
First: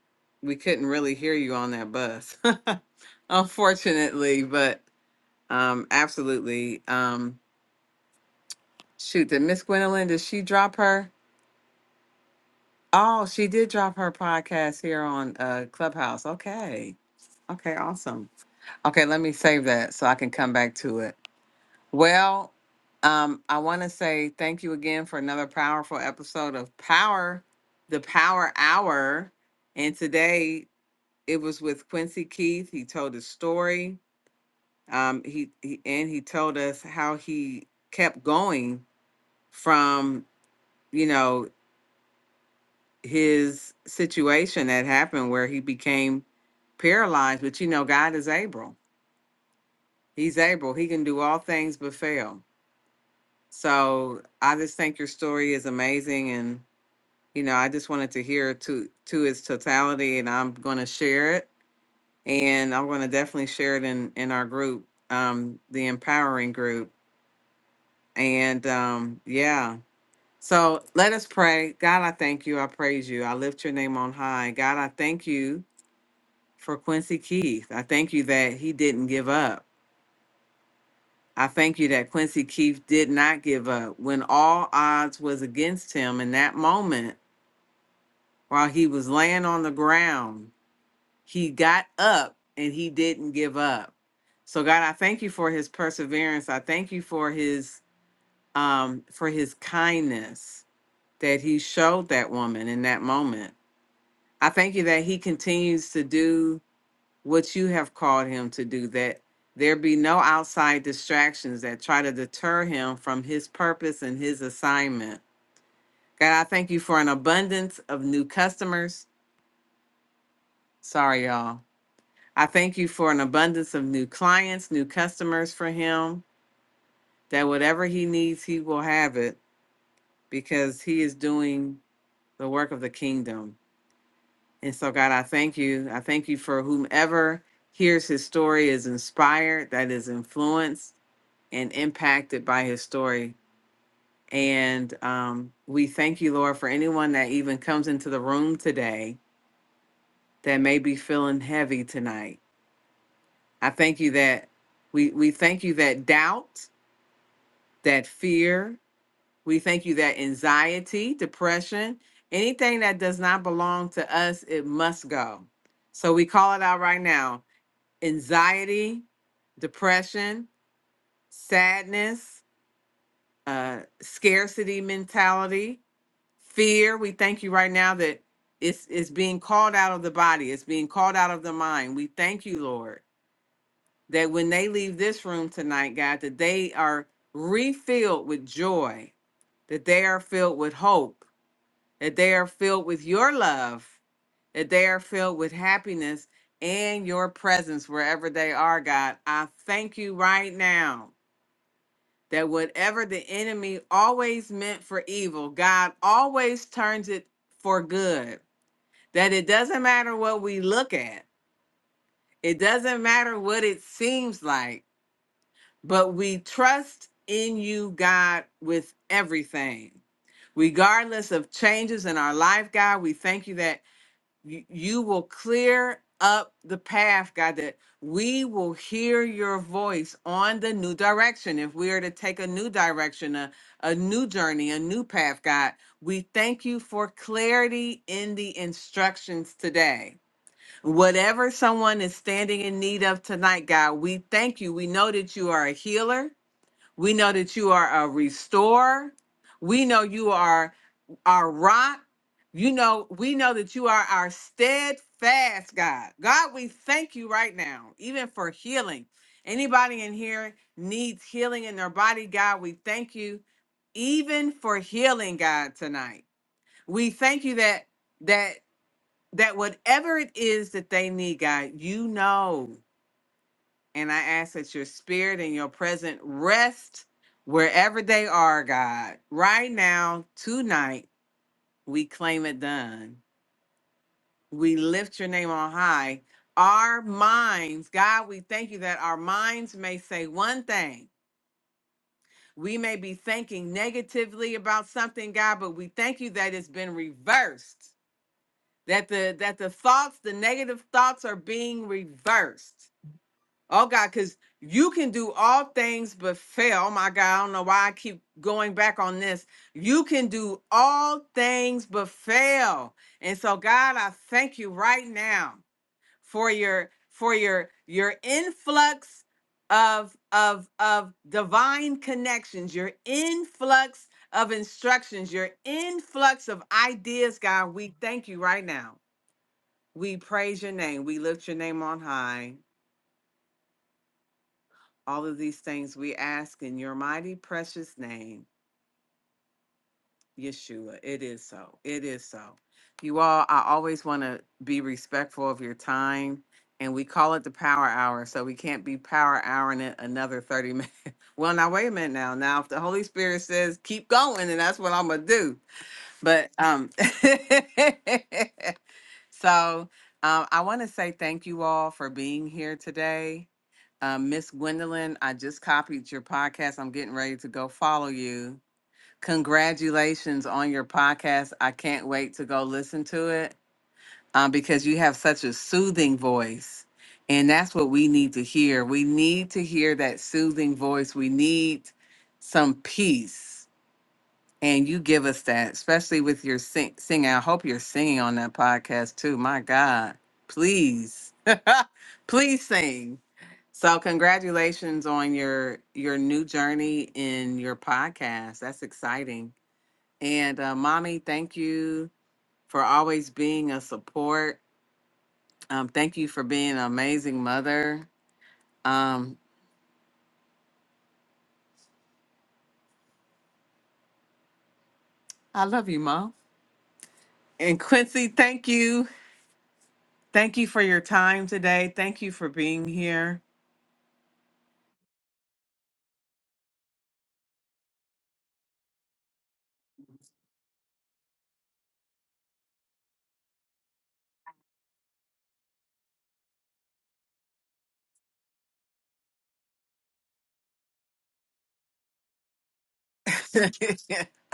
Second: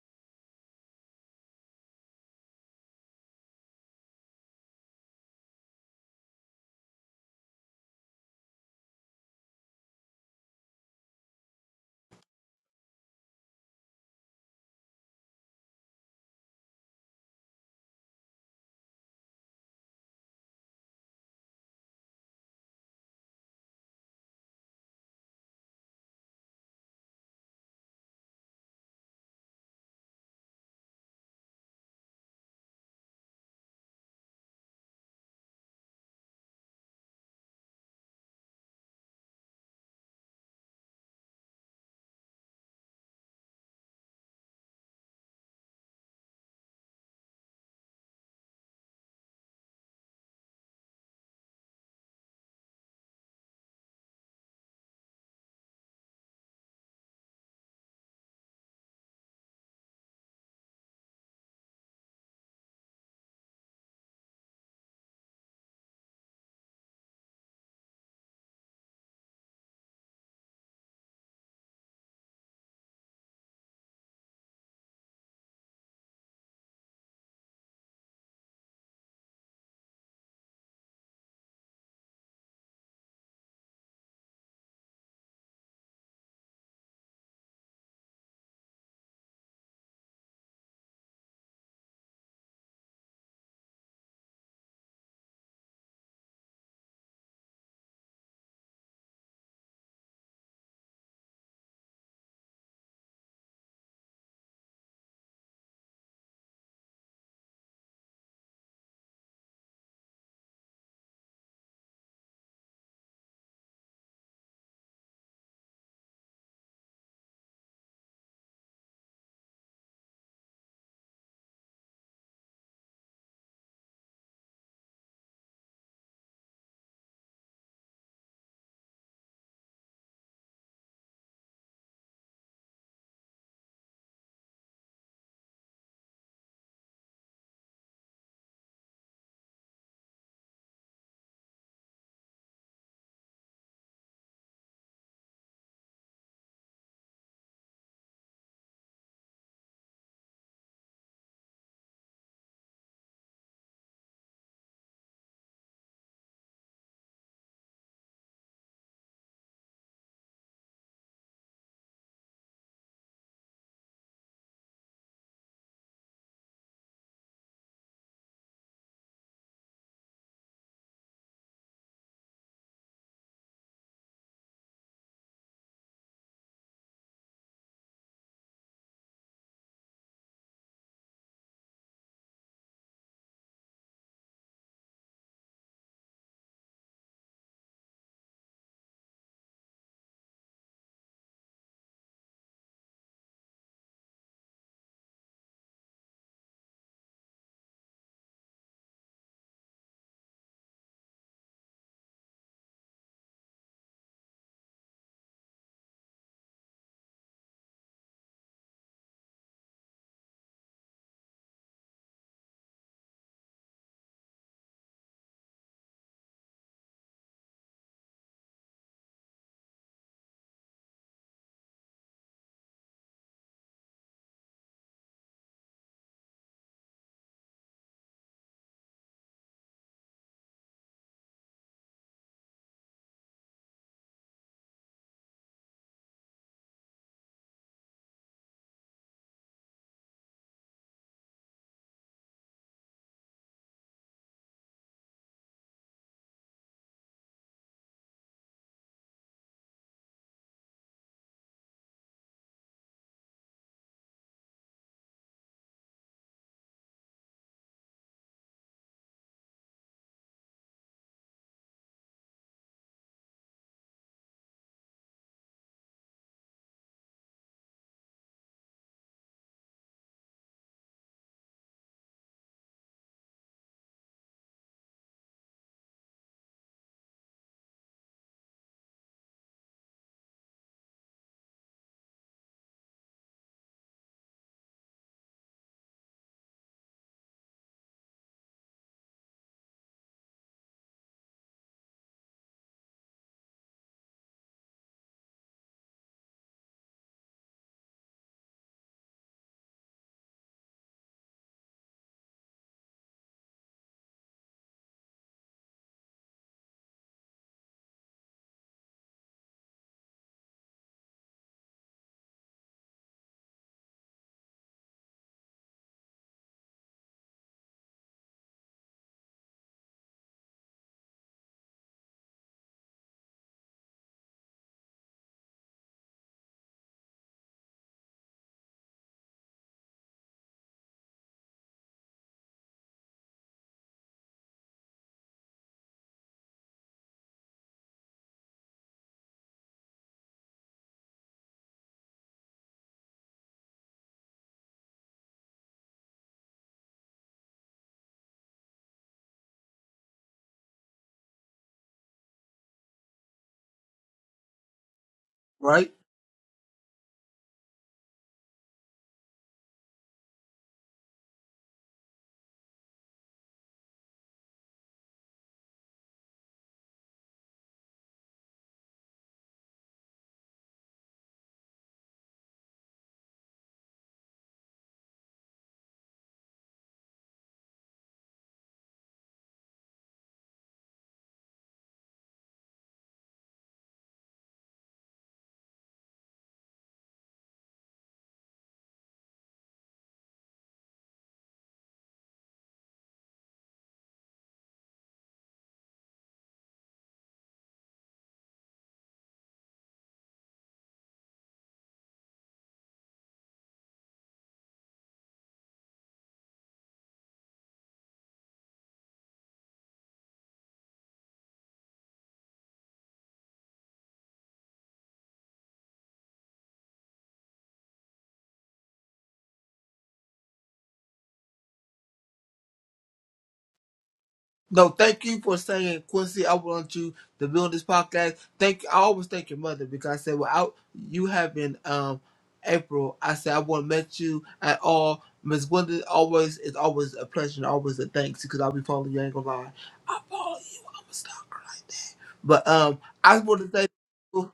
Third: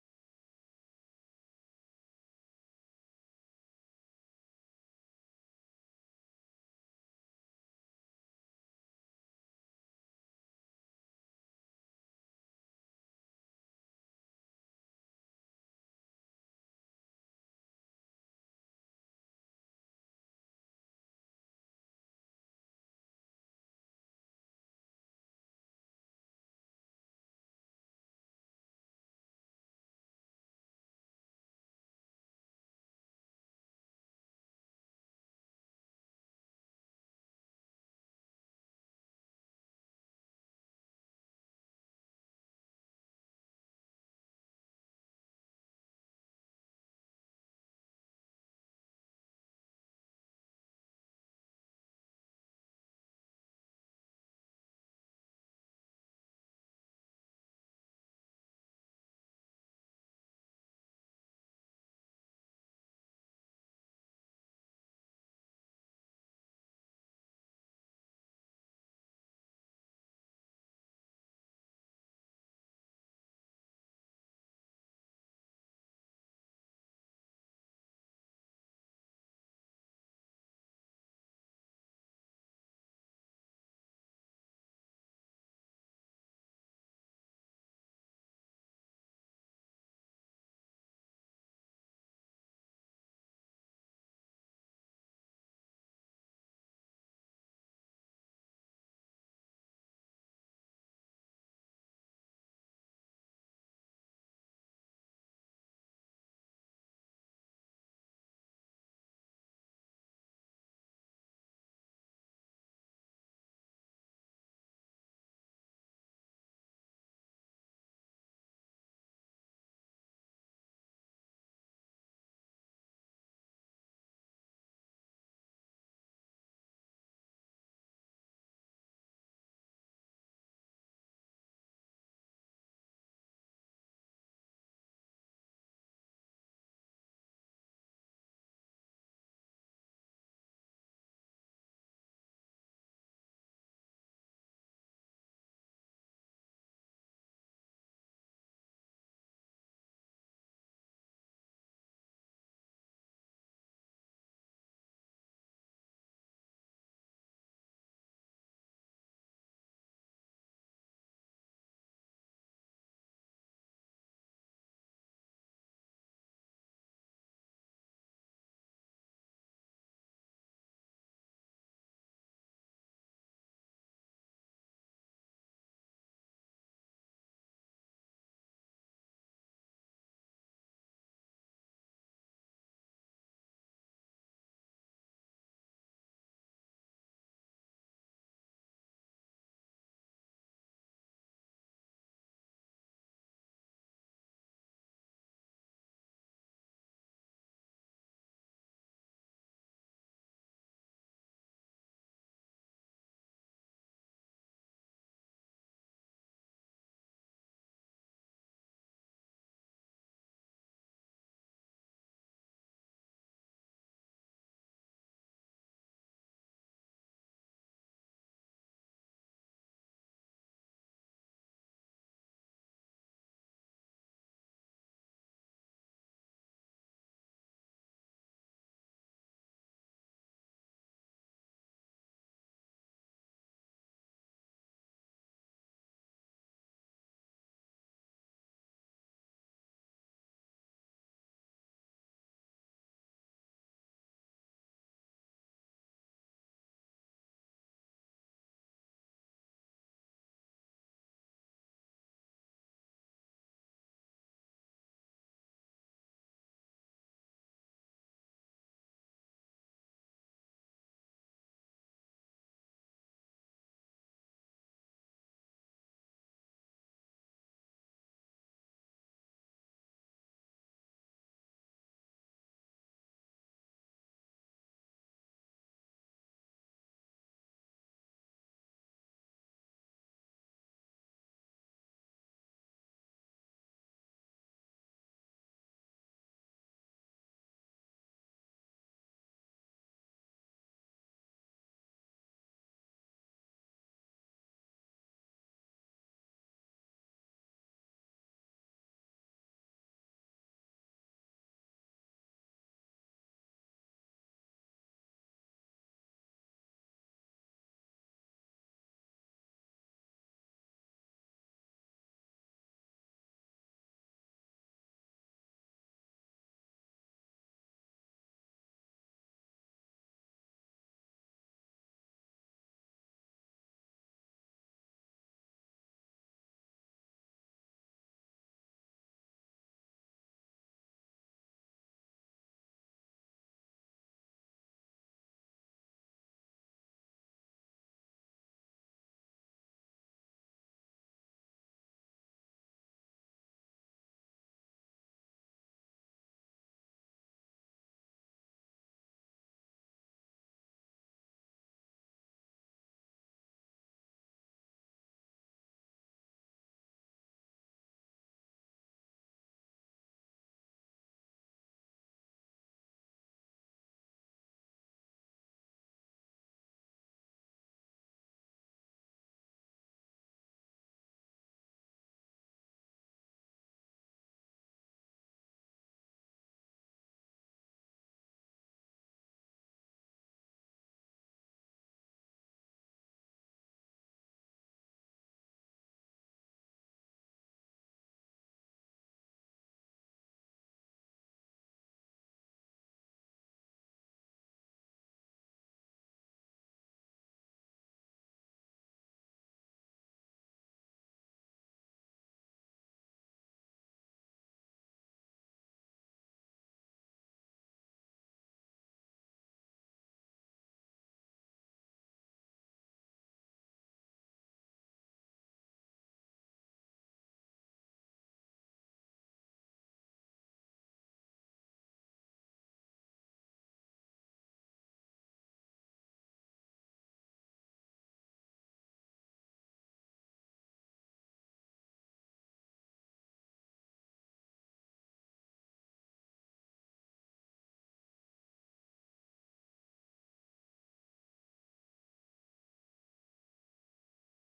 A: we couldn't really hear you on that bus, unfortunately. But um, absolutely. Um, shoot, did Miss Gwendolyn, did she drop her? Oh, she did drop her podcast here on uh, Clubhouse. Okay. Okay, awesome. Okay, let me save that so I can come back to it. Well, um, I want to say thank you again for another powerful episode of Power, the Power Hour. And today it was with Quincy Keith. He told his story. Um, he, he and he told us how he kept going from you know his situation that happened where he became paralyzed. But you know, God is able. He's able. He can do all things but fail. So I just think your story is amazing and you know, I just wanted to hear it to to its totality and I'm gonna share it and I'm gonna definitely share it in in our group, um, the empowering group. And um yeah. So let us pray. God, I thank you. I praise you. I lift your name on high. God, I thank you for Quincy Keith. I thank you that he didn't give up. I thank you that Quincy Keith did not give up when all odds was against him in that moment. While he was laying on the ground, he got up and he didn't give up. So God, I thank you for his perseverance. I thank you for his um for his kindness that he showed that woman in that moment. I thank you that he continues to do what you have called him to do that there be no outside distractions that try to deter him from his purpose and his assignment. God, I thank you for an abundance of new customers. Sorry, y'all I thank you for an abundance of new clients, new customers for him, that whatever he needs, he will have it because he is doing the work of the kingdom. And so, God, I thank you. I thank you for whomever hears his story is inspired, that is influenced and impacted by his story. And um, we thank you, Lord, for anyone that even comes into the room today that may be feeling heavy tonight. I thank you that we, we thank you that doubt that fear. We thank you that anxiety, depression, anything that does not belong to us, it must go. So we call it out right now anxiety, depression, sadness, uh, scarcity mentality, fear. We thank you right now that it's, it's being called out of the body, it's being called out of the mind. We thank you, Lord, that when they leave this room tonight, God, that they are refilled with joy that they are filled with hope, that they are filled with your love, that they are filled with happiness and your presence wherever they are, God. I thank you right now that whatever the enemy always meant for evil, God always turns it for good. That it doesn't matter what we look at, it doesn't matter what it seems like, but we trust in you, God, with everything. regardless of changes in our life, God. We thank you that you, you will clear up the path, God, that we will hear your voice on the new direction. If we are to take a new direction, a, a new journey, a new path, God, we thank you for clarity in the instructions today. Whatever someone is standing in need of tonight, God, we thank you. We know that you are a healer. We know that you are a restorer. We know you are our rock. You know, we know that you are our steadfast God. God, we thank you right now, even for healing. Anybody in here needs healing in their body, God, we thank you even for healing, God, tonight. We thank you that that that whatever it is that they need, God, you know. And I ask that your spirit and your present rest wherever they are, God. Right now, tonight, we claim it done. We lift your name on high. Our minds, God, we thank you that our minds may say one thing. We may be thinking negatively about something, God, but we thank you that it's been reversed. That the that the thoughts, the negative thoughts are being reversed. Oh God, because you can do all things but fail. Oh my God, I don't know why I keep going back on this. You can do all things but fail. And so, God, I thank you right now for your for your your influx of of of divine connections, your influx of instructions, your influx of ideas, God. We thank you right now. We praise your name. We lift your name on high. All of these things we ask in your mighty precious name, Yeshua. It is so. It is so. You all, I always want to be respectful of your time. And we call it the power hour. So we can't be power houring it another 30 minutes. Well, now wait a minute now. Now if the Holy Spirit says keep going, and that's what I'm gonna do.
B: right?
A: But um so um I want to say thank you all for being here today. Uh, Miss Gwendolyn, I just copied your podcast. I'm getting ready to go follow you. Congratulations on your podcast. I can't wait to go listen to it um, because you have such a soothing voice. And that's what we need to hear. We need to hear that soothing voice. We need some peace and you give us that, especially with your sing- singing. I hope you're singing on that podcast too. My God, please, please sing. So, congratulations on your your new journey in your podcast. That's exciting. And uh, mommy, thank you for always being a support. Um, thank you for being an amazing mother. Um, I love you, mom. And Quincy, thank you. Thank you for your time today. Thank you for being here.
B: No, thank you for saying, Quincy. I want you to be on this podcast. Thank I always thank your mother because I said without you having um April, I said I wouldn't met you at all. Miss Gwendolyn always it's always a pleasure and always a thanks because I'll be following you. I ain't gonna lie. I follow you. I'm gonna stop. But um, I just want to thank you.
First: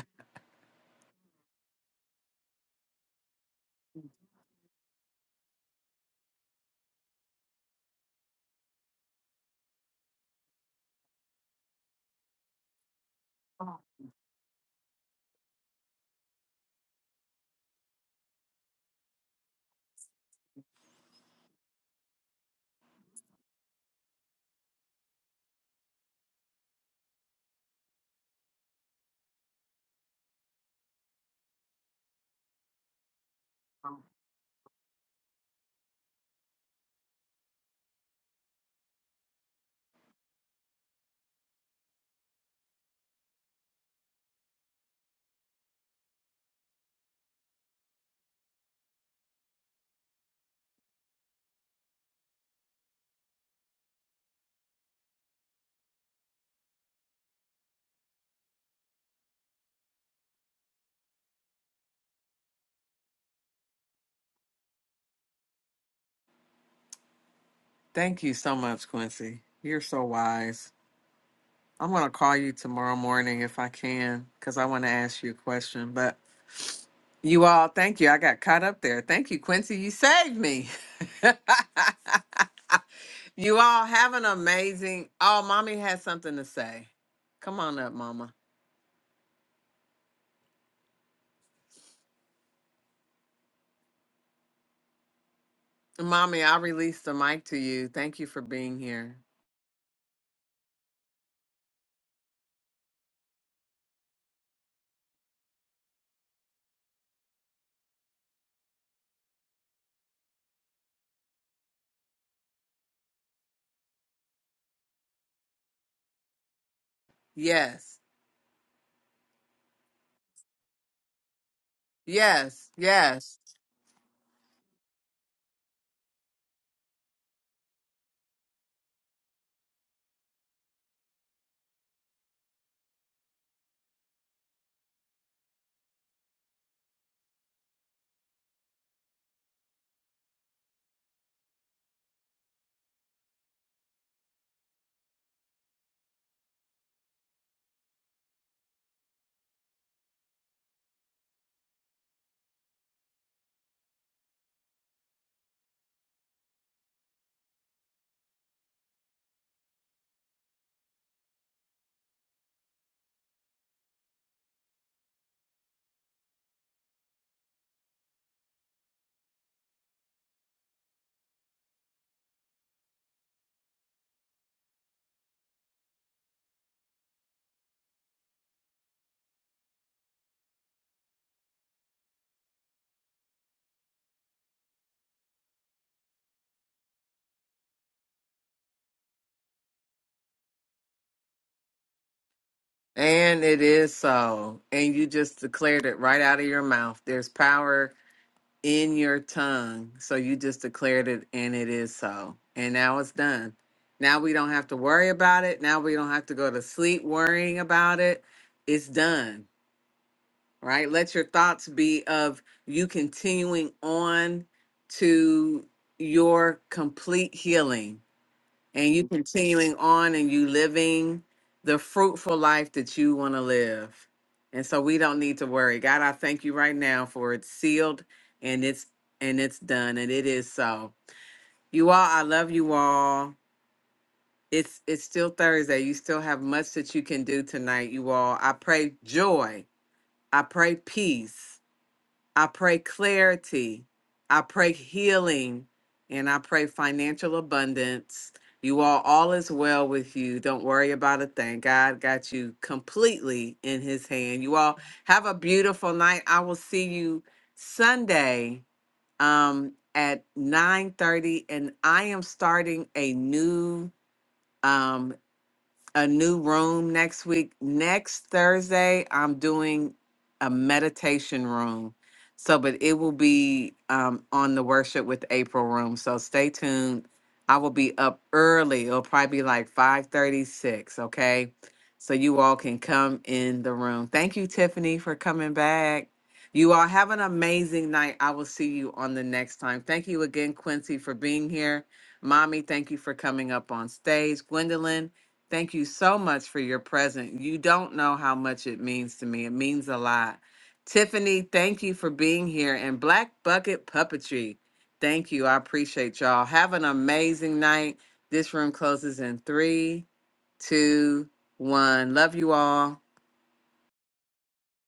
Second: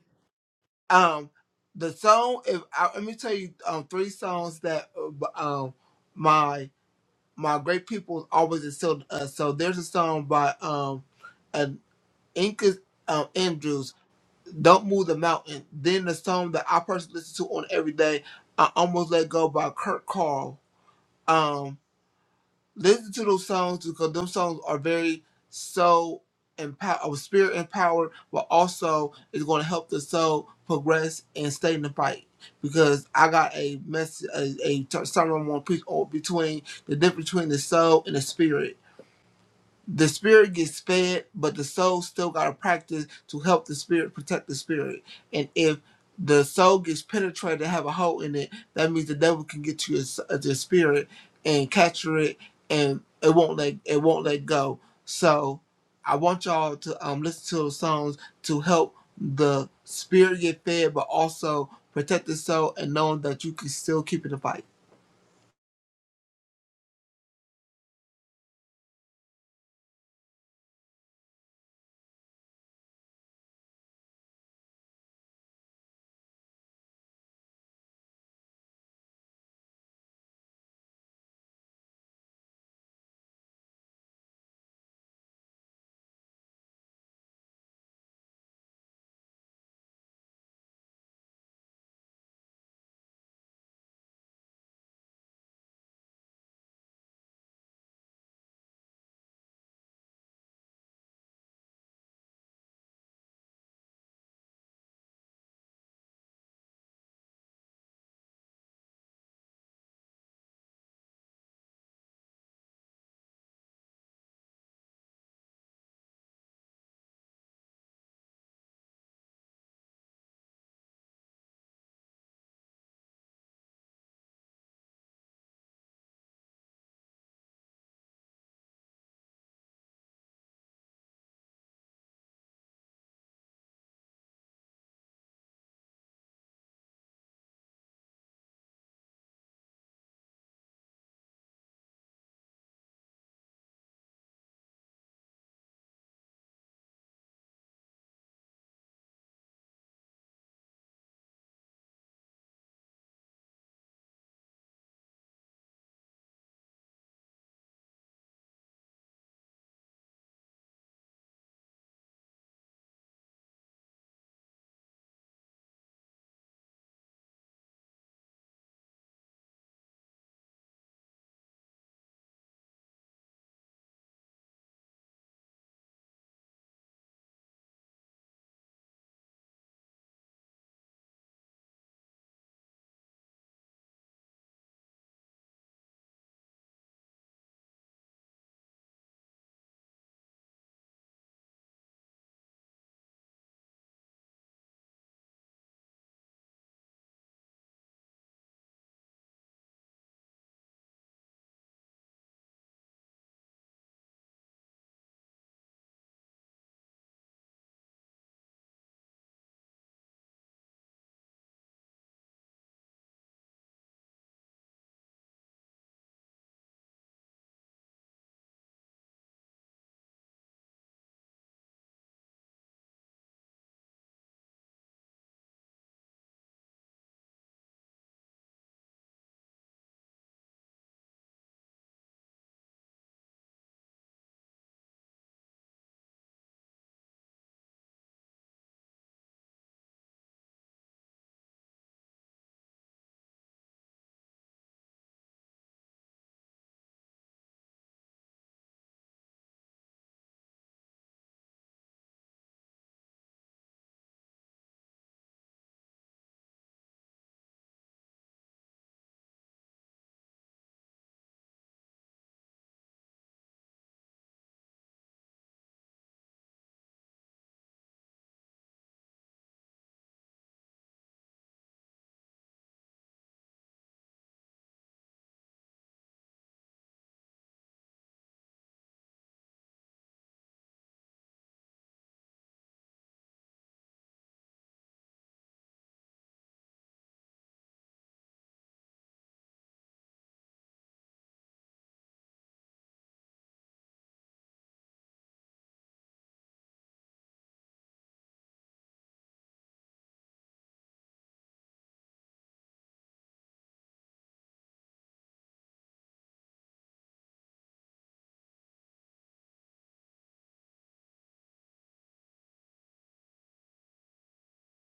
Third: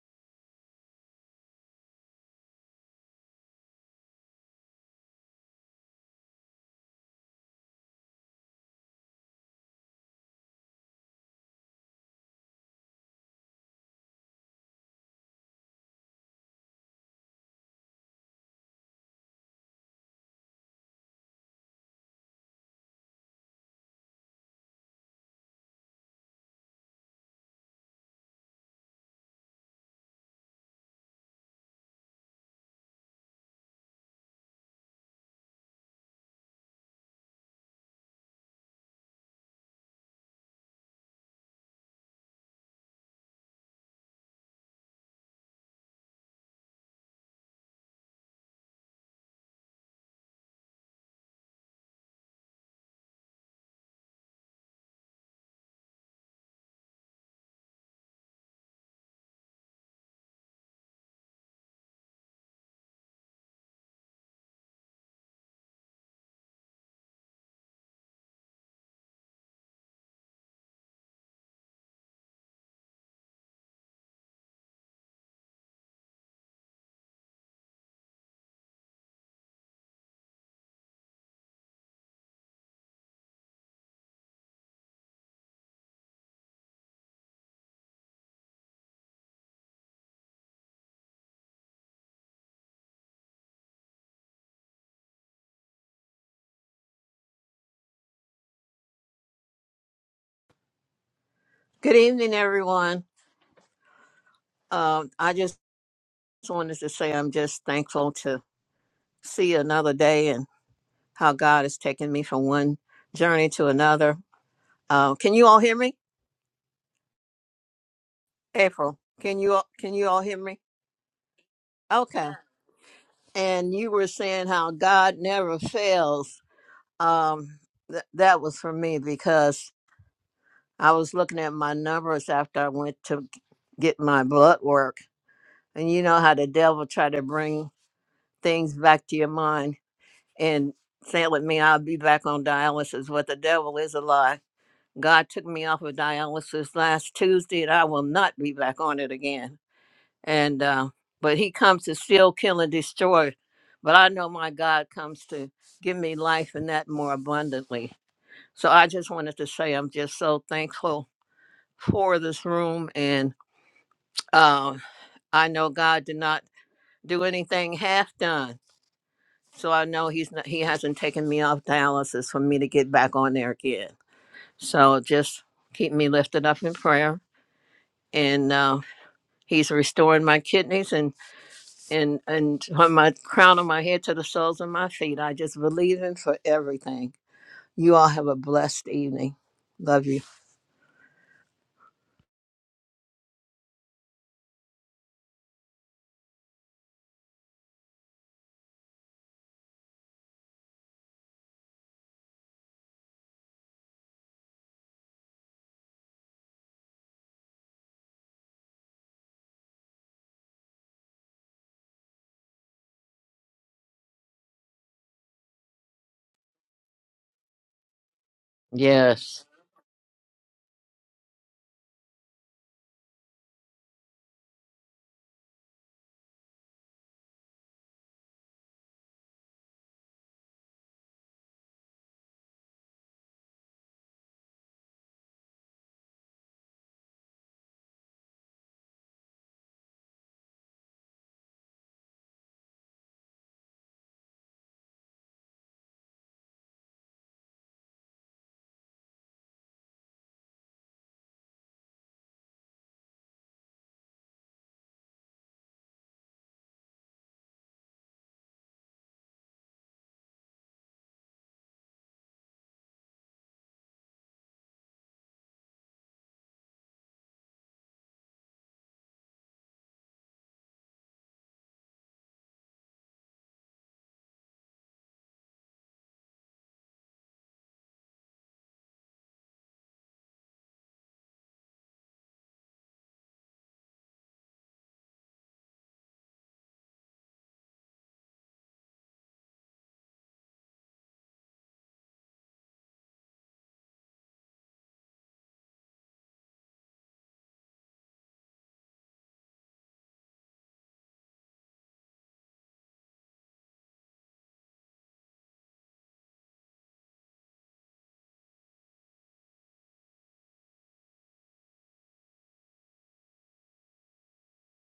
B: Um, the song. If I, let me tell you, um, three songs that uh, um my my great people always instilled us. So there's a song by um. Inca um, Andrews, Don't Move the Mountain. Then the song that I personally listen to on every day, I Almost Let Go by Kurt Carl. Um, listen to those songs because those songs are very soul empowered, spirit empowered, but also it's going to help the soul progress and stay in the fight. Because I got a message, a, a sermon on preach on between the difference between the soul and the spirit the spirit gets fed, but the soul still got to practice to help the spirit protect the spirit. And if the soul gets penetrated and have a hole in it, that means the devil can get to your, s- uh, your spirit and capture it, and it won't let it won't let go. So I want y'all to um, listen to the songs to help the spirit get fed, but also protect the soul and knowing that you can still keep it a fight.
A: Thank you so much, Quincy. You're so wise. I'm going to call you tomorrow morning if I can because I want to ask you a question. But you all, thank you. I got caught up there. Thank you, Quincy. You saved me. you all have an amazing. Oh, mommy has something to say. Come on up, mama. Mommy, I release the mic to you. Thank you for being here.
C: Good evening, everyone. Um, I just wanted to say I'm just thankful to see another day and how God has taken me from one journey to another. Uh, can you all hear me,
A: Yes,
C: April? Can you all, can you all hear me? Okay.
A: yes, yes.
C: And you were saying how God never fails. Um, th- that was for me because I was looking at my numbers after I went to get my blood work, and you know how the devil try to bring things back to your mind and telling me I'll be back on dialysis. What the devil is a lie. God took me off of dialysis last Tuesday, and I will not be back on it again. And uh, but He comes to steal, kill, and destroy. But I know my God comes to give me life and that more abundantly. So I just wanted to say I'm just so thankful for this room, and uh, I know God did not do anything half done. so I know he's not, he hasn't taken me off dialysis for me to get back on there again. So just keep me lifted up in prayer, and uh, he's restoring my kidneys and and and from my crown of my head to the soles of my feet. I just believe him for everything. You all have a blessed evening. Love you.
A: And it is so. And you just declared it right out of your mouth. There's power in your tongue. So you just declared it and it is so. And now it's done. Now we don't have to worry about it. Now we don't have to go to sleep worrying about it. It's done, right? Let your thoughts be of you continuing on to your complete healing and you
C: Yes.
A: continuing on and you living the fruitful life that you want to live. And so we don't need to worry. God, I thank you right now for it's sealed and it's and it's done and it is so. You all, I love you all. It's it's still Thursday. You still have much that you can do tonight, you all. I pray joy. I pray peace. I pray clarity. I pray healing. And I pray financial abundance. You all, all is well with you. Don't worry about a thing. God got you completely in his hand. You all have a beautiful night. I will see you Sunday um, at 9 30, And I am starting a new um a new room next week. Next Thursday, I'm doing a meditation room. So, but it will be um, on the worship with April room. So stay tuned. I will be up early. It'll probably be like 536, okay? So you all can come in the room. Thank you, Tiffany, for coming back. You all have an amazing night. I will see you on the next time. Thank you again, Quincy, for being here. Mommy, thank you for coming up on stage. Gwendolyn, Thank you so much for your present. You don't know how much it means to me. It means a lot. Tiffany, thank you for being here. And Black Bucket Puppetry, thank you. I appreciate y'all. Have an amazing night. This room closes in three, two, one. Love you all.